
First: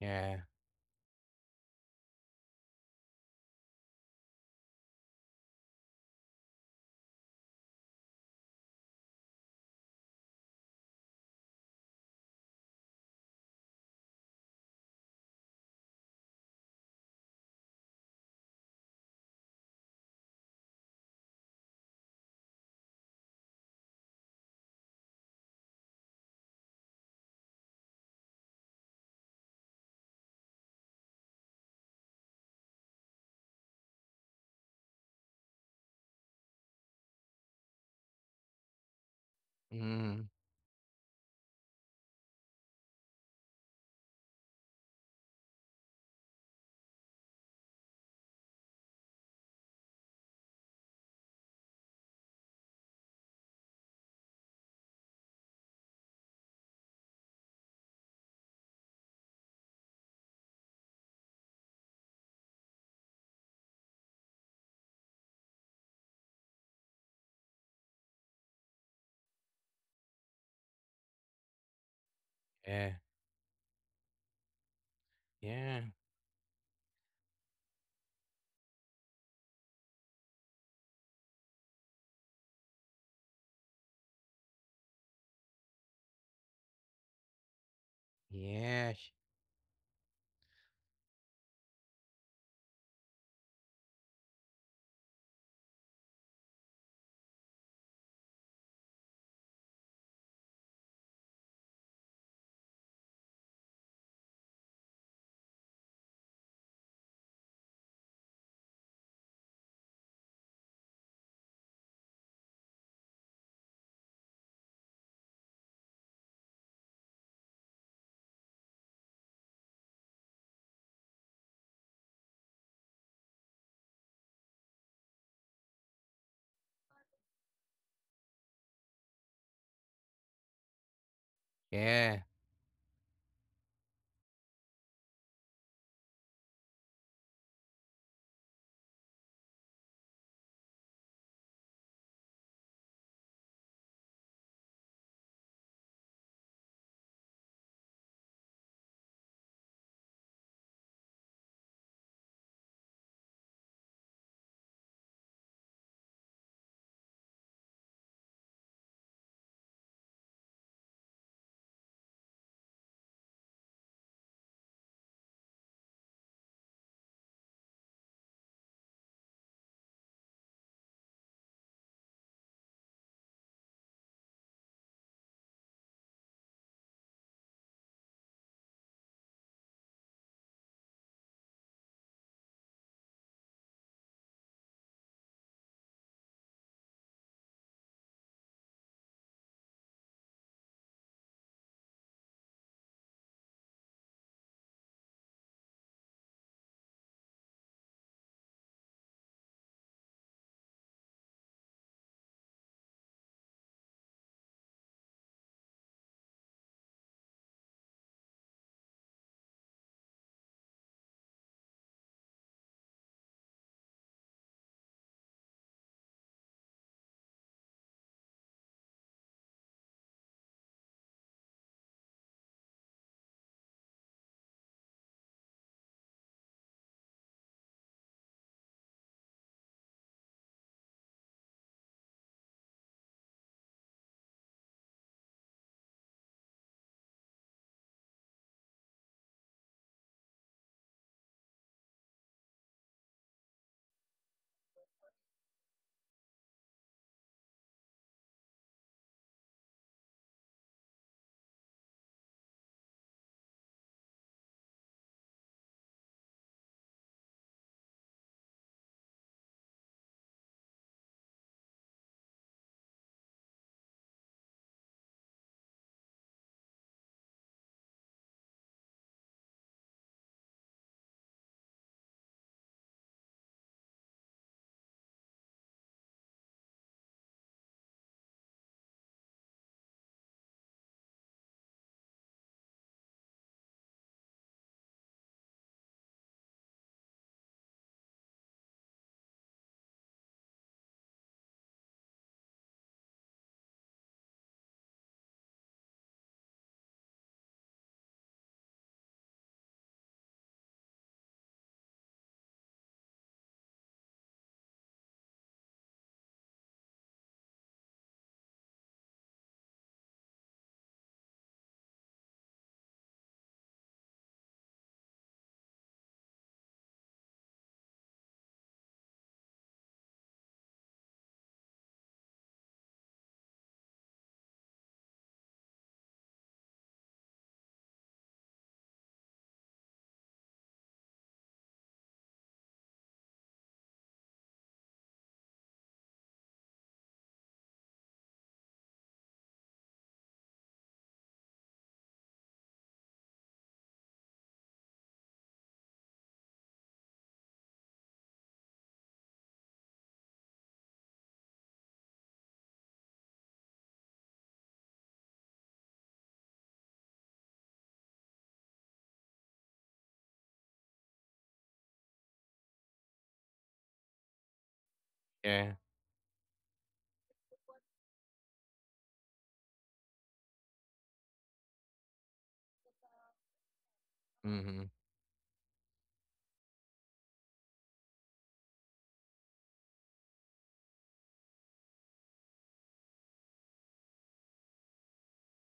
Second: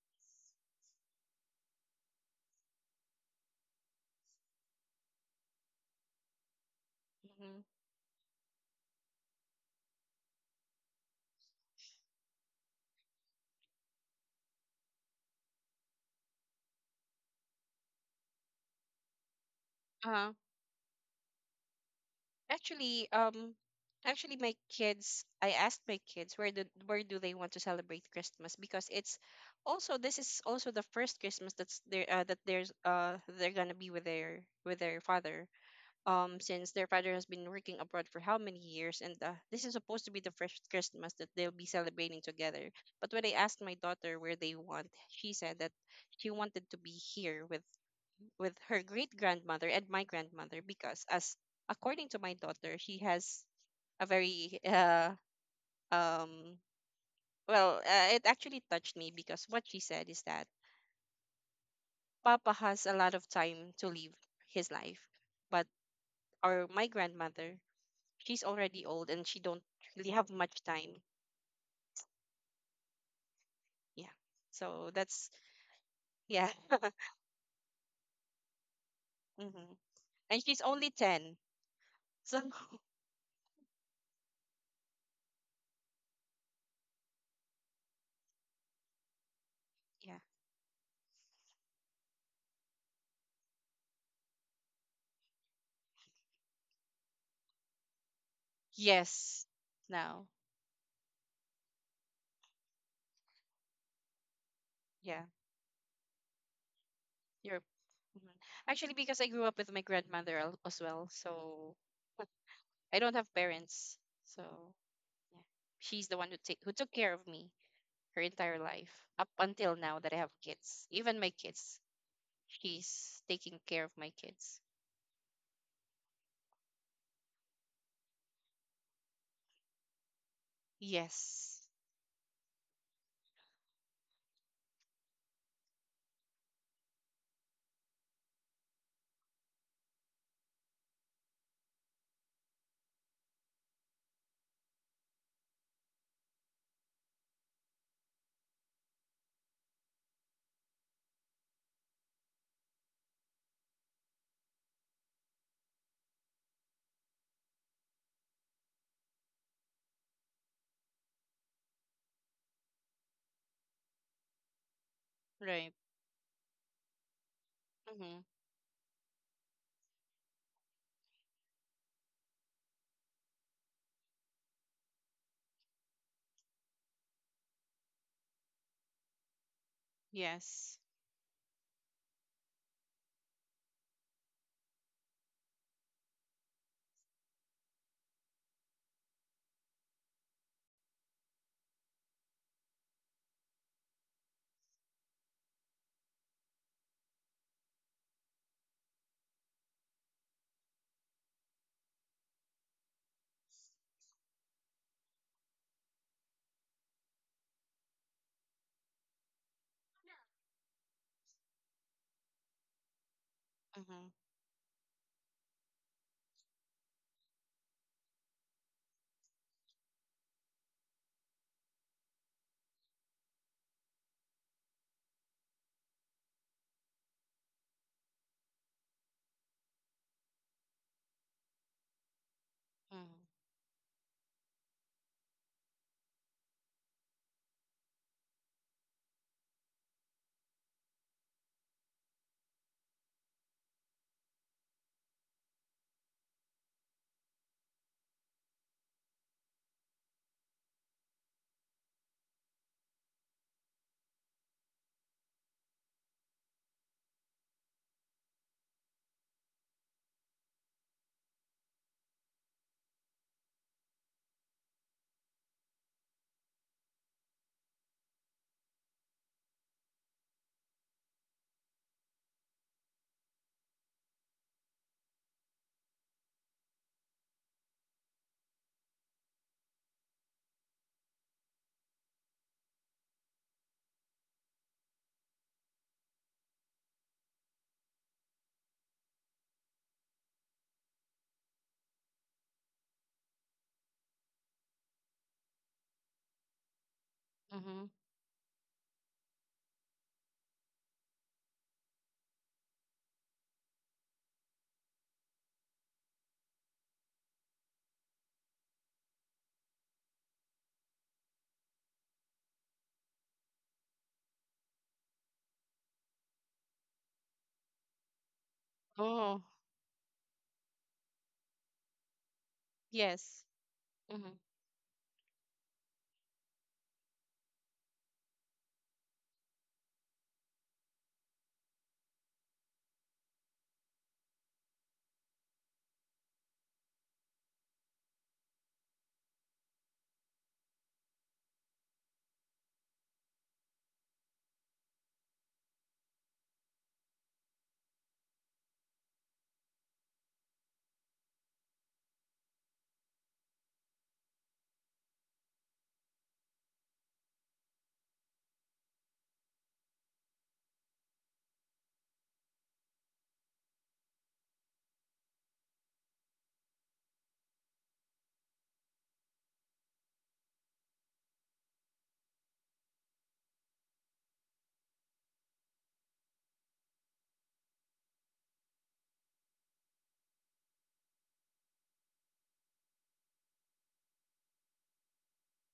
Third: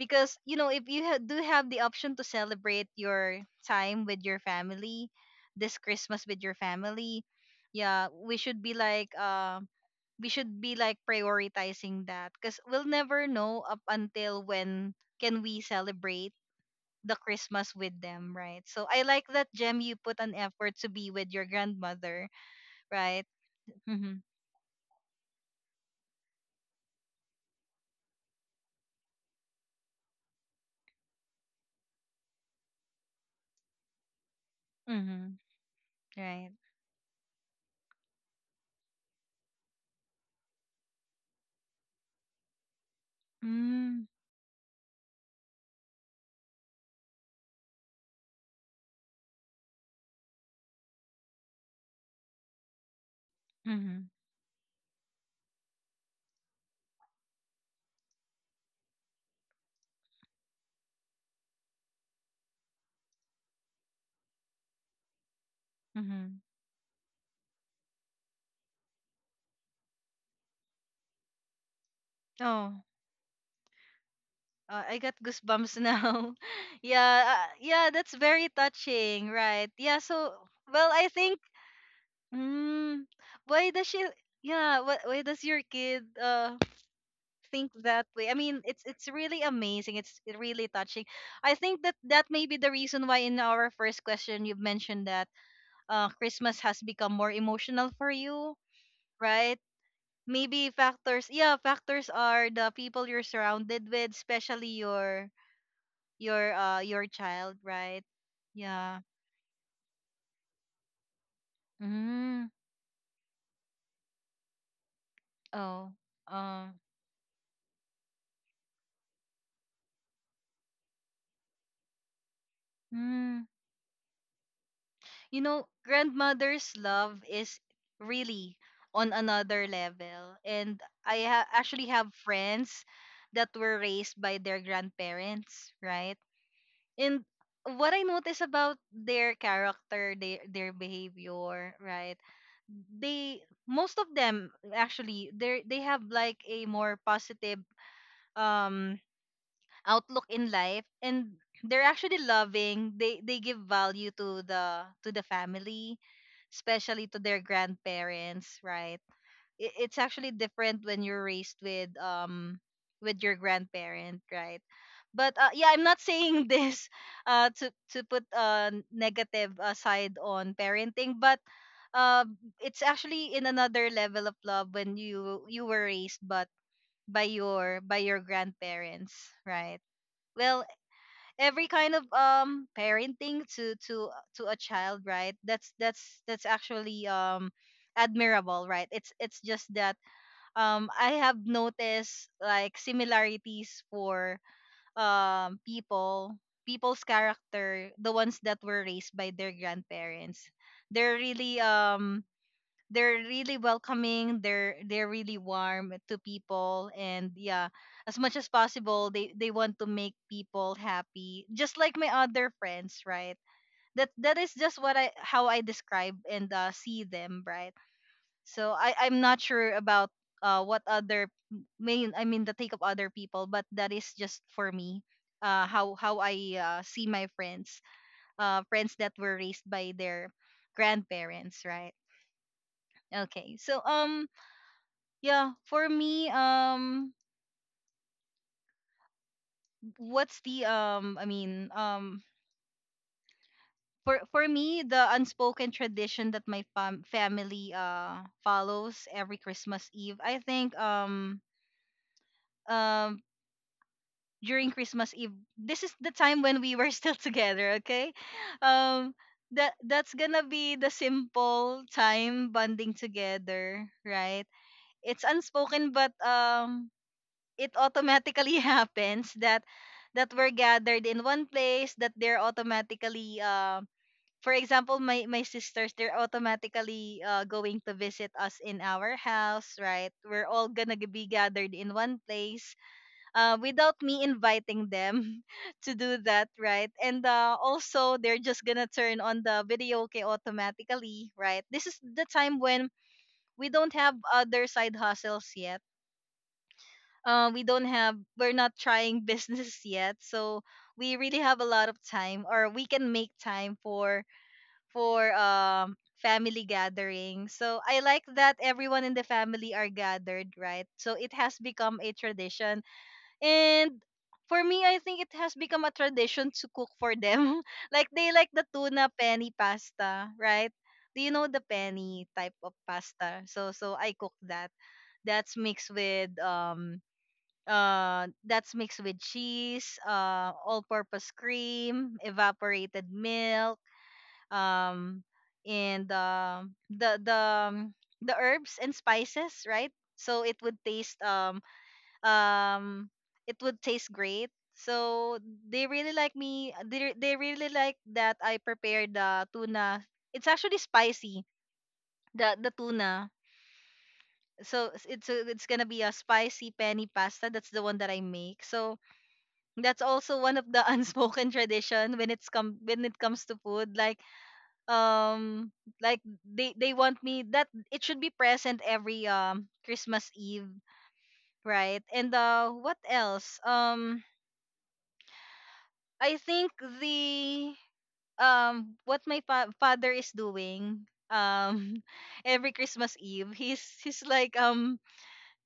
[SPEAKER 2] Yeah.
[SPEAKER 1] you know if you do have the option to celebrate your time with your family this Christmas with your family,
[SPEAKER 3] Mm-hmm.
[SPEAKER 1] yeah we should be like we should be like prioritizing that because we'll never know up until when can we celebrate the Christmas with them, right? So I like that, Gem, you put
[SPEAKER 3] Uh-huh.
[SPEAKER 1] an effort to be with your grandmother,
[SPEAKER 3] Actually,
[SPEAKER 1] right. Mm-hmm.
[SPEAKER 3] my kids. I asked my kids where do they want to celebrate Christmas because, it's also this is also the first Christmas that's there that there's they're gonna be with their
[SPEAKER 1] Mm-hmm.
[SPEAKER 3] father.
[SPEAKER 1] Right.
[SPEAKER 3] Since their father has been working abroad for how many years, and this is supposed to be
[SPEAKER 2] Mm.
[SPEAKER 3] the first Christmas that they'll be celebrating together. But when I asked my
[SPEAKER 1] Mm.
[SPEAKER 3] daughter where they want, she said that she wanted to be here with her great grandmother and my grandmother because, as according to my daughter, she has
[SPEAKER 1] Mm-hmm.
[SPEAKER 3] a very, um it actually touched me because what she said is that papa has a lot of time to live his life, but
[SPEAKER 1] Mm-hmm.
[SPEAKER 3] our my grandmother, she's already old and she don't really have much time.
[SPEAKER 1] Oh.
[SPEAKER 2] Yeah.
[SPEAKER 3] Yeah. So
[SPEAKER 1] I got
[SPEAKER 3] that's.
[SPEAKER 2] Yeah.
[SPEAKER 1] goosebumps now.
[SPEAKER 3] Yeah.
[SPEAKER 1] Yeah, yeah, that's very touching,
[SPEAKER 3] Hmm.
[SPEAKER 1] right? Yeah. So
[SPEAKER 3] And she's only
[SPEAKER 1] well, I
[SPEAKER 3] 10.
[SPEAKER 1] think,
[SPEAKER 3] So
[SPEAKER 1] mm, why does she, yeah, why does your kid think that way. I mean,
[SPEAKER 2] Yeah.
[SPEAKER 1] it's really amazing.
[SPEAKER 3] yeah.
[SPEAKER 1] It's really touching. I think that that may be the reason why in our first question you have mentioned that Christmas has become more emotional for you,
[SPEAKER 3] Yes,
[SPEAKER 1] right?
[SPEAKER 3] now.
[SPEAKER 1] Maybe factors. Yeah, factors are the people you're surrounded with, especially
[SPEAKER 3] Yeah.
[SPEAKER 1] your child,
[SPEAKER 3] You're.
[SPEAKER 1] right?
[SPEAKER 3] Mhm. Actually,
[SPEAKER 1] Yeah.
[SPEAKER 3] because I grew up with my grandmother, as well, so
[SPEAKER 1] Mm.
[SPEAKER 3] I don't have parents. So yeah,
[SPEAKER 1] Oh.
[SPEAKER 3] she's the one who take who
[SPEAKER 1] Um.
[SPEAKER 3] took care of me, her entire life up until now that I have kids. Even my kids, she's taking care of my kids.
[SPEAKER 1] You know, grandmother's love is really on another level. And I
[SPEAKER 3] Yes.
[SPEAKER 1] actually have
[SPEAKER 2] Yeah.
[SPEAKER 1] friends that were raised by their grandparents, right? And what I notice about their character, their behavior, right? They, most of them actually, they have like a more positive um outlook in life and they're actually loving, they give value to the family, especially to their grandparents, right? It's actually different when you're raised with your grandparent, right? But
[SPEAKER 3] Right.
[SPEAKER 1] yeah, I'm not saying this to
[SPEAKER 3] Mm-hmm.
[SPEAKER 1] put a negative aside on parenting but uh, it's actually in another level of love when you were raised but by your grandparents, right? Well,
[SPEAKER 3] Yes.
[SPEAKER 1] every kind of parenting to a child, right, that's that's actually admirable, right. It's just that I have noticed like similarities for um people people's character, the ones that were raised by their grandparents. They're really they're really welcoming, they're really warm to people, and yeah, as much as possible they want to make people happy, just like my other friends, right? that
[SPEAKER 3] Mm-hmm.
[SPEAKER 1] that is just what I how I describe and see them, right. So I'm not sure about what other main I mean the take of other people, but that is just for me how I see my friends, friends that were raised by their grandparents, right.
[SPEAKER 3] Mm-hmm.
[SPEAKER 1] Okay, so yeah, for me, what's the I mean, for me, the unspoken tradition that my family follows every Christmas Eve. I think um during Christmas Eve, this is the time when we were still together. Okay, um, that that's gonna be the simple time bonding together, right? It's unspoken, but it automatically happens that that we're gathered in one place, that they're automatically for example my my sisters, they're automatically going to visit us in our house, right? We're all gonna be gathered in one place without me inviting them to do that, right. And also they're just gonna turn on the video okay automatically, right. This is the time when we don't have other side hustles yet, we
[SPEAKER 3] Mm-hmm.
[SPEAKER 1] don't have we're not trying business yet. So we really have a lot of time, or we can make time for family gathering. So I like that everyone in the family are gathered, right. So it has become a tradition. And for me I think it has become a tradition to cook for them like they like the tuna
[SPEAKER 3] Oh,
[SPEAKER 1] penny pasta, right. Do you know the penny type of
[SPEAKER 3] yes.
[SPEAKER 1] pasta? So so I
[SPEAKER 3] Mm-hmm.
[SPEAKER 1] cook that, that's mixed with um that's mixed with cheese, all-purpose cream, evaporated milk, um and um, the herbs and spices, right? So um it would taste great. So they really like me, they really like that I prepared the tuna. It's actually spicy, the tuna. So it's gonna be a spicy penny pasta. That's the one that I make. So that's also one of the unspoken tradition when it comes to food, um
[SPEAKER 2] Yeah.
[SPEAKER 1] like they want me that it should be present every Christmas Eve, right. And what else? um
[SPEAKER 2] Mm-hmm.
[SPEAKER 1] i think the what my father is doing every Christmas Eve, he's he's like um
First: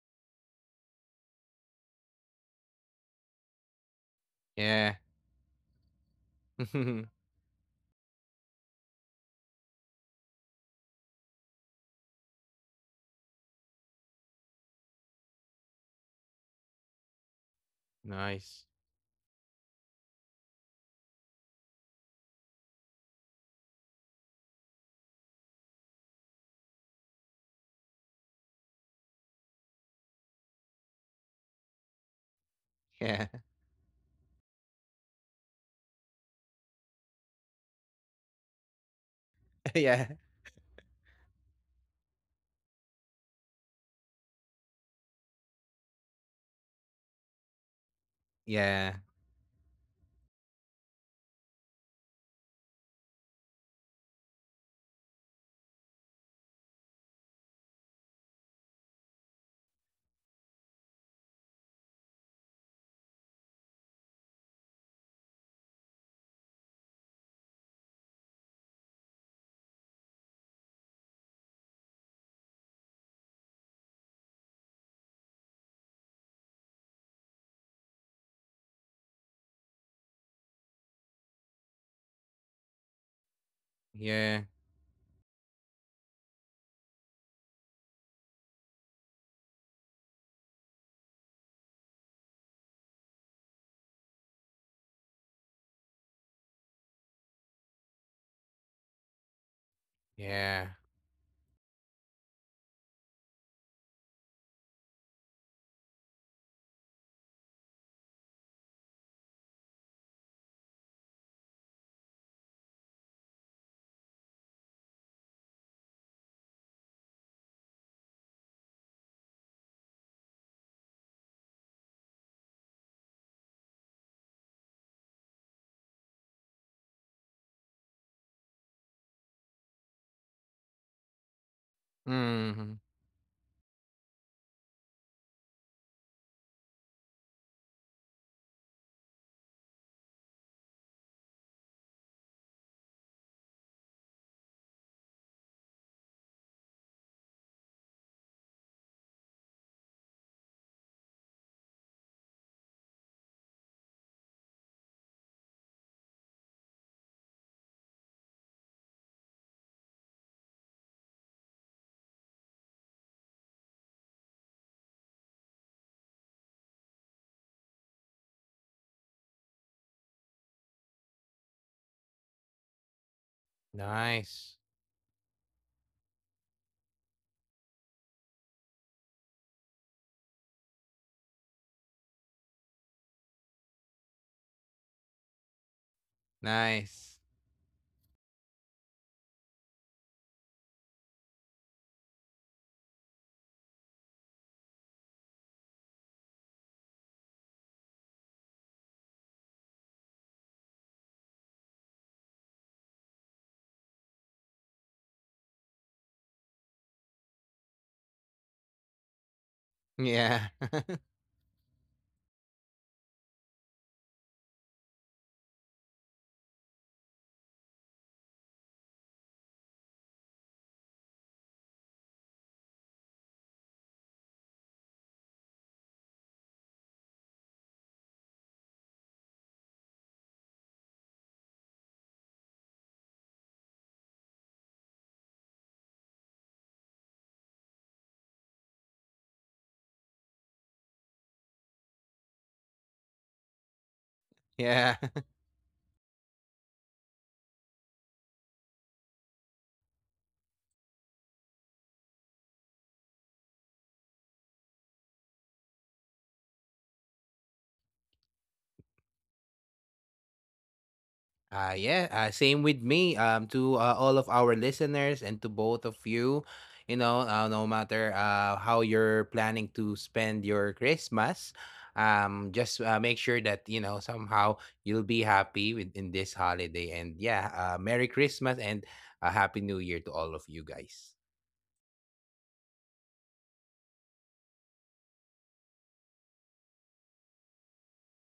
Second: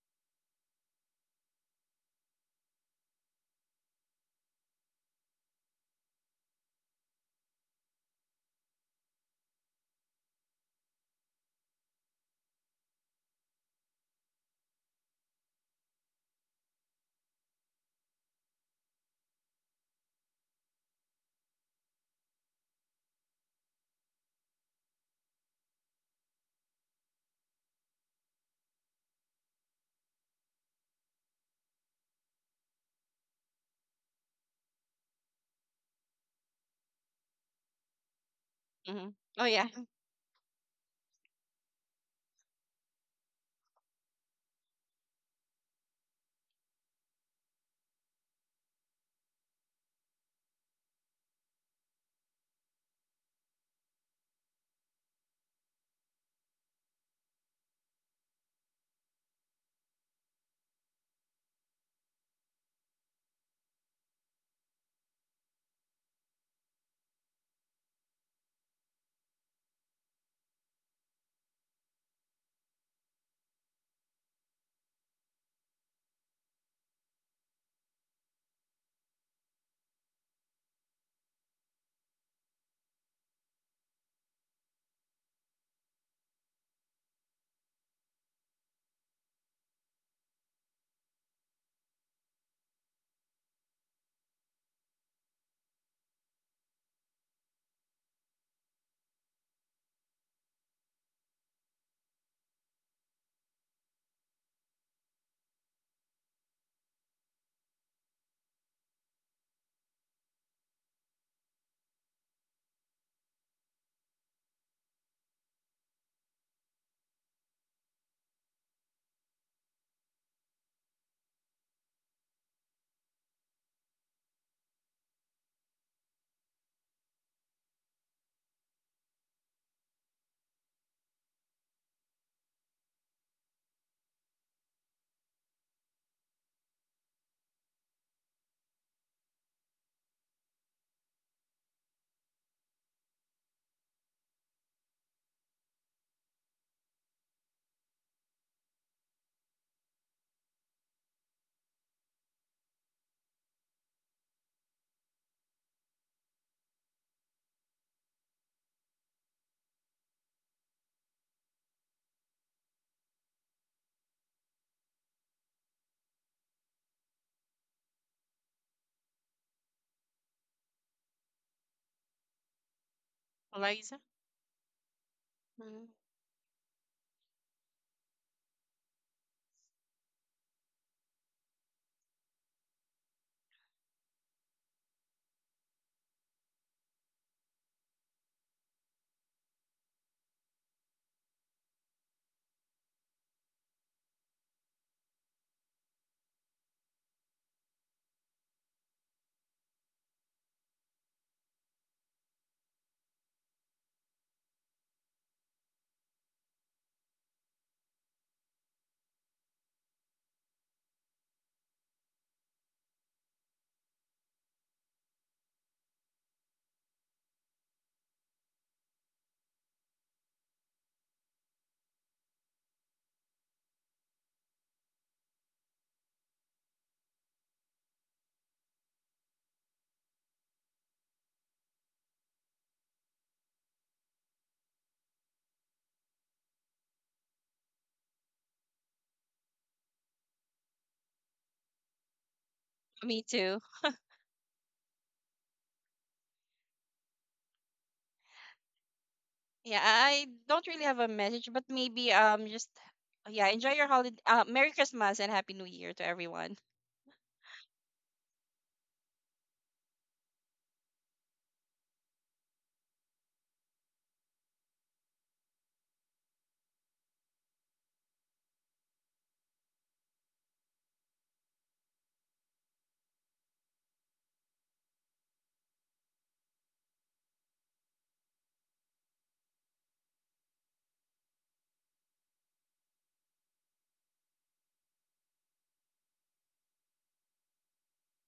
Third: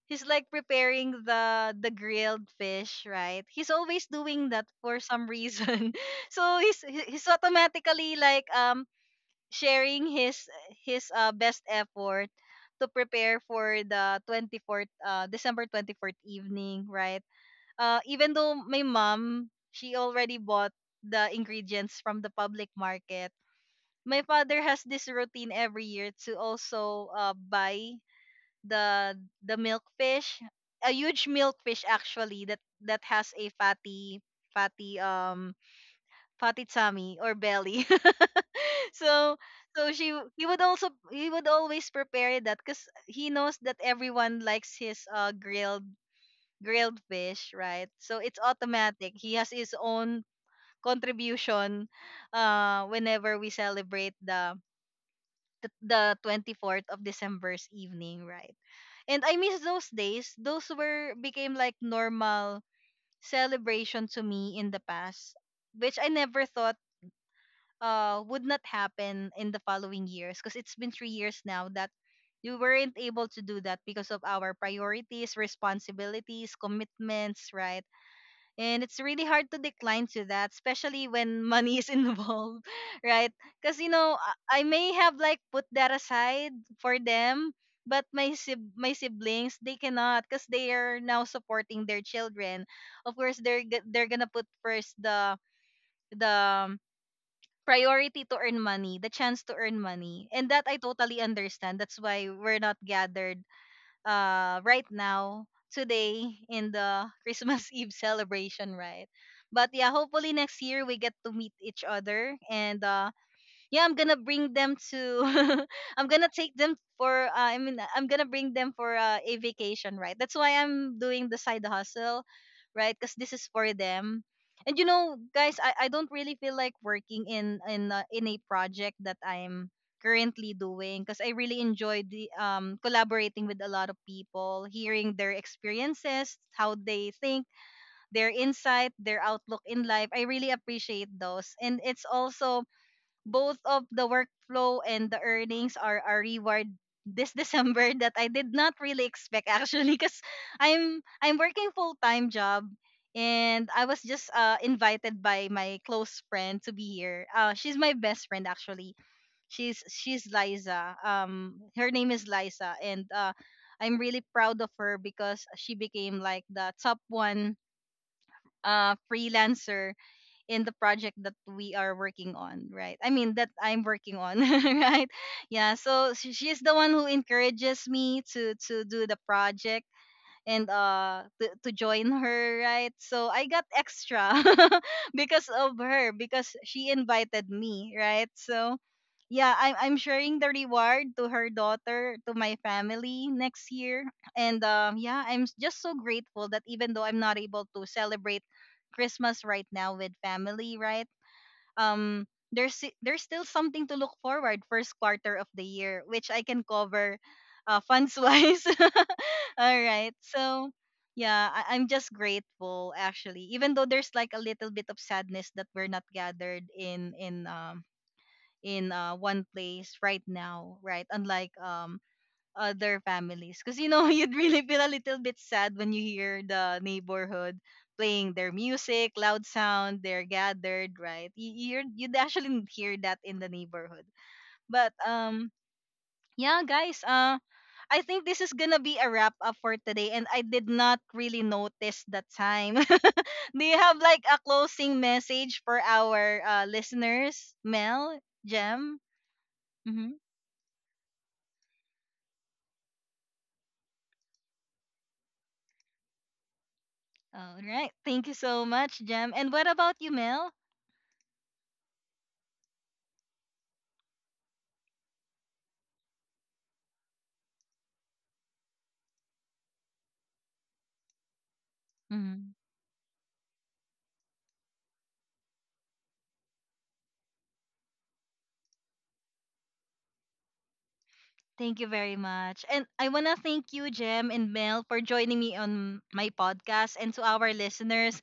[SPEAKER 1] he's like preparing the grilled fish, right? He's always doing that
[SPEAKER 2] Yeah.
[SPEAKER 1] for some reason. So he's automatically like sharing his best effort to prepare for the 24th December 24th evening, right? Uh, even though
[SPEAKER 2] Nice.
[SPEAKER 1] my mom, she already bought the ingredients from the public market. My father has this routine every year to also buy the the milkfish, a huge milkfish actually, that that
[SPEAKER 2] Yeah.
[SPEAKER 1] has a fatty um fatty tummy or belly.
[SPEAKER 3] Mm-hmm.
[SPEAKER 1] So
[SPEAKER 3] Oh yeah.
[SPEAKER 1] so
[SPEAKER 2] Yeah.
[SPEAKER 1] she w- he would also he would always prepare that because he knows that everyone likes his grilled grilled fish, right? So it's
[SPEAKER 2] Yeah.
[SPEAKER 1] automatic. He has his own contribution whenever we celebrate the 24th of December's evening, right? And I miss those days. Those were became like normal celebration to me in the past, which I never thought would not happen in the following years because it's been three years now that we weren't able to do that because of our priorities, responsibilities, commitments, right? And it's really hard to decline to that, especially when money is involved, right? Because, you know,
[SPEAKER 2] Yeah.
[SPEAKER 1] I may have like put that aside for them, but my siblings, they cannot because they are now supporting their children. Of course, they're gonna put first the priority to earn money, the chance to earn money. And that
[SPEAKER 2] Yeah.
[SPEAKER 1] I totally understand. That's why we're not gathered right now today in the Christmas Eve celebration, right? But yeah, hopefully next year we get to meet each other, and yeah I'm gonna bring them to I'm gonna bring them for a vacation, right? That's why I'm doing the side hustle, right? Because this is for them. And you know guys, I don't really feel like working in a project that I'm currently doing, because I really enjoy the
[SPEAKER 2] Hmm.
[SPEAKER 1] collaborating with a lot of people, hearing their experiences, how they think, their insight, their outlook in life. I really appreciate those, and it's also both of the workflow and the earnings are a reward this December that I did not really expect actually, because I'm working full time job. And I was just invited by my close friend to be here. She's my best friend actually. She's Liza. Her name is Liza, and I'm really proud of her because she became like the top one freelancer in the project that we are working on, right? I mean that I'm
[SPEAKER 3] Eliza.
[SPEAKER 1] working on,
[SPEAKER 2] Nice.
[SPEAKER 1] right? Yeah,
[SPEAKER 3] Mm-hmm.
[SPEAKER 1] so she's the one who encourages me to do the project, and to join her, right? So I got extra because of her, because she
[SPEAKER 2] Nice.
[SPEAKER 1] invited me, right? So yeah, I'm sharing the reward to her daughter, to my family next year. And yeah, just so grateful that even though I'm not able to celebrate christmas right now with family, right? um there's still something to look forward, first quarter of the year, which I can cover funds wise. All right.
[SPEAKER 2] Yeah.
[SPEAKER 1] So, yeah, I'm just grateful actually. Even though there's like a little bit of sadness that we're not gathered in one place right now, right? Unlike other families, because you know you'd really feel a little bit sad when you hear the neighborhood playing their music loud sound, they're gathered, right? You'd actually hear that in the neighborhood. But um, yeah guys uh, I think this is gonna be a wrap up for today, and I did not really notice the time.
[SPEAKER 3] Me too.
[SPEAKER 1] Do you have like a
[SPEAKER 2] Yeah.
[SPEAKER 1] closing message for our listeners, Mel, Jem?
[SPEAKER 3] Yeah,
[SPEAKER 1] Mm-hmm.
[SPEAKER 3] I don't really have a message, but maybe, just yeah, enjoy your holiday. Merry Christmas and Happy New Year to everyone.
[SPEAKER 1] All right. Thank you so much, Jem. And what about you, Mel?
[SPEAKER 2] Yeah. Same with me. To all of our listeners and to both of you, you know, no matter how you're planning to spend your Christmas,
[SPEAKER 1] Hmm.
[SPEAKER 2] just make sure that you know somehow you'll be happy with in this holiday. And yeah, Merry Christmas and a Happy New Year to all of you guys.
[SPEAKER 1] Thank you very much. And I want to thank you, Jem and Mel, for joining me on my podcast and to our listeners.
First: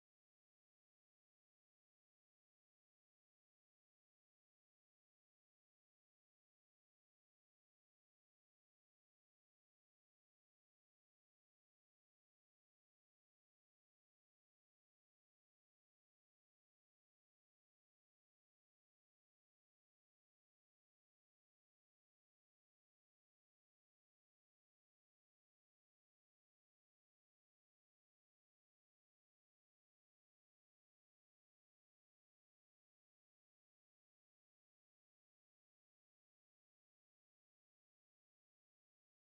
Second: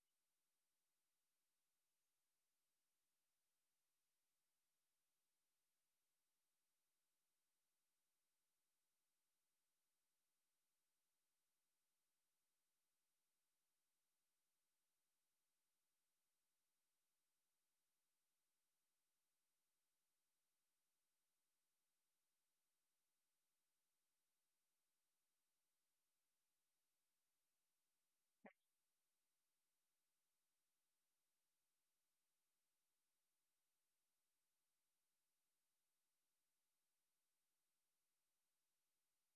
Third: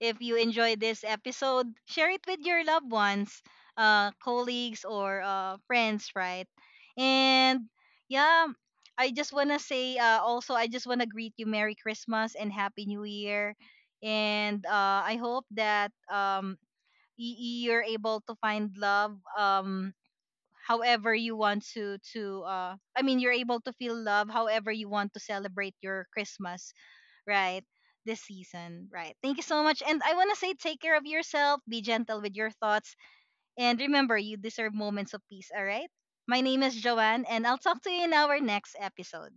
[SPEAKER 1] If you enjoyed this episode, share it with your loved ones, colleagues, or friends, right? And yeah, I just want to say also, I just want to greet you Merry Christmas and Happy New Year. And I hope that you're able to find love however you want to I mean you're able to feel love however you want to celebrate your christmas, right? This season, right? Thank you so much. And I want to say take care of yourself, be gentle with your thoughts, and remember you deserve moments of peace, all right? My name is Joanne, and I'll talk to you in our next episode.